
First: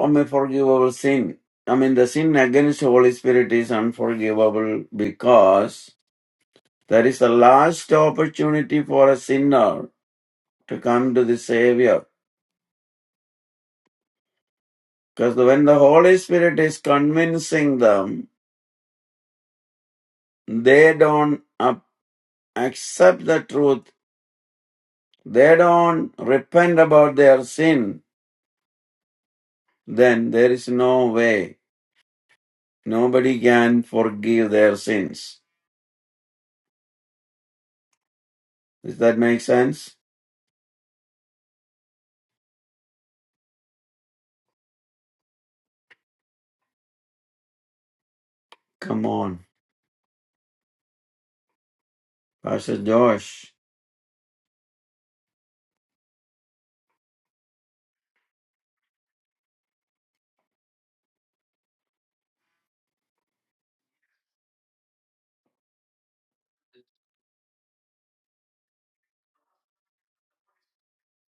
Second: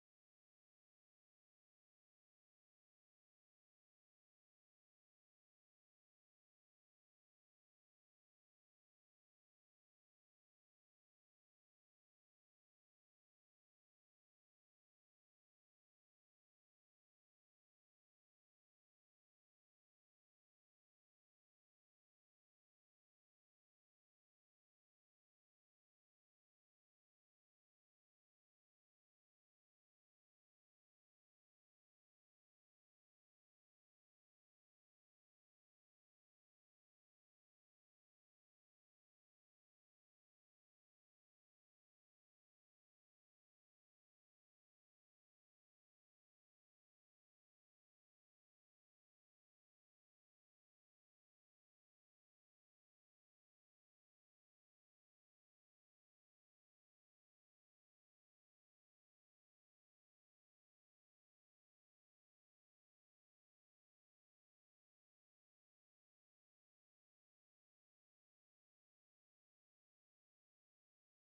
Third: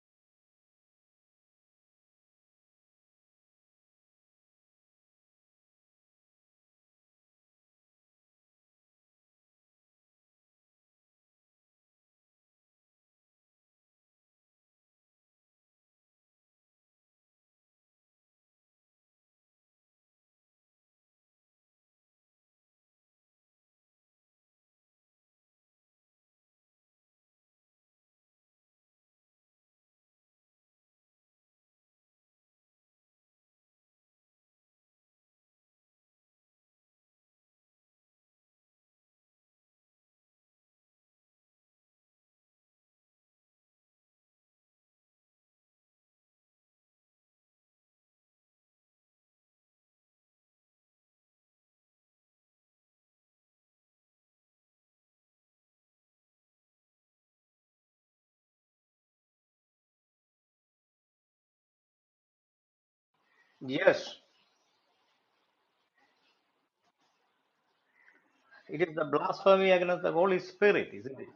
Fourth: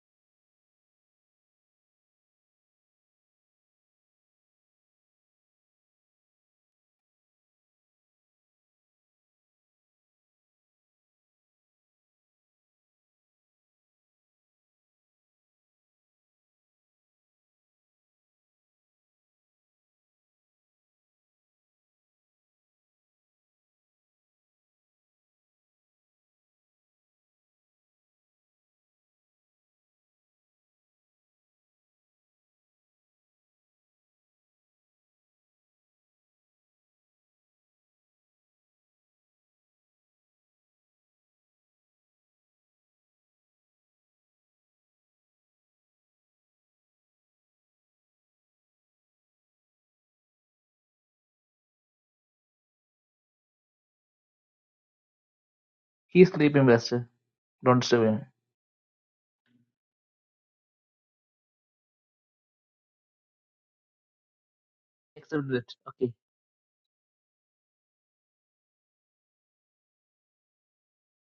Speaker 3: unforgivable sin. I mean, the sin against the Holy Spirit is unforgivable because there is a last opportunity for a sinner to come to the Savior. Because when the Holy Spirit is convincing them, they don't up- accept the truth, they don't repent about their sin, then there is no way. Nobody can forgive their sins. Does that make sense? Come on. Pastor Josh.
Speaker 1: He's sleeping, Pastor. Don't disturb him.
Speaker 2: yes
Speaker 1: Accept it. Okay.
Speaker 2: it is the blasphemy against the holy spirit isn't it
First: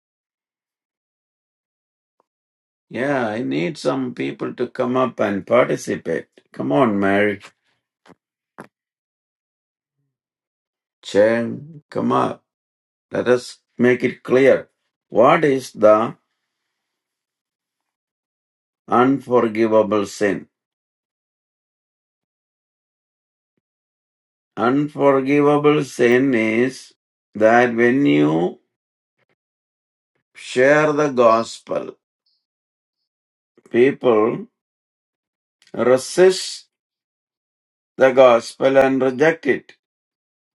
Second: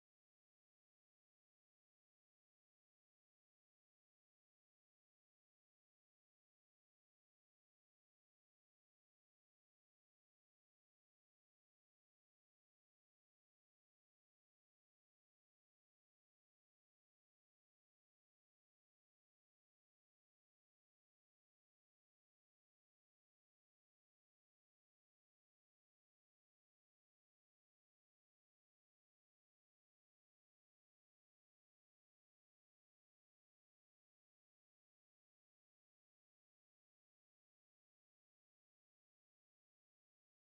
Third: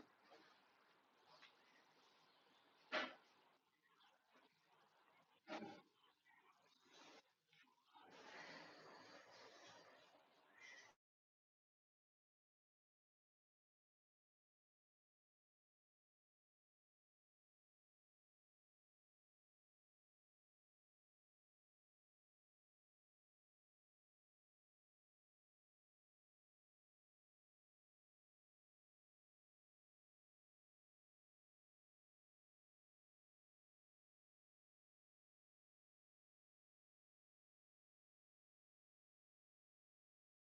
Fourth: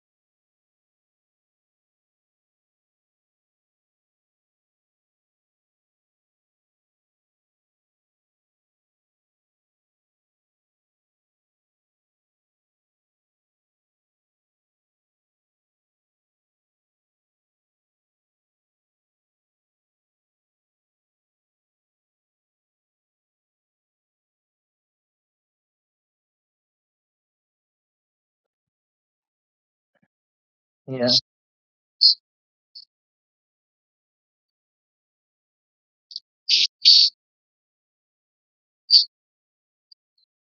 Speaker 3: Yeah, I need some people to come up and participate. Come on, Mary. Chen, come up. Let us make it clear. What is the unforgivable sin? Unforgivable sin is that when you share
Speaker 1: Yeah.
Speaker 3: the gospel, people resist the gospel and reject it.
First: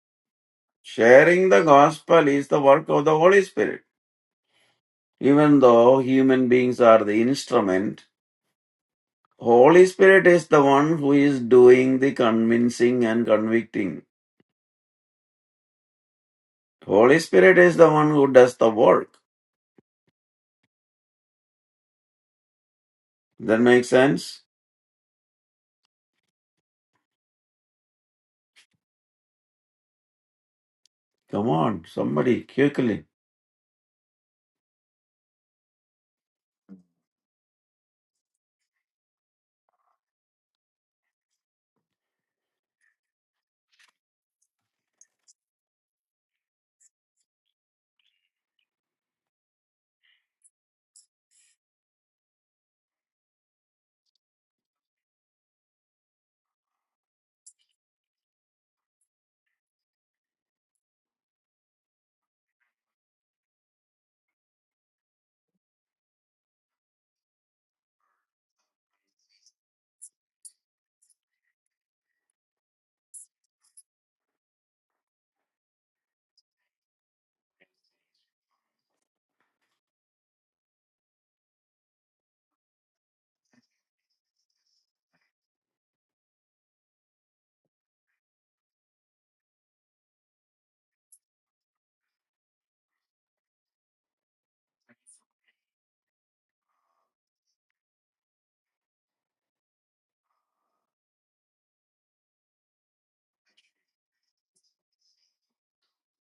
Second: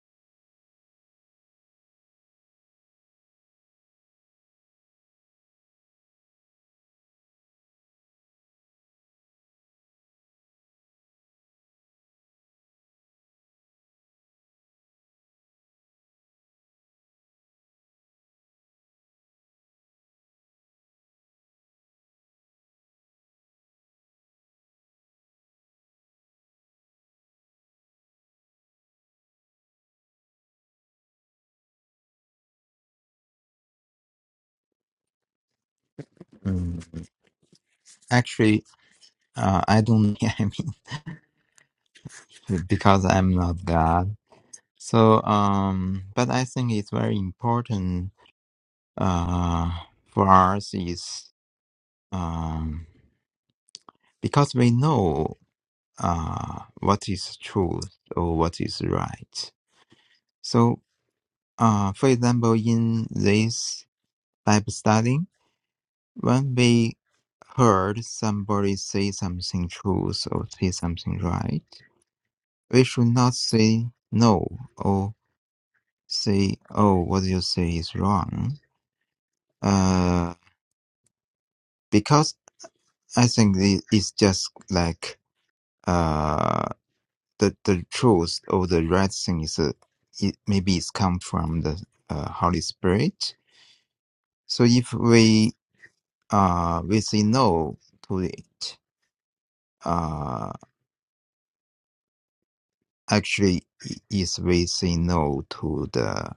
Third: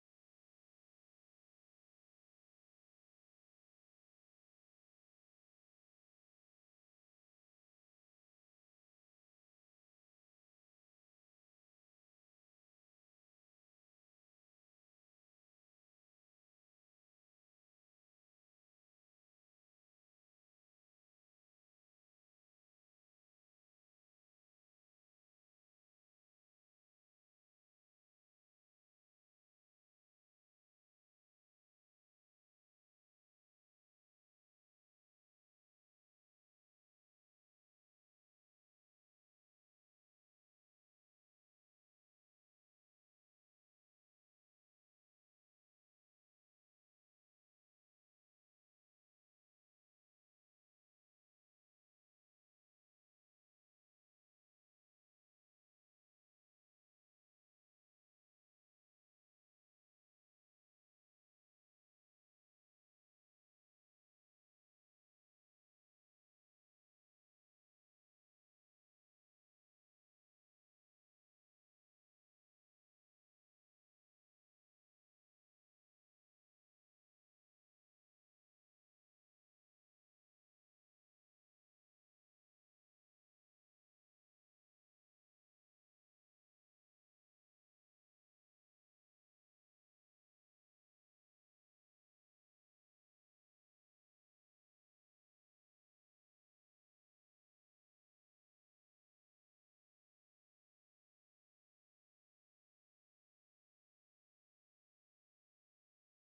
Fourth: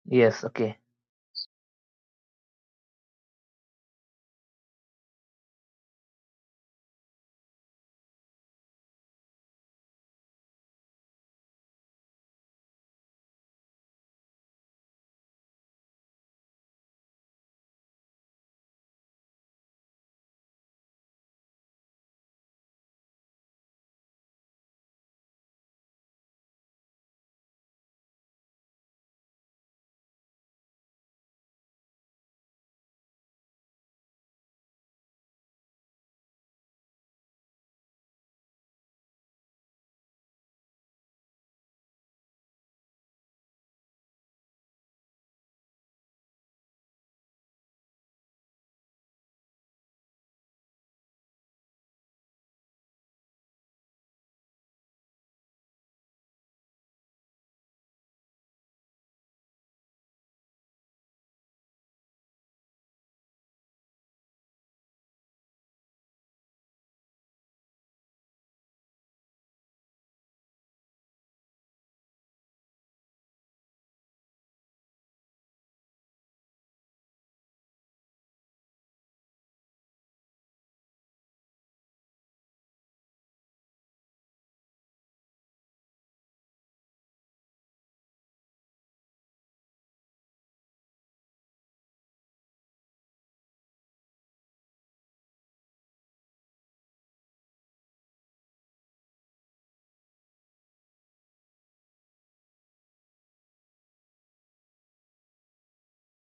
Speaker 1: Yes. Okay.
Speaker 3: Sharing the gospel is the work of the Holy Spirit. Even though human beings are the instrument, Holy Spirit is the one who is doing the convincing and convicting. Holy Spirit is the one who does the work. That makes sense? Come on, somebody, quickly.
Speaker 4: Mm, Actually, uh, I don't. I mean, because I'm not God. So, um, but I think it's very important uh, for us is um, because we know uh, what is truth or what is right. So, uh, for example, in this Bible study, when we heard somebody say something truth or say something right We should not say no or say, oh, what you say is wrong. Uh, because I think it- it's just like uh, the, the truth or the right thing is uh, it, maybe it's come from the uh, Holy Spirit. So if we uh, we say no to it, uh, actually i- is we say no to the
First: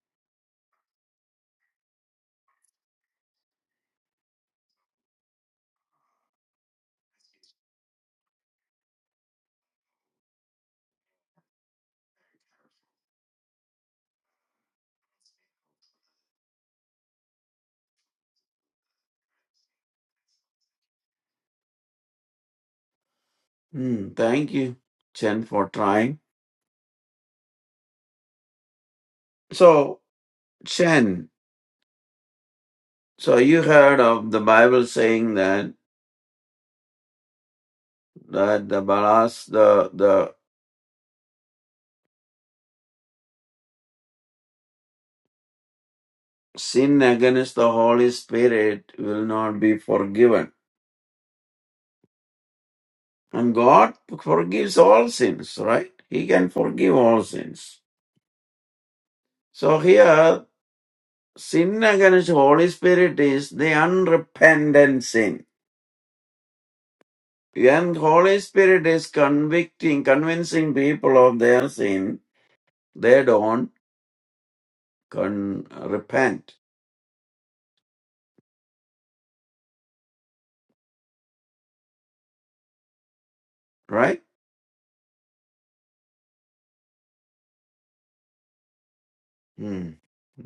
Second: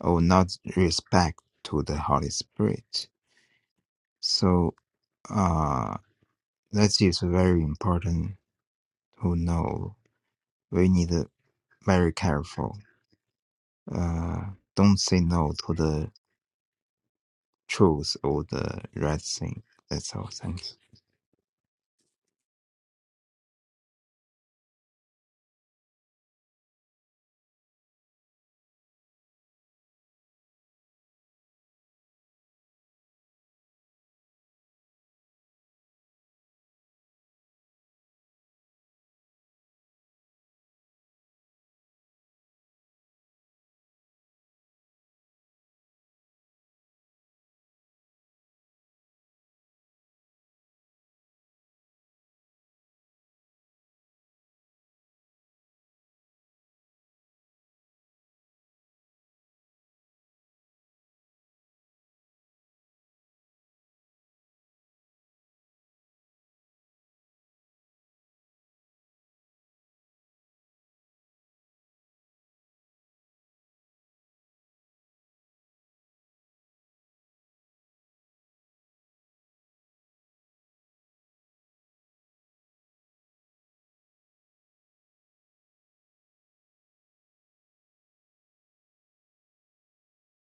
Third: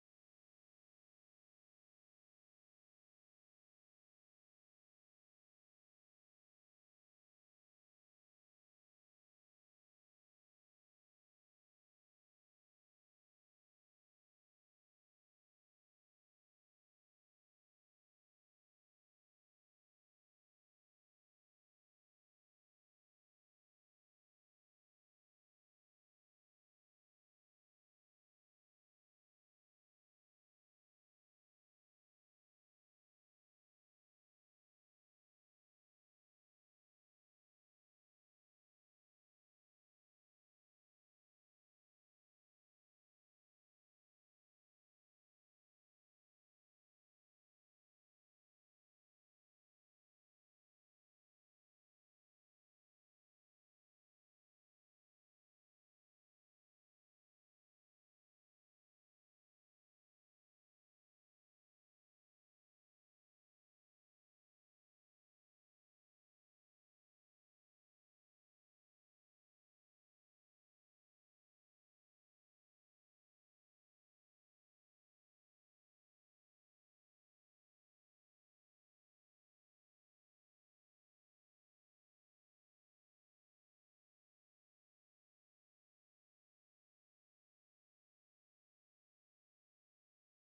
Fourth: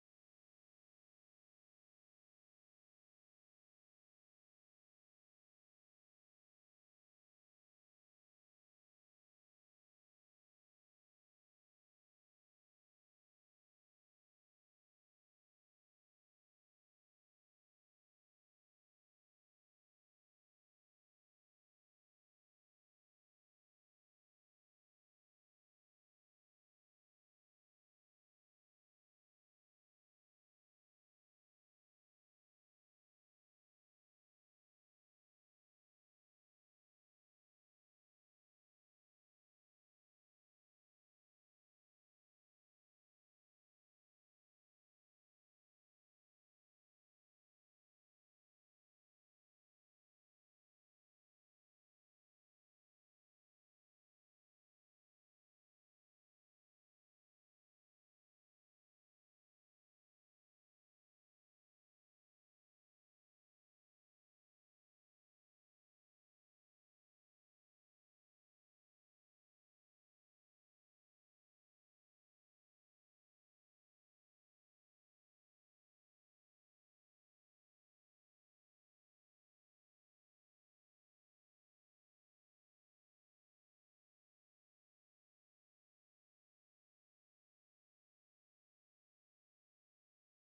Speaker 4: or not respect to the Holy Spirit. So Uh, that is very important to know. We need to very careful. Uh, don't say no to the truth or the right thing. That's all. Thank you.
Speaker 3: Hmm, thank you, Chen, for trying. So, Chen, so you heard of the Bible saying that that the balas, the the sin against the Holy Spirit will not be forgiven. And God forgives all sins, right? He can forgive all sins. So here, sin against Holy Spirit is the unrepentant sin. And Holy Spirit is convicting, convincing people of their sin. They don't con- repent, right? Hmm.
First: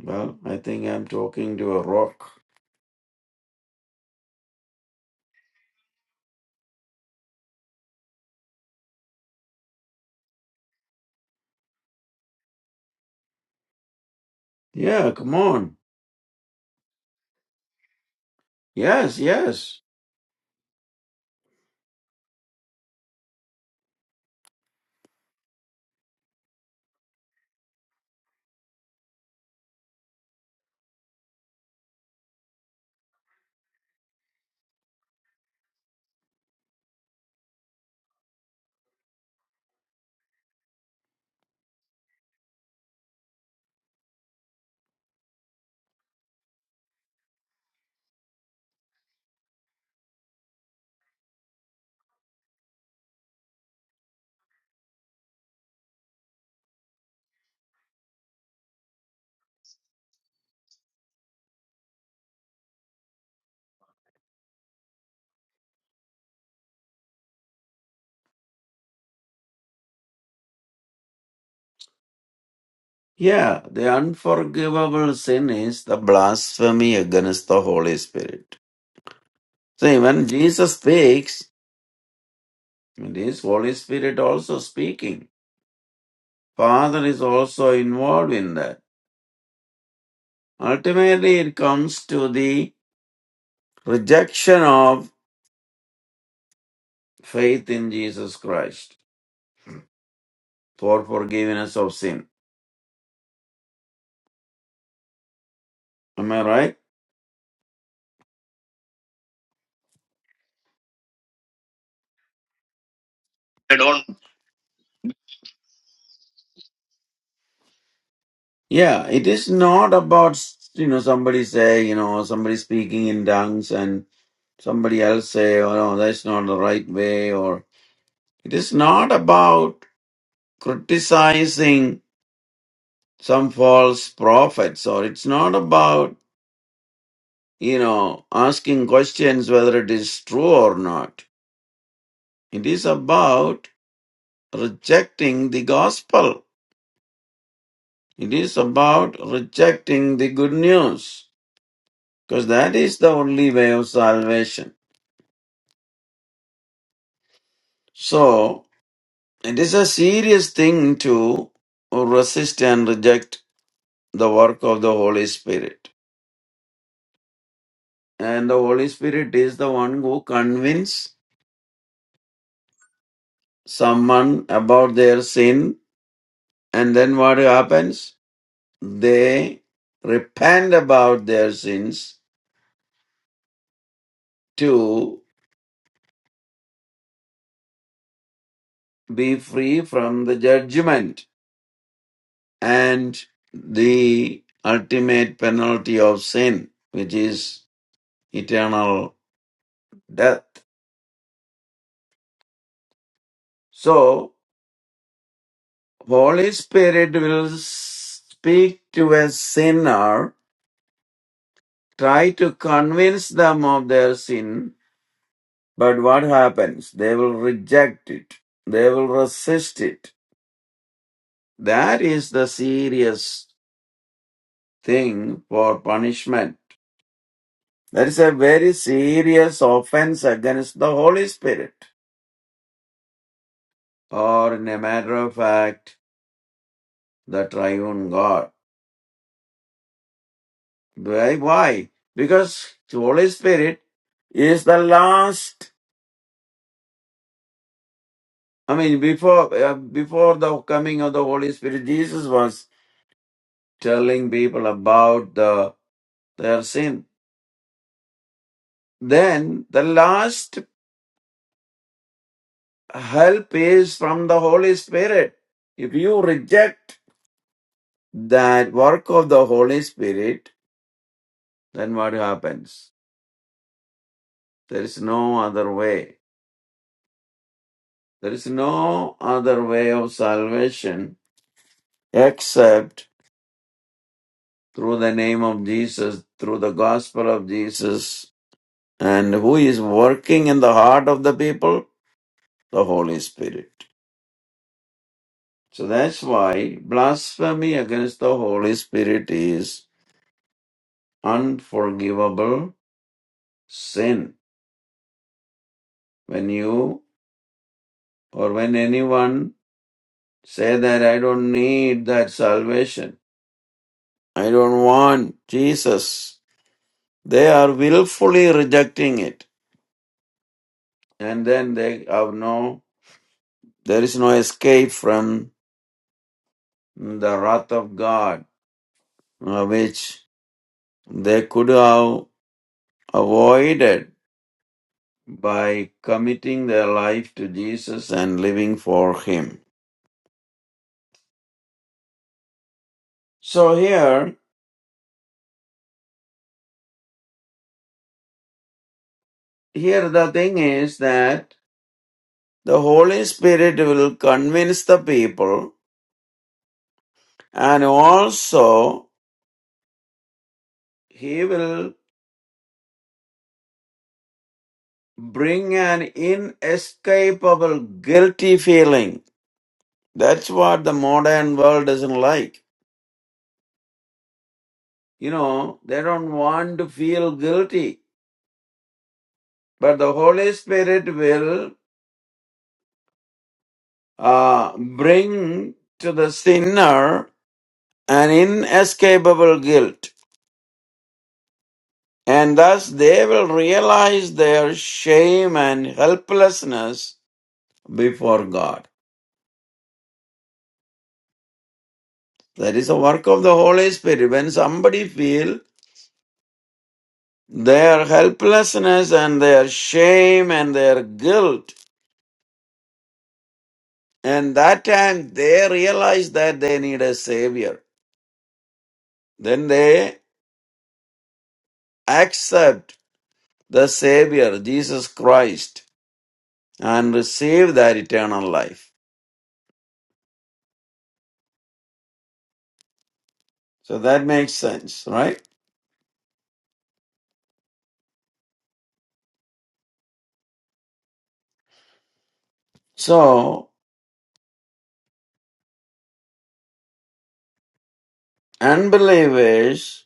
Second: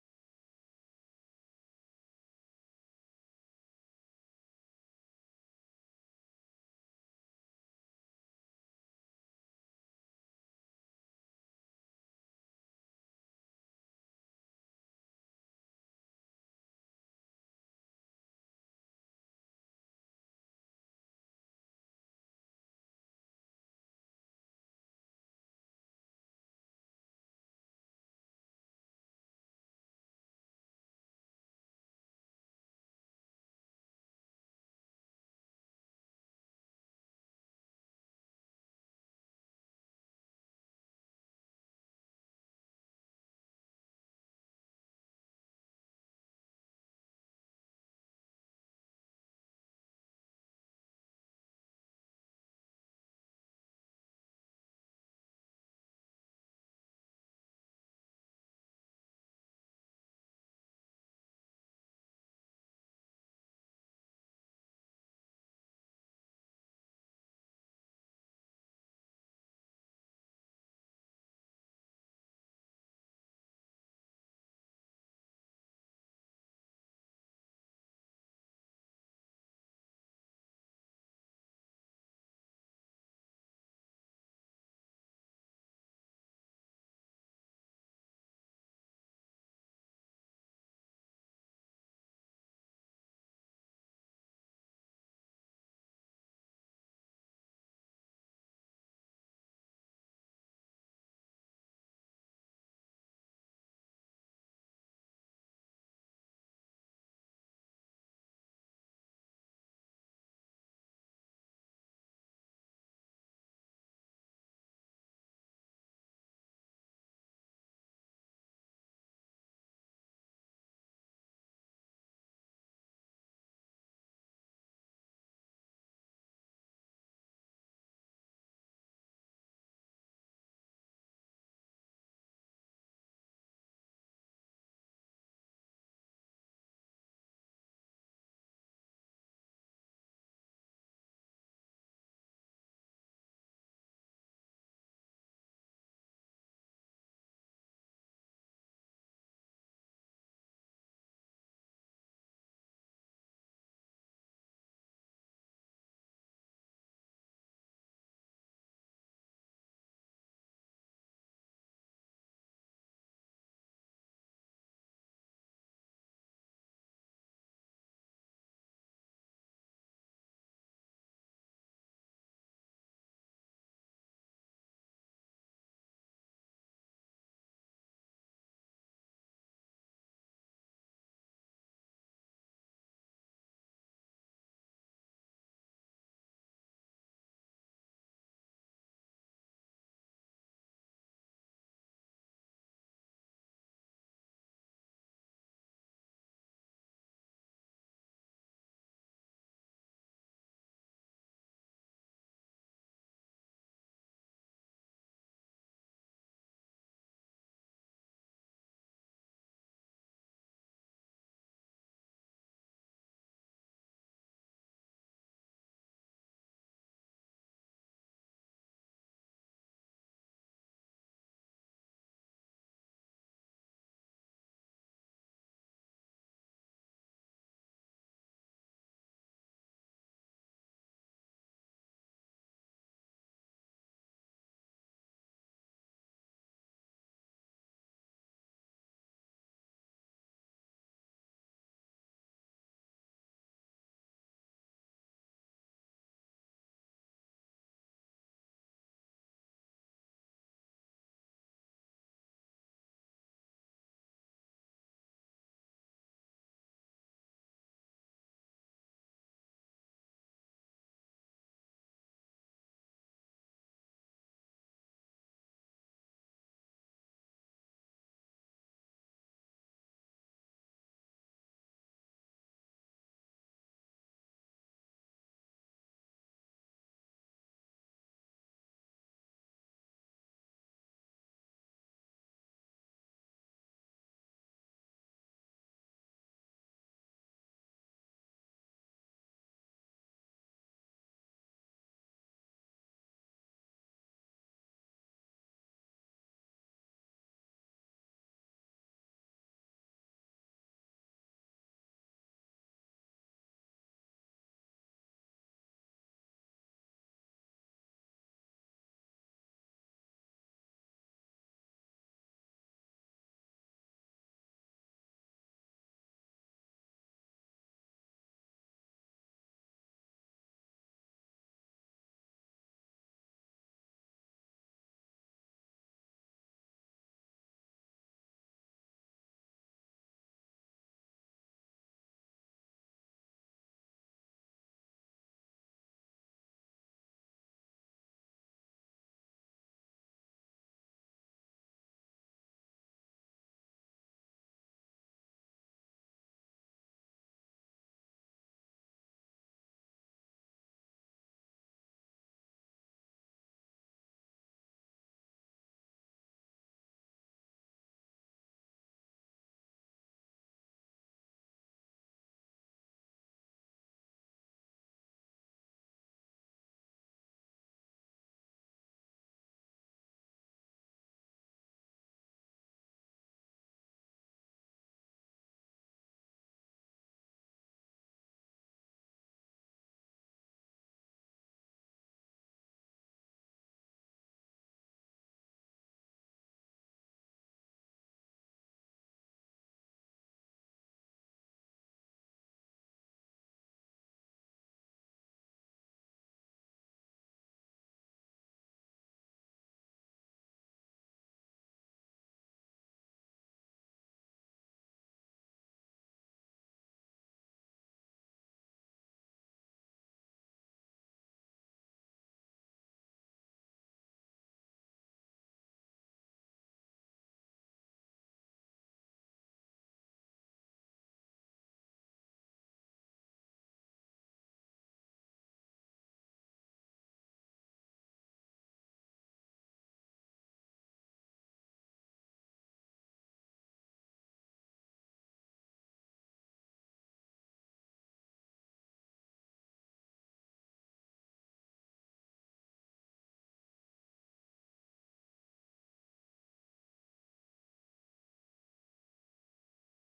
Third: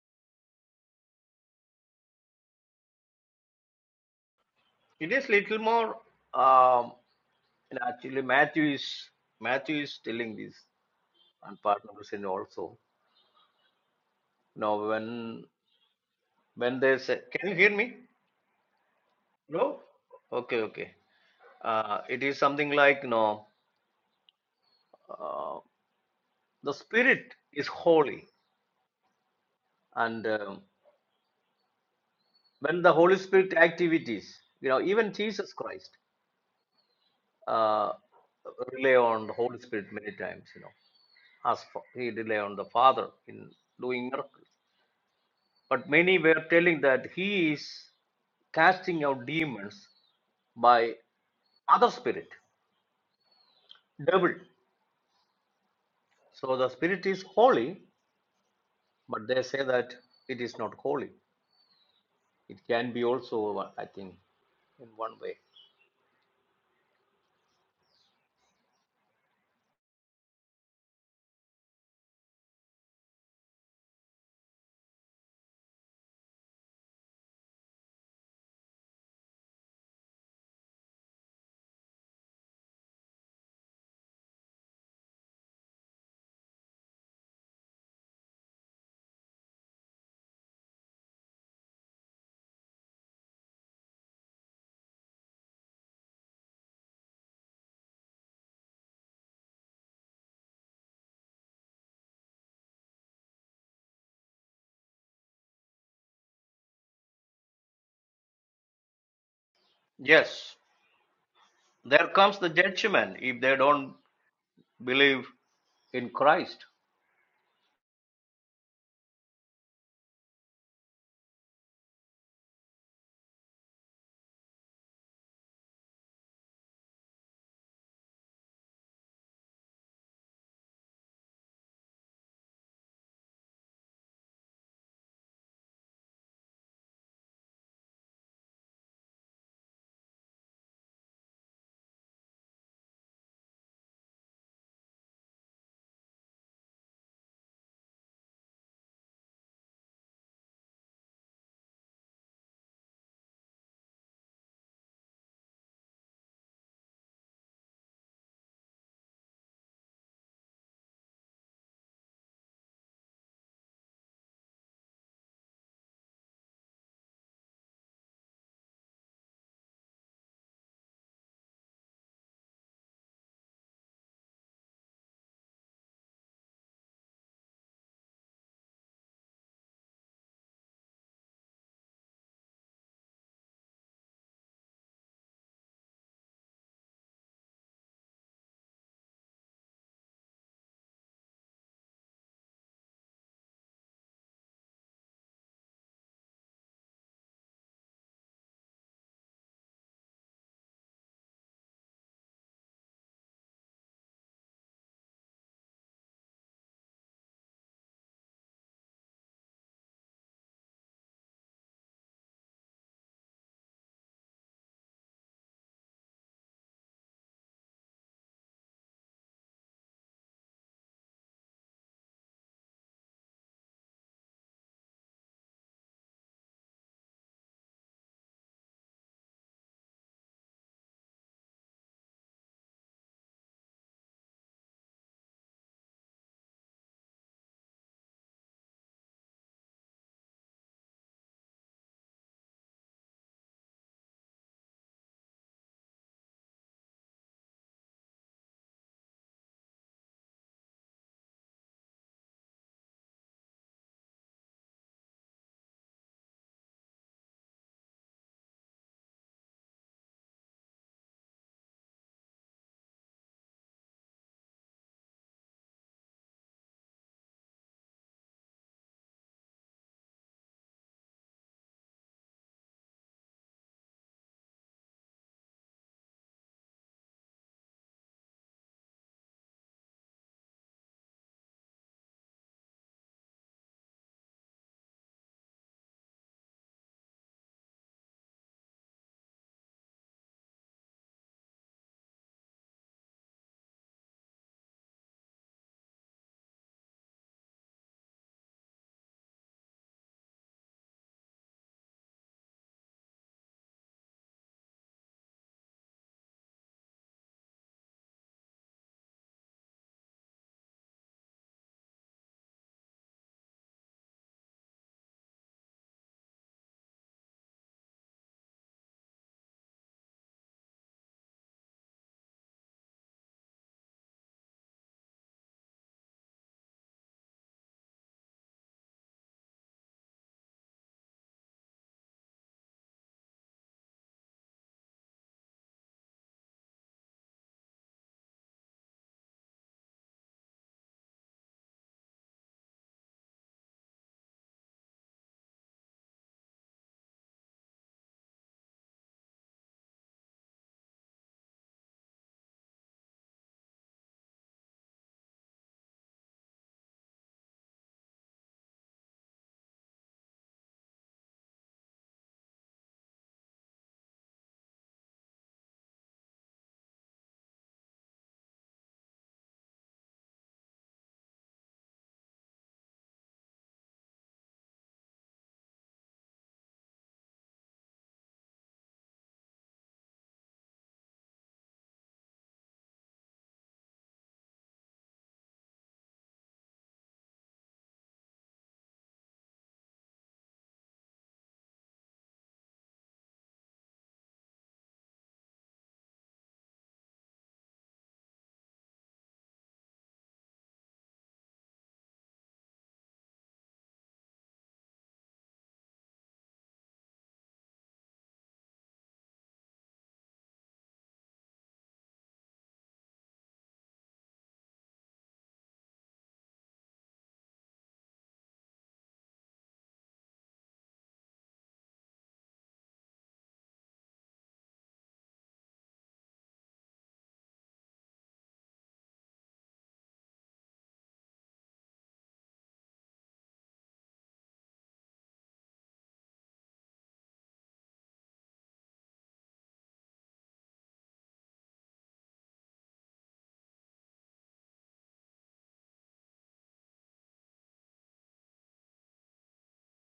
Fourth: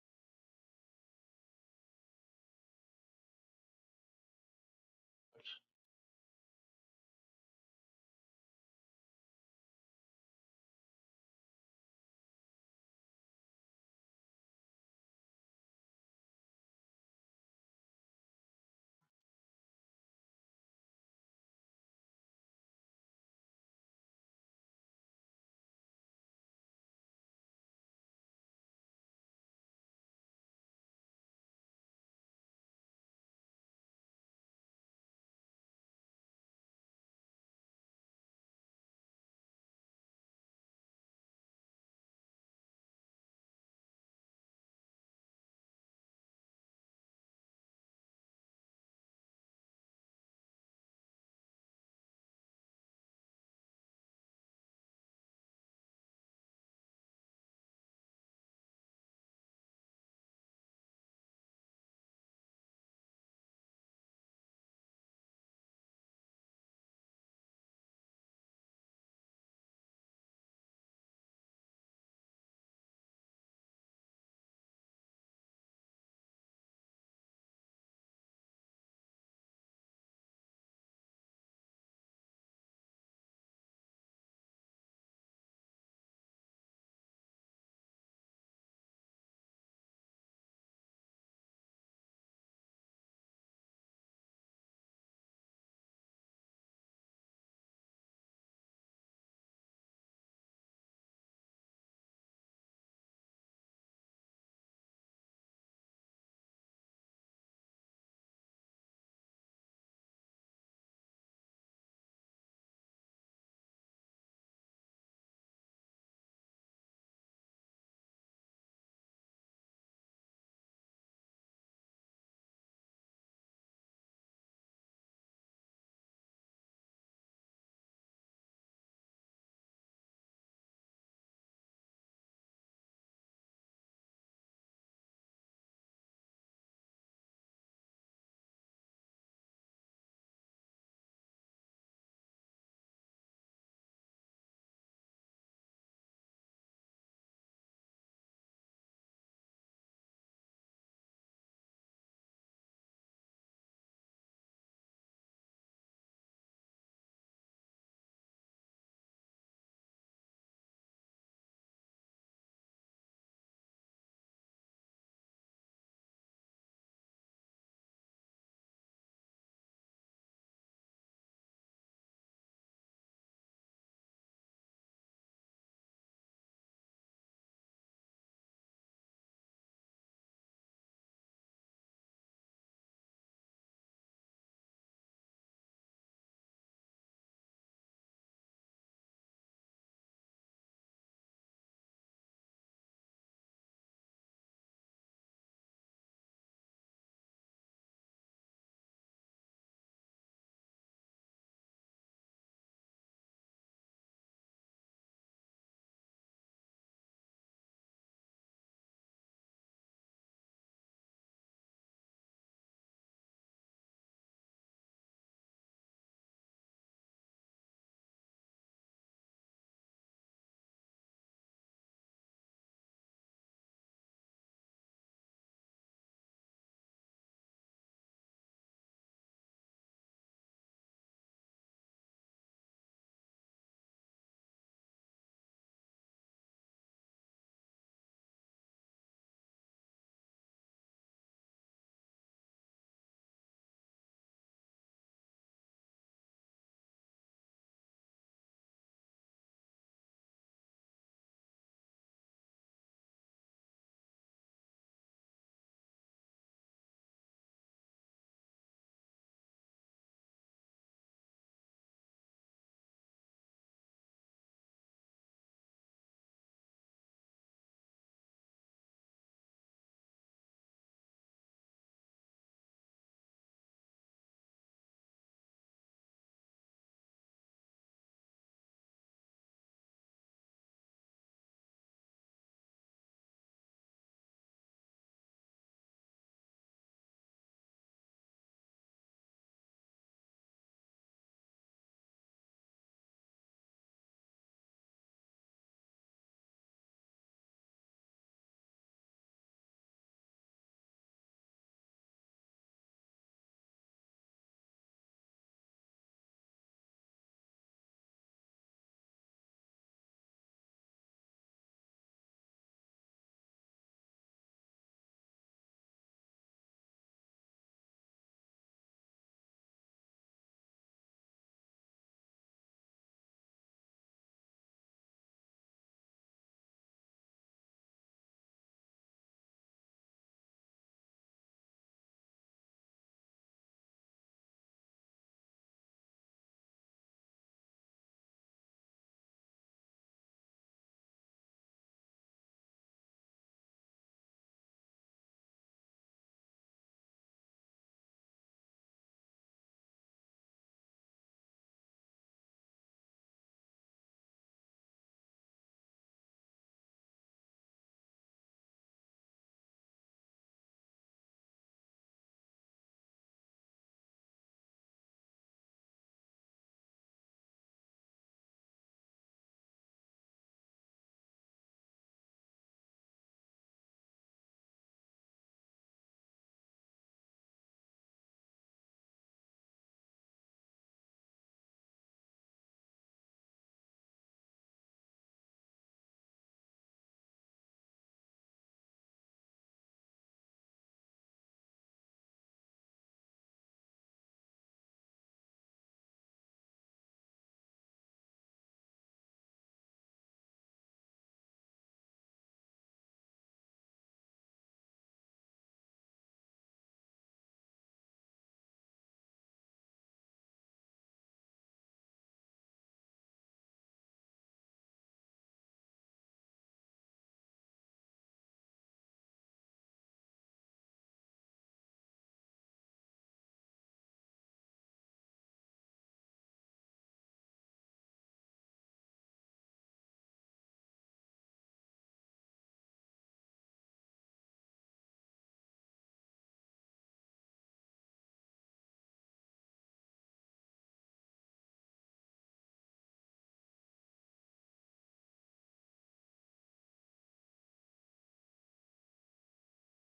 Speaker 3: Well, I think I'm talking to a rock.
Speaker 2: it is little more um and actually matthew is matthew is telling this and part of the sin also Now,
Speaker 3: Yeah, come
Speaker 2: when
Speaker 3: on.
Speaker 2: when they say can you hear me
Speaker 3: Yes,
Speaker 2: no
Speaker 3: yes.
Speaker 2: okay okay uh, it is something like no uh, the spirit is holy and um, when the holy spirit activities you know even jesus christ uh, rely on the holy spirit many times you know as for, he rely on the father in doing miracles but many were telling that he is casting out demons by other spirit devil so the spirit is holy but they say that it is not holy. It can be also, uh, I think, in one way.
Speaker 3: Yeah, the unforgivable sin is the blasphemy against the Holy Spirit. See, when Jesus speaks, it is Holy Spirit also speaking. Father is also involved in that. Ultimately, it comes to the rejection of faith in Jesus Christ for forgiveness of sin. Am I right?
Speaker 2: Yes, there comes the judgment if they
Speaker 3: I
Speaker 2: don't
Speaker 3: don't.
Speaker 2: believe. In Christ,
Speaker 3: Yeah, it is not about, you know, somebody say, you know, somebody speaking in tongues and somebody else say, oh no, that's not the right way, or it is not about criticizing some false prophets, or it's not about you know, asking questions whether it is true or not. It is about rejecting the gospel. It is about rejecting the good news because that is the only way of salvation. So, it is a serious thing to resist and reject the work of the Holy Spirit. And the Holy Spirit is the one who convinces someone about their sin. And then what happens? they repent about their sins to be free from the judgment and the ultimate penalty of sin, which is eternal death. So, Holy Spirit will speak to a sinner, try to convince them of their sin, but what happens? They will reject it. They will resist it. That is the serious thing for punishment. That is a very serious offense against the Holy Spirit, or in a matter of fact, the triune God. Why? Why? Because the Holy Spirit is the last. I mean, before uh, before the coming of the Holy Spirit, Jesus was telling people about the their sin. Then the last help is from the Holy Spirit. If you reject that work of the Holy Spirit, then what happens? There is no other way. There is no other way of salvation except through the name of Jesus, through the gospel of Jesus. And who is working in the heart of the people? The Holy Spirit. So that's why blasphemy against the Holy Spirit is unforgivable sin. When you or when anyone Say that I don't need that salvation. I don't want Jesus. They are willfully rejecting it. And then they have no, there is no escape from the wrath of God, uh, which they could have avoided by committing their life to Jesus and living for Him. So here, here the thing is that the Holy Spirit will convince the people and also he will bring an inescapable guilty feeling. That's what the modern world doesn't like. You know, they don't want to feel guilty, but the Holy Spirit will uh, bring to the sinner an inescapable guilt. And thus they will realize their shame and helplessness before God. That is a work of the Holy Spirit. When somebody feel their helplessness and their shame and their guilt, and that time they realize that they need a Savior, then they accept the Savior, Jesus Christ, and receive that eternal life. So that makes sense, right? So, unbelievers,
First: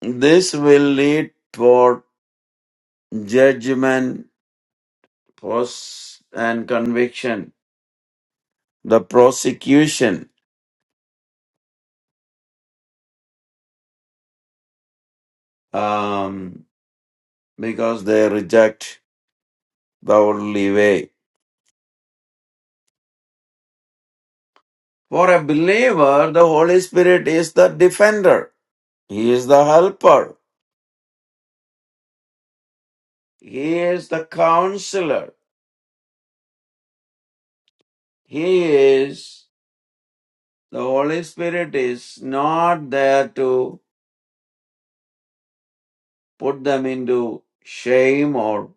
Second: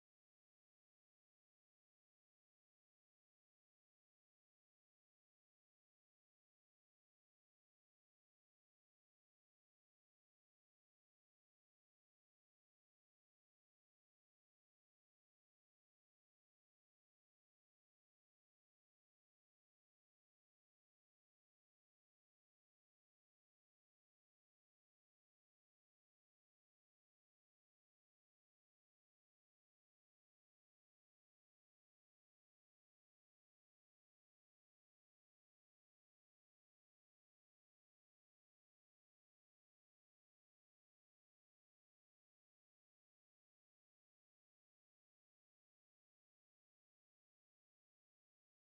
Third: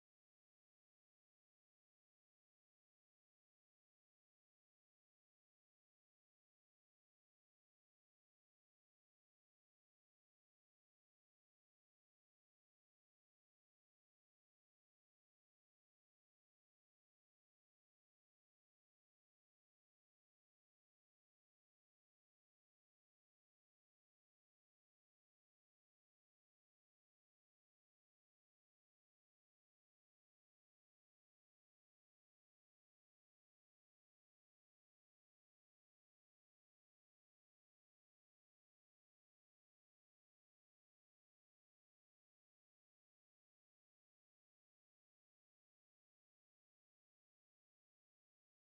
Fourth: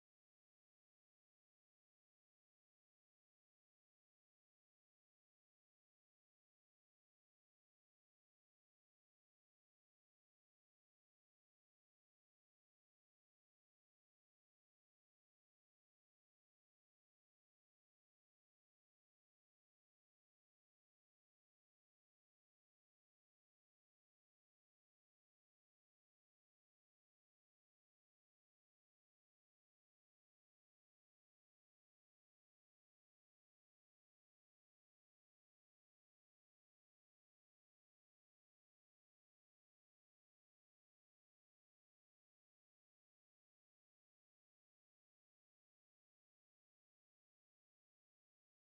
Speaker 3: this will lead toward judgment, post and conviction the prosecution um, because they reject the worldly way. For a believer, the Holy Spirit is the defender, He is the helper, He is the counselor, He is the Holy Spirit is not there to put them into shame or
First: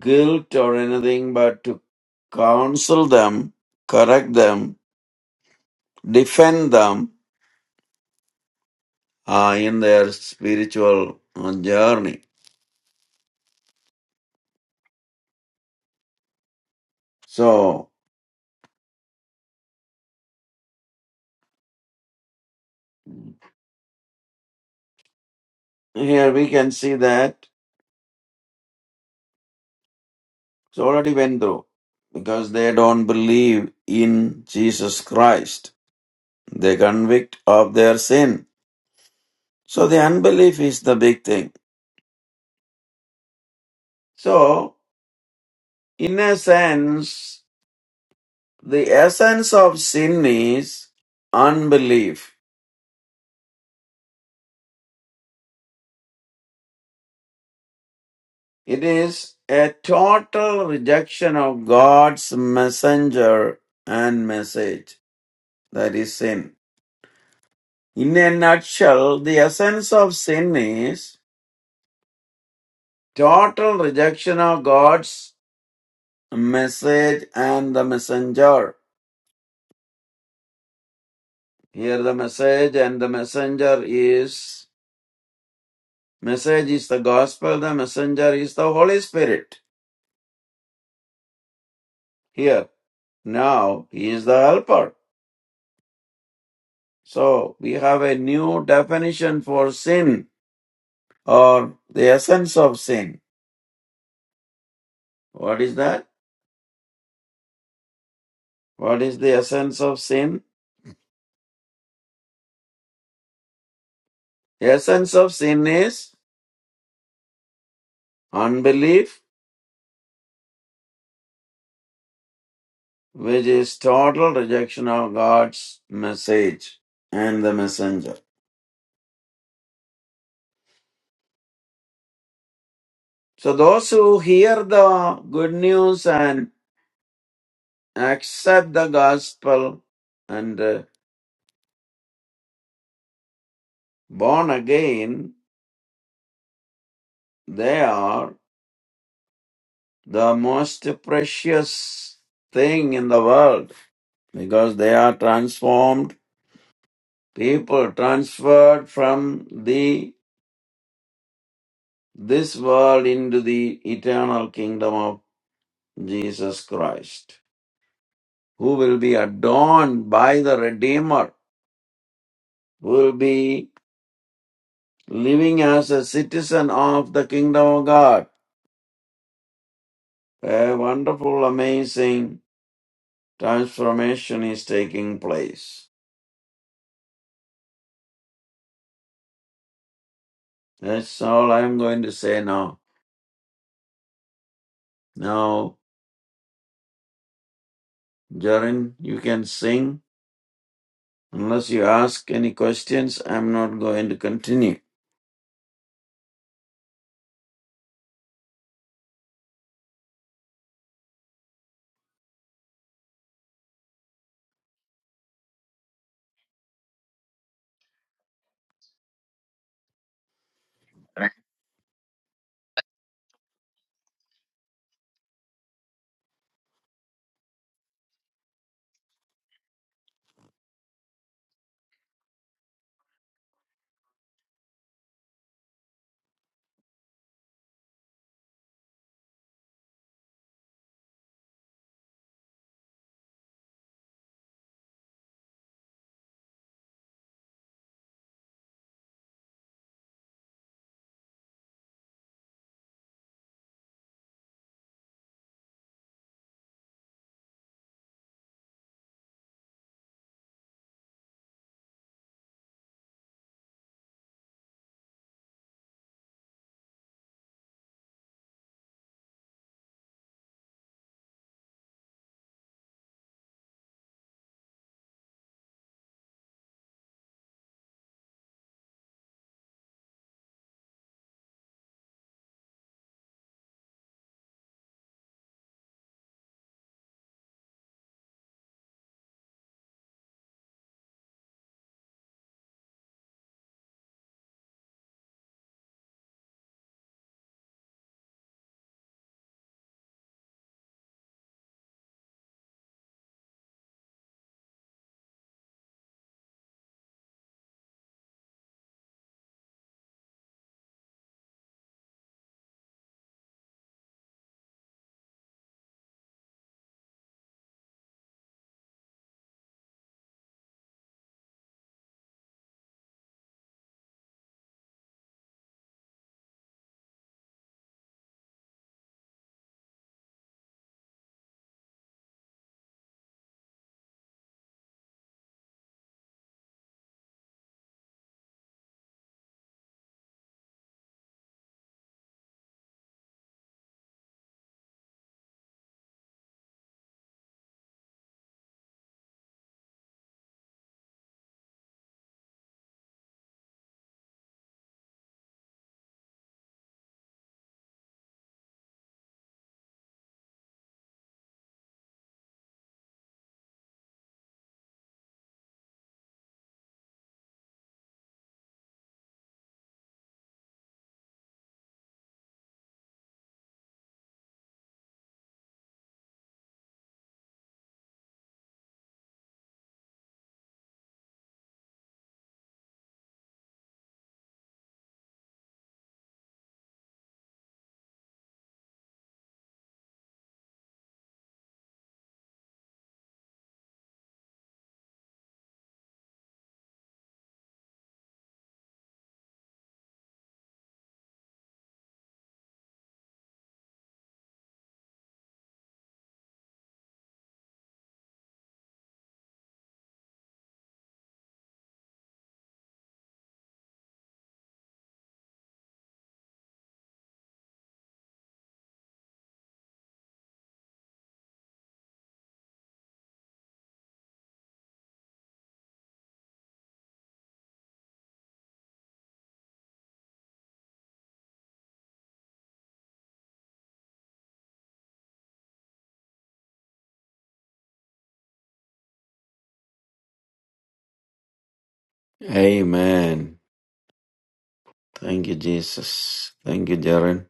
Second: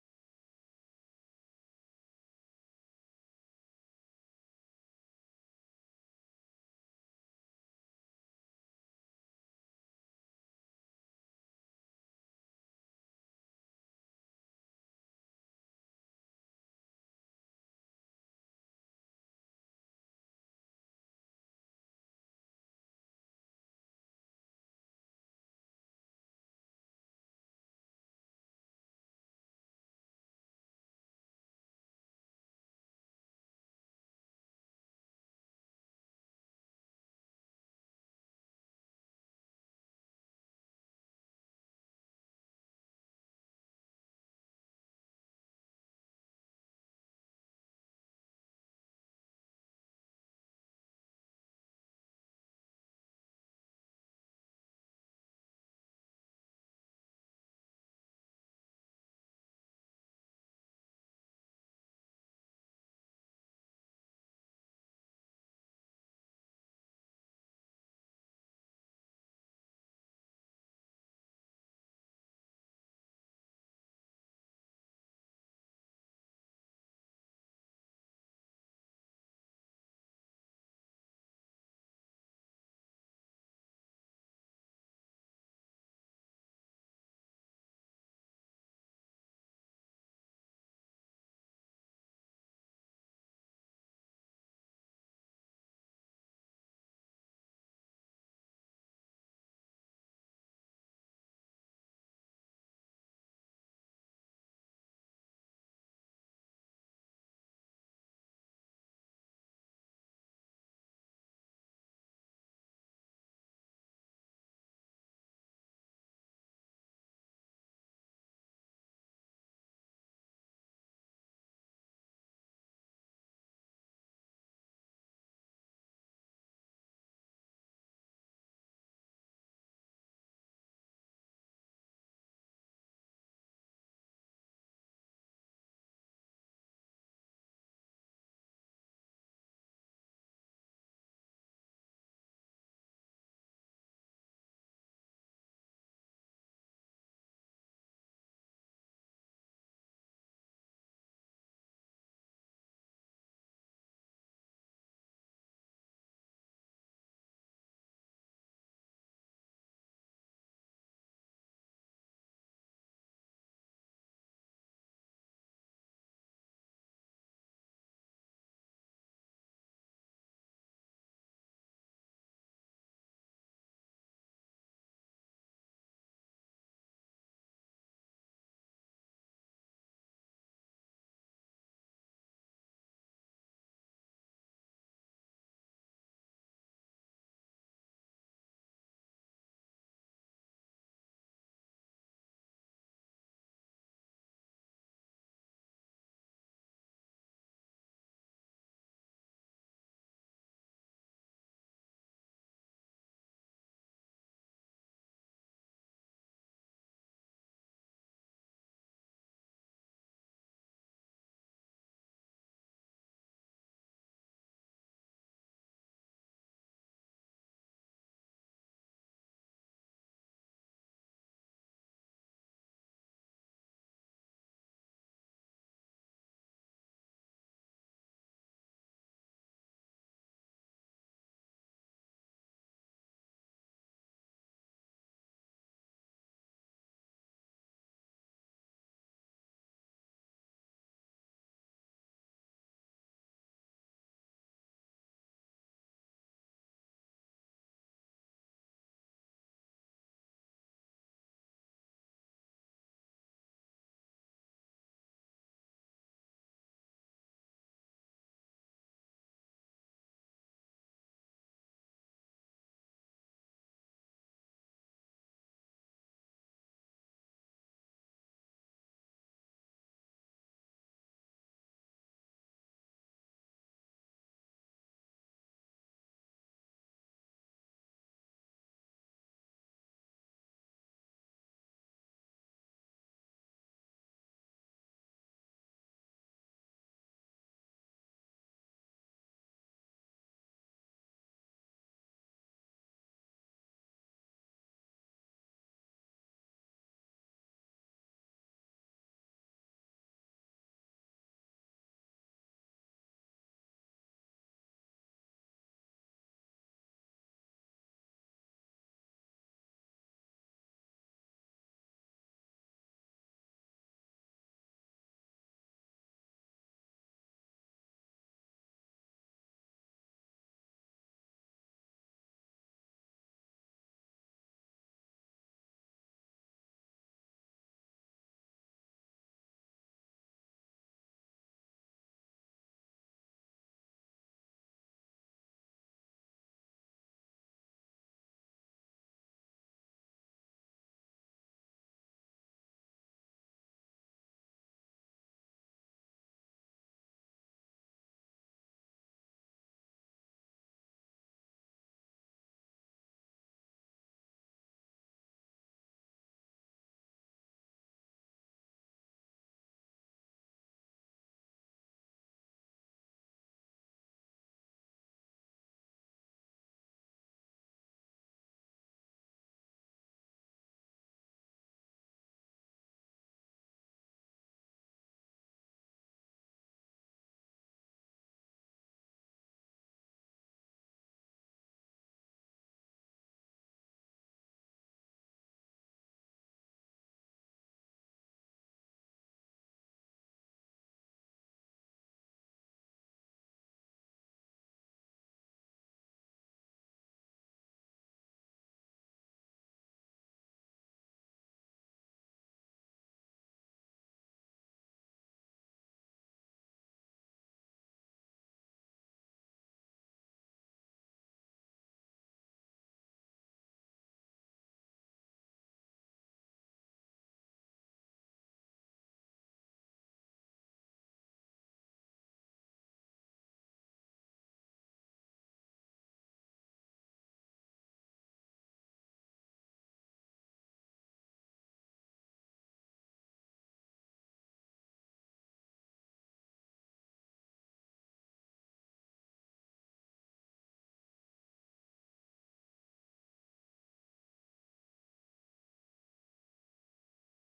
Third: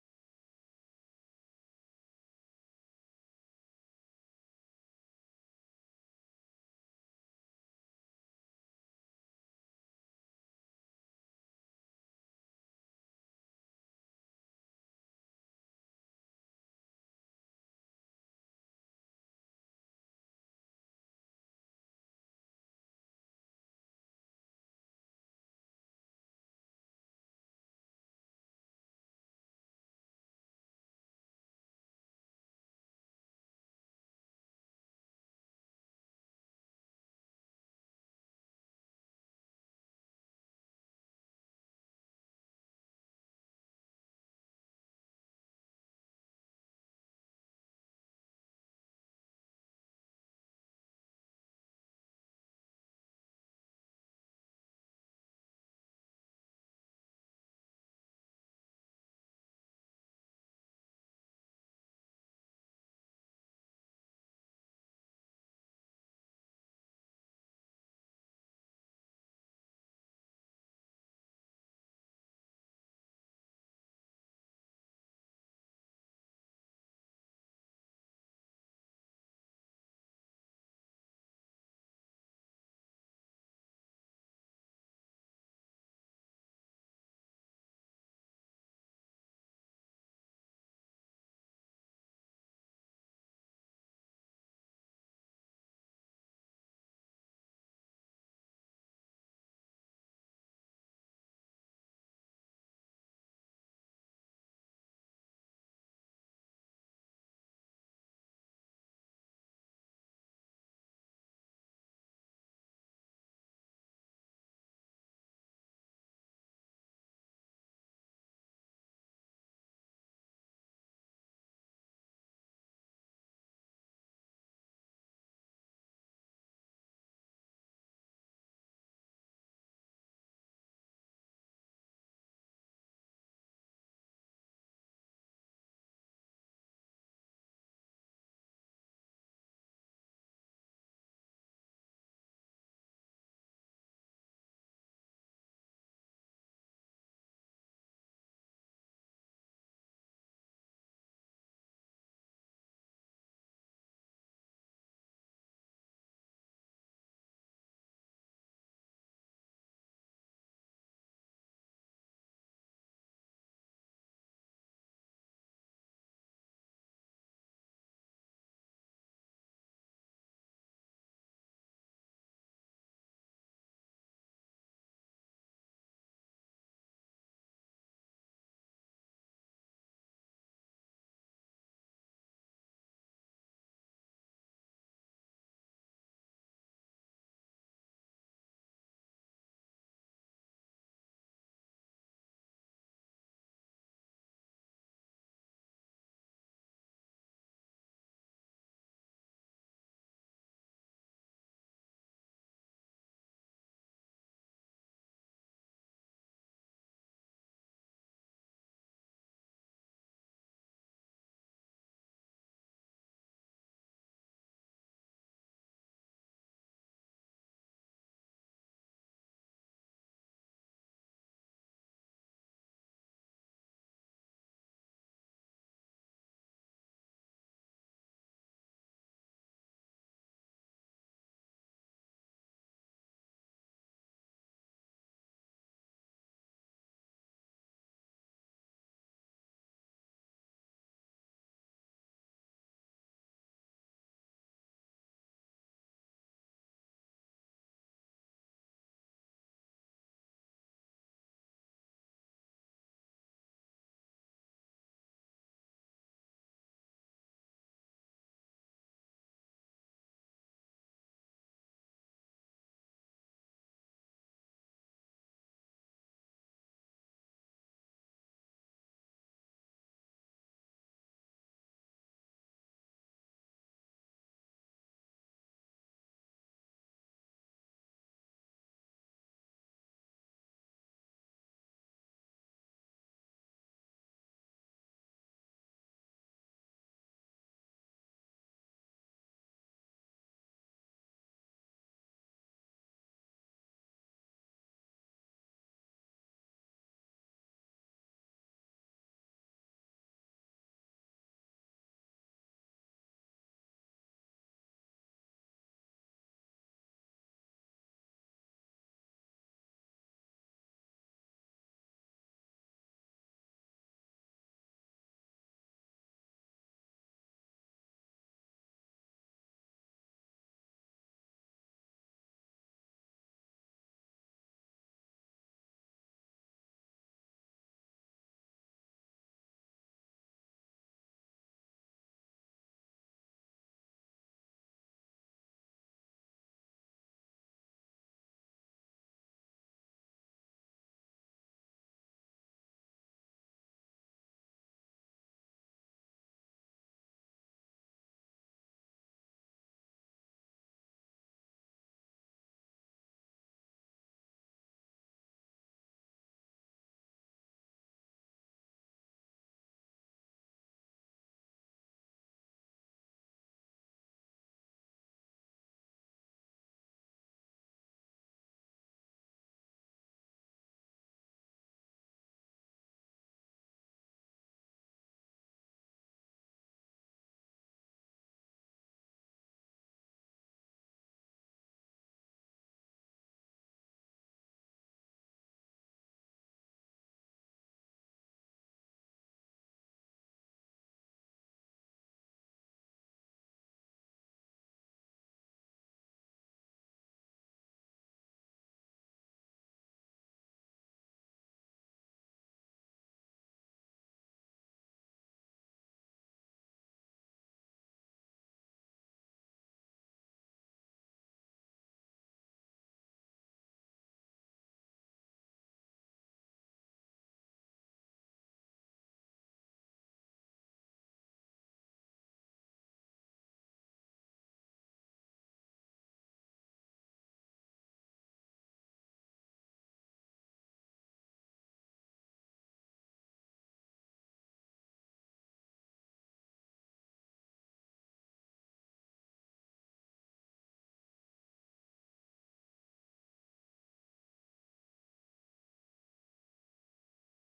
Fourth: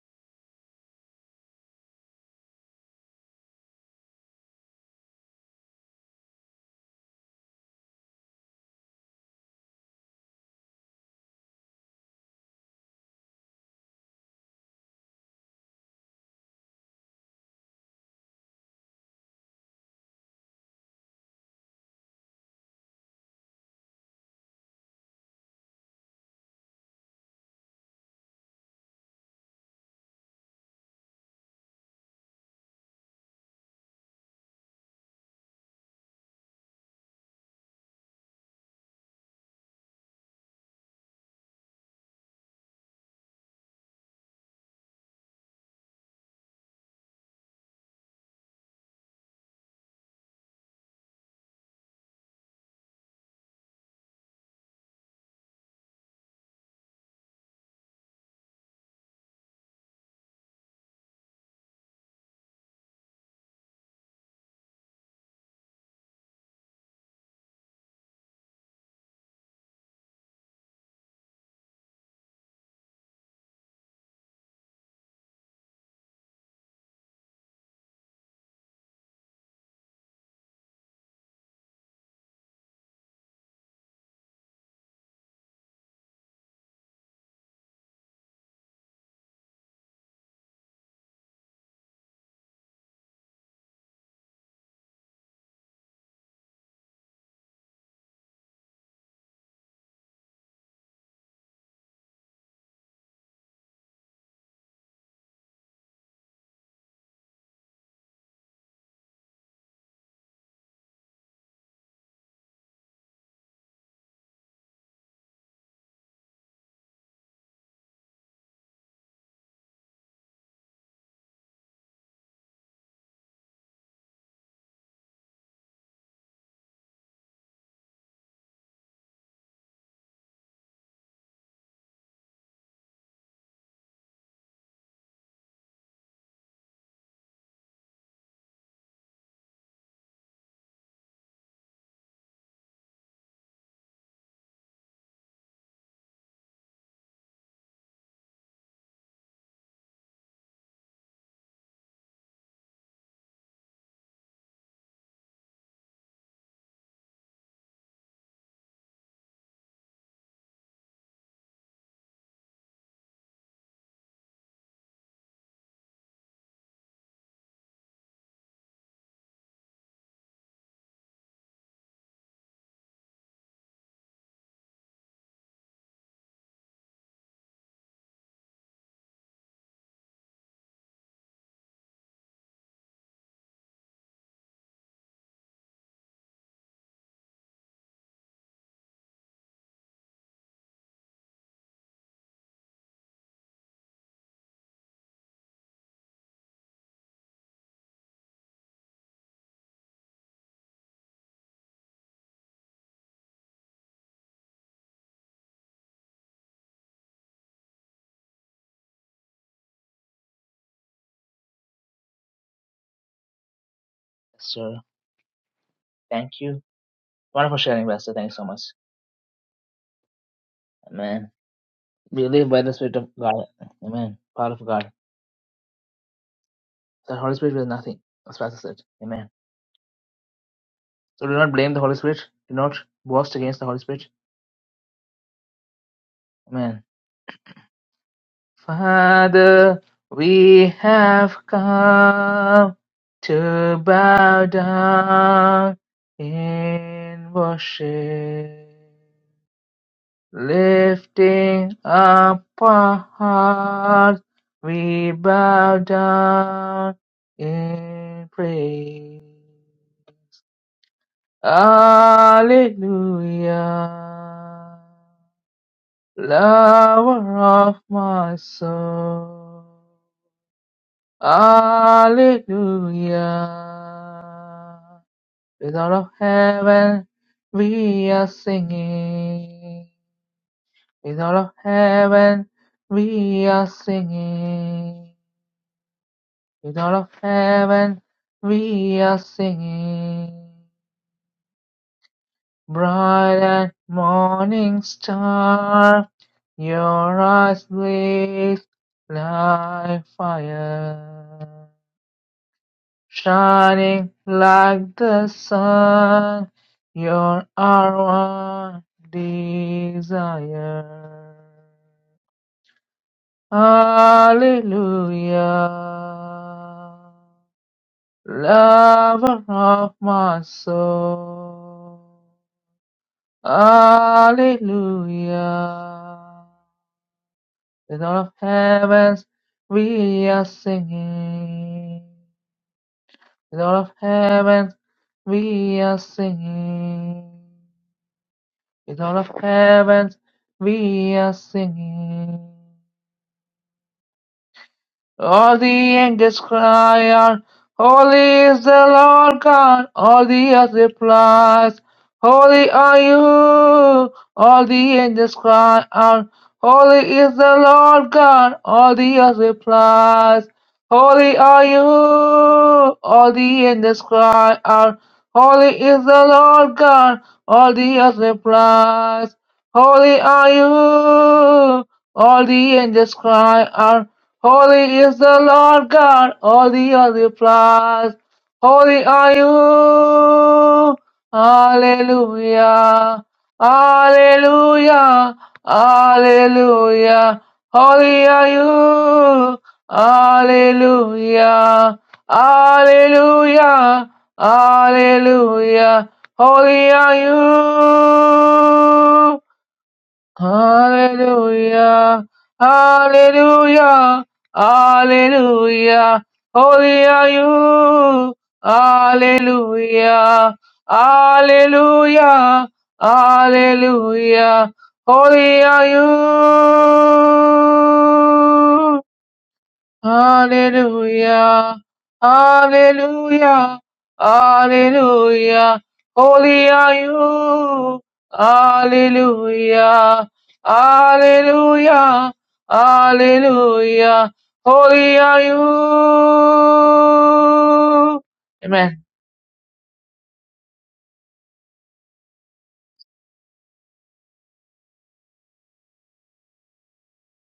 Speaker 3: guilt or anything, but to counsel them, correct them, defend them, uh, in their spiritual uh, journey. So here we can see that it's already went through because they don't believe in Jesus Christ. They convict of their sin. So the unbelief is the big thing. So in a sense, the essence of sin is unbelief. It is a total rejection of God's messenger and message. That is sin. In a nutshell, the essence of sin is total rejection of God's message and the messenger. Here the message and the messenger is message is the gospel, the messenger is the Holy Spirit. Here now he is the helper. So we have a new definition for sin or the essence of sin. What is that? What is the essence of sin? The essence of sin is unbelief, which is total rejection of God's message and the messenger. So those who hear the good news and accept the gospel and uh, born again, they are the most precious thing in the world because they are transformed people transferred from the this world into the eternal kingdom of Jesus Christ. who will be adorned by the Redeemer, who will be living as a citizen of the kingdom of God. A wonderful, amazing transformation is taking place. That's all I'm going to say now. Now, Jaren, you can sing. Unless you ask any questions, I'm not going to continue.
Speaker 1: So thank you. Wonderful sharing, Pastor. Thank you so much. Amen. We live by the Spirit of God. Amen. Power of God. The Holy Spirit is nothing, as Pastor said. Amen. So do not blame the Holy Spirit. Do not boast against the Holy Spirit. Amen. Father, we have come to bow down in worship, lifting up our hearts, we bow down in praise. Hallelujah, lover of my soul. Hallelujah. With all of heaven we are singing. With all of heaven we are singing. With all of heaven we are singing. Bright and morning star, your eyes blaze like fire. Shining like the sun, you're our one desire. Hallelujah, lover of my soul. Hallelujah, with all of heavens we are singing. With all of heavens we are singing. With all of heaven we are singing. All the angels cry out, Holy is the Lord God. All the earth replies, Holy are you. All the angels cry out, Holy is the Lord God. All the earth replies, Holy are you. All the angels cry out, Holy is the Lord God. All the earth replies, Holy are you. All the angels cry out, Holy is the Lord God, all the earth applause. Holy are you. Hallelujah. Hallelujah. Hallelujah. Holy are you. Hallelujah. Hallelujah. Hallelujah. Holy are you. Hallelujah, hallelujah, hallelujah. Holy are you, hallelujah, hallelujah, hallelujah. Holy are you. Hallelujah, hallelujah, hallelujah. Holy are you. Hallelujah, hallelujah, hallelujah. Holy are you. Amen.
Speaker 3: Amen. Thank you, Jesus. Thank you, Jaren.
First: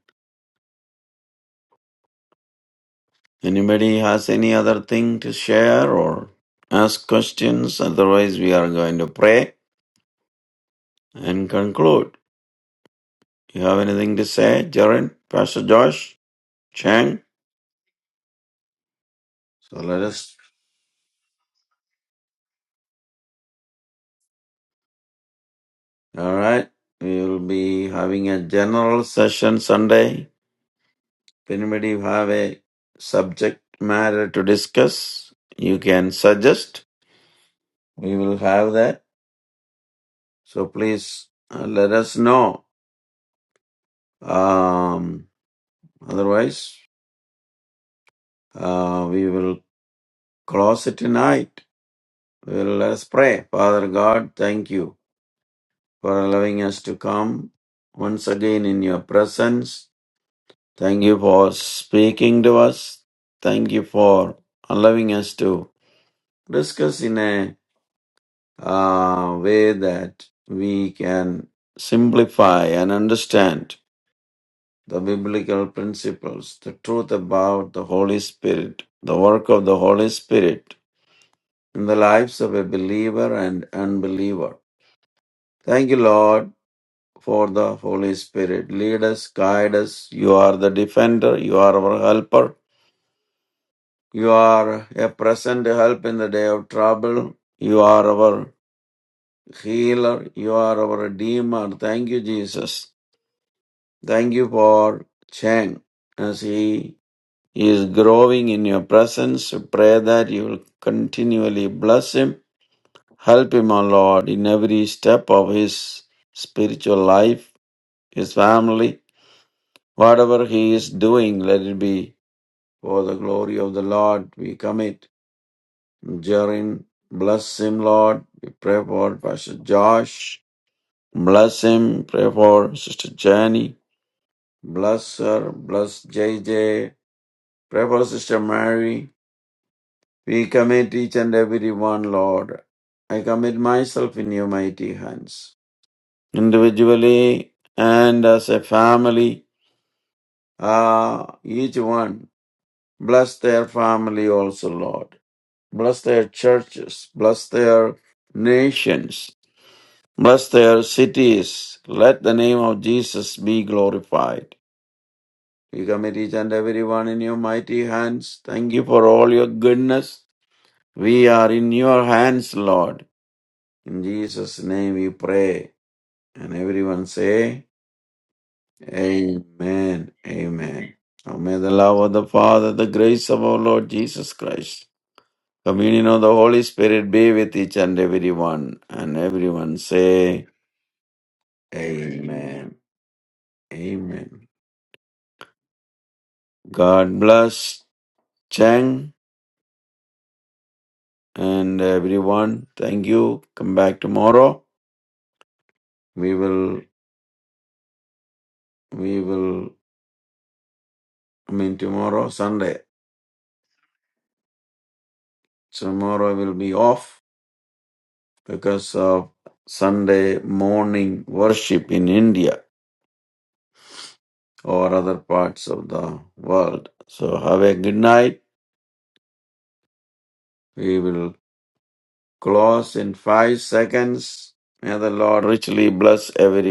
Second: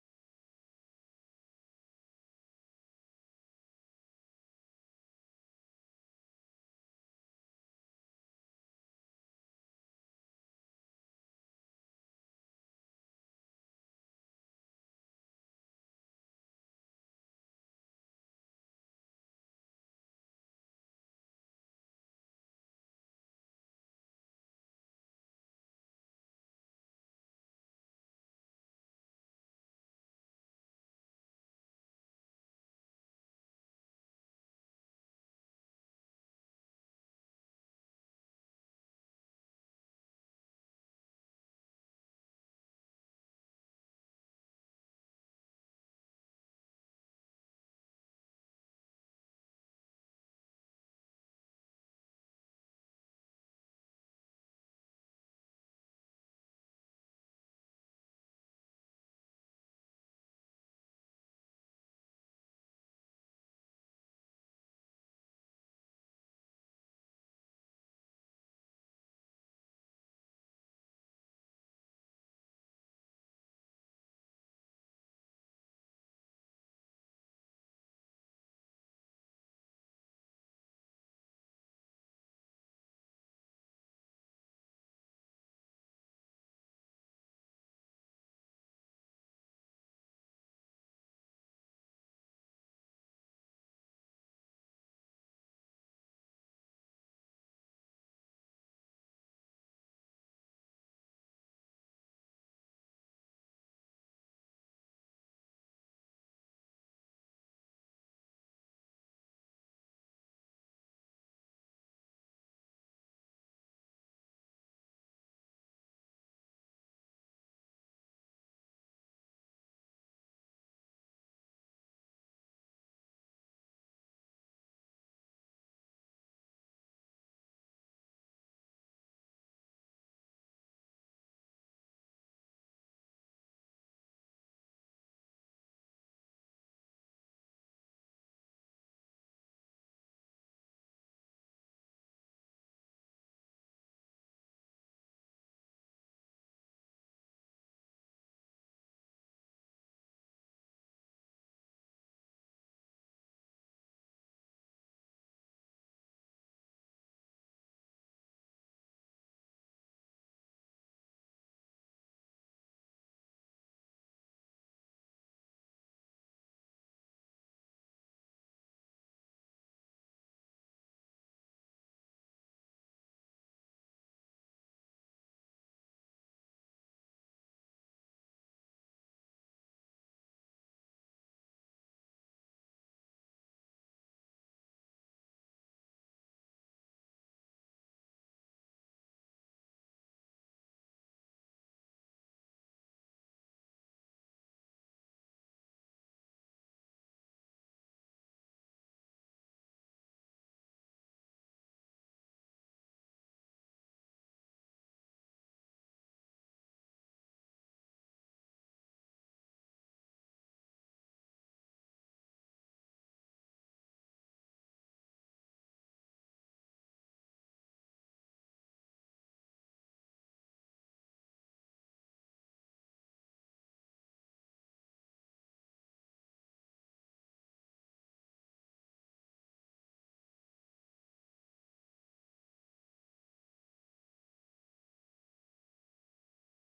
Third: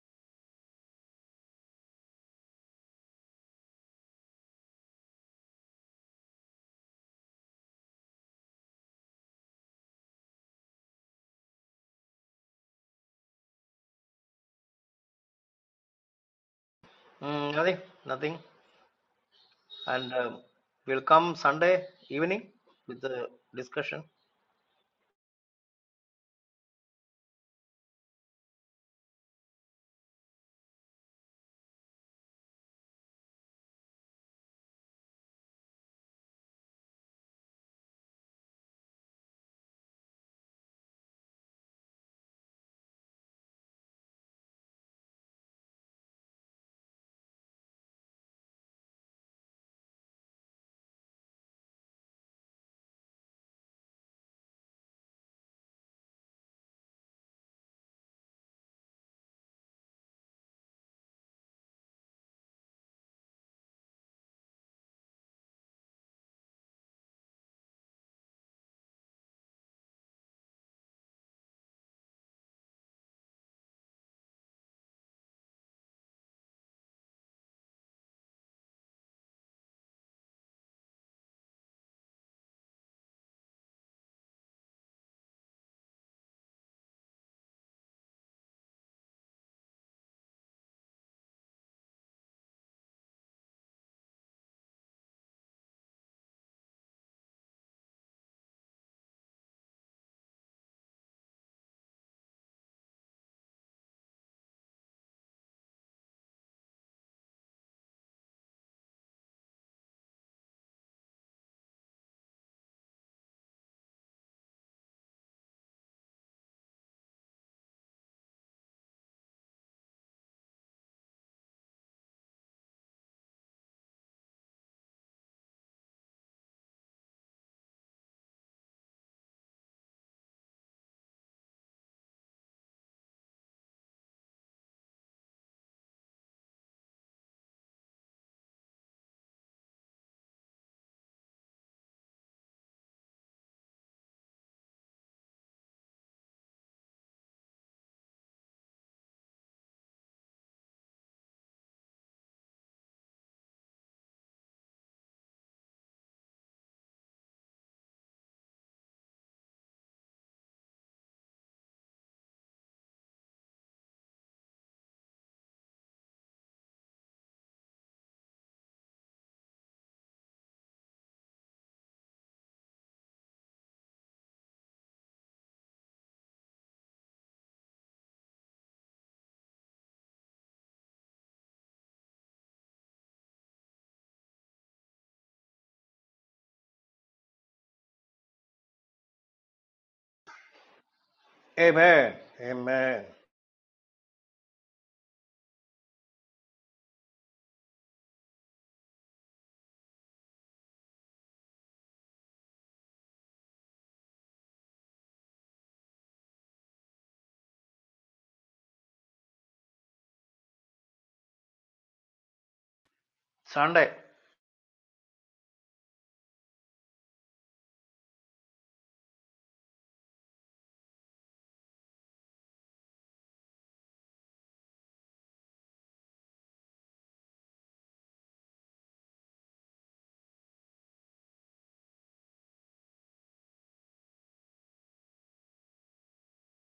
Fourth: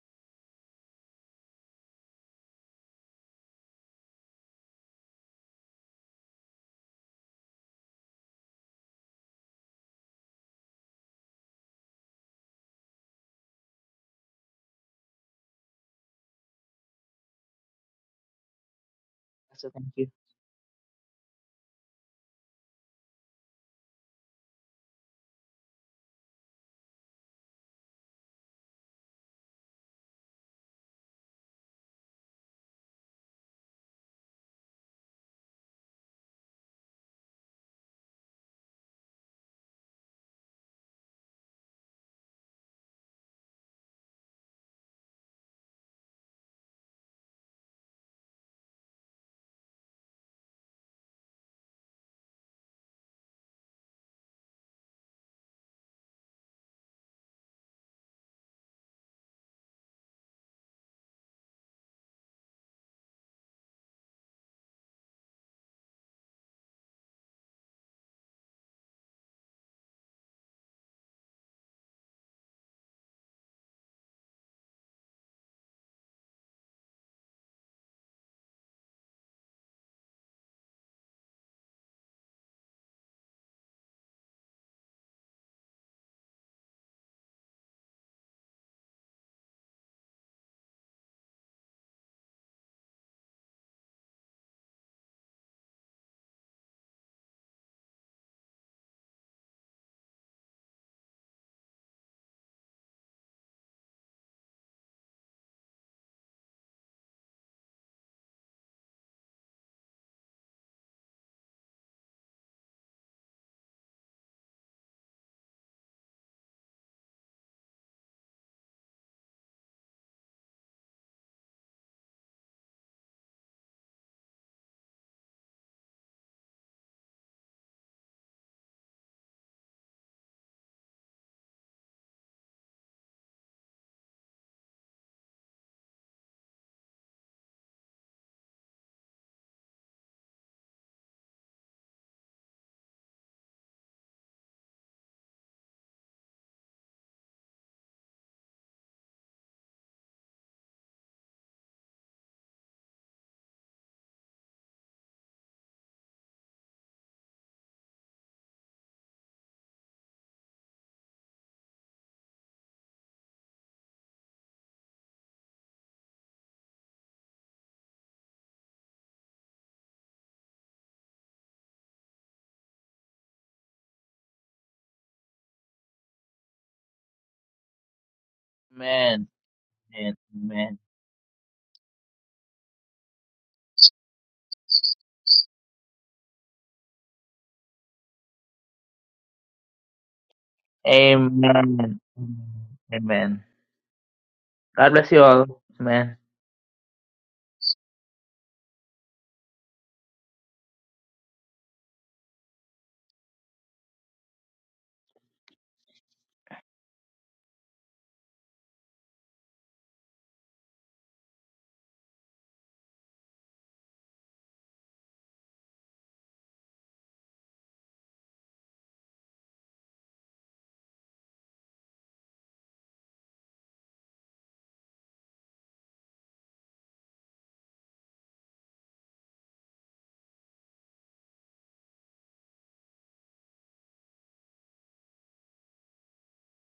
Speaker 3: Anybody has any other thing to share or ask questions? Otherwise, we are going to pray and conclude. You have anything to say, Jared, Pastor Josh, Chang?
Speaker 2: Mm, nothing, nothing.
Speaker 1: So
Speaker 3: So
Speaker 1: thank
Speaker 3: let
Speaker 1: you.
Speaker 2: And
Speaker 3: us.
Speaker 2: um, we'll come Sunday evening with the discussion.
Speaker 3: All right. We will be having a general session Sunday. If anybody have a subject matter to discuss, you can suggest. We will have that. So please uh, let us know. Um, otherwise, uh, we will close it tonight. Well, let us pray. Father God, thank you for allowing us to come once again in your presence. Thank you for speaking to us. Thank you for allowing us to discuss in a uh, way that we can simplify and understand the biblical principles, the truth about the Holy Spirit, the work of the Holy Spirit in the lives of a believer and unbeliever. Thank you, Lord, for the Holy Spirit. Lead us, guide us. You are the defender. You are our helper. You are a present help in the day of trouble. You are our healer. You are our redeemer. Thank you, Jesus. Thank you for Chang as he is growing in your presence. We pray that you will continually bless him. Help him, O Lord, in every step of his spiritual life, his family Whatever he is doing, let it be for the glory of the Lord. We commit Jarin. Bless him, Lord. We pray for Pastor Josh. Bless him. Pray for Sister Jenny. Bless her. Bless J J. Pray for Sister Mary. We commit each and every one, Lord. I commit myself in your mighty hands. Individually and as a family, Ah, each one. Bless their family also, Lord. Bless their churches. Bless their nations. Bless their cities. Let the name of Jesus be glorified. We commit each and everyone in your mighty hands. Thank you for all your goodness. We are in your hands, Lord. In Jesus' name we pray. And everyone say,
Speaker 1: Amen.
Speaker 3: Amen.
Speaker 1: Amen.
Speaker 3: Amen. Now may the love of the Father, the grace of our Lord Jesus Christ Communion of the Holy Spirit be with each and every one. And everyone say,
Speaker 1: Amen.
Speaker 2: Amen.
Speaker 1: Amen.
Speaker 3: Amen.
Speaker 2: Amen.
Speaker 1: Amen.
Speaker 3: Amen.
Speaker 1: God bless you all. Amen.
Speaker 3: God bless Cheng and everyone. Thank you. Come back tomorrow. We will, we will, I mean, tomorrow, Sunday.
Speaker 2: Sunday.
Speaker 3: Tomorrow will be off because of Sunday morning worship in India or other parts of the world. So have a good night. We will close in five seconds. May the Lord richly bless everyone.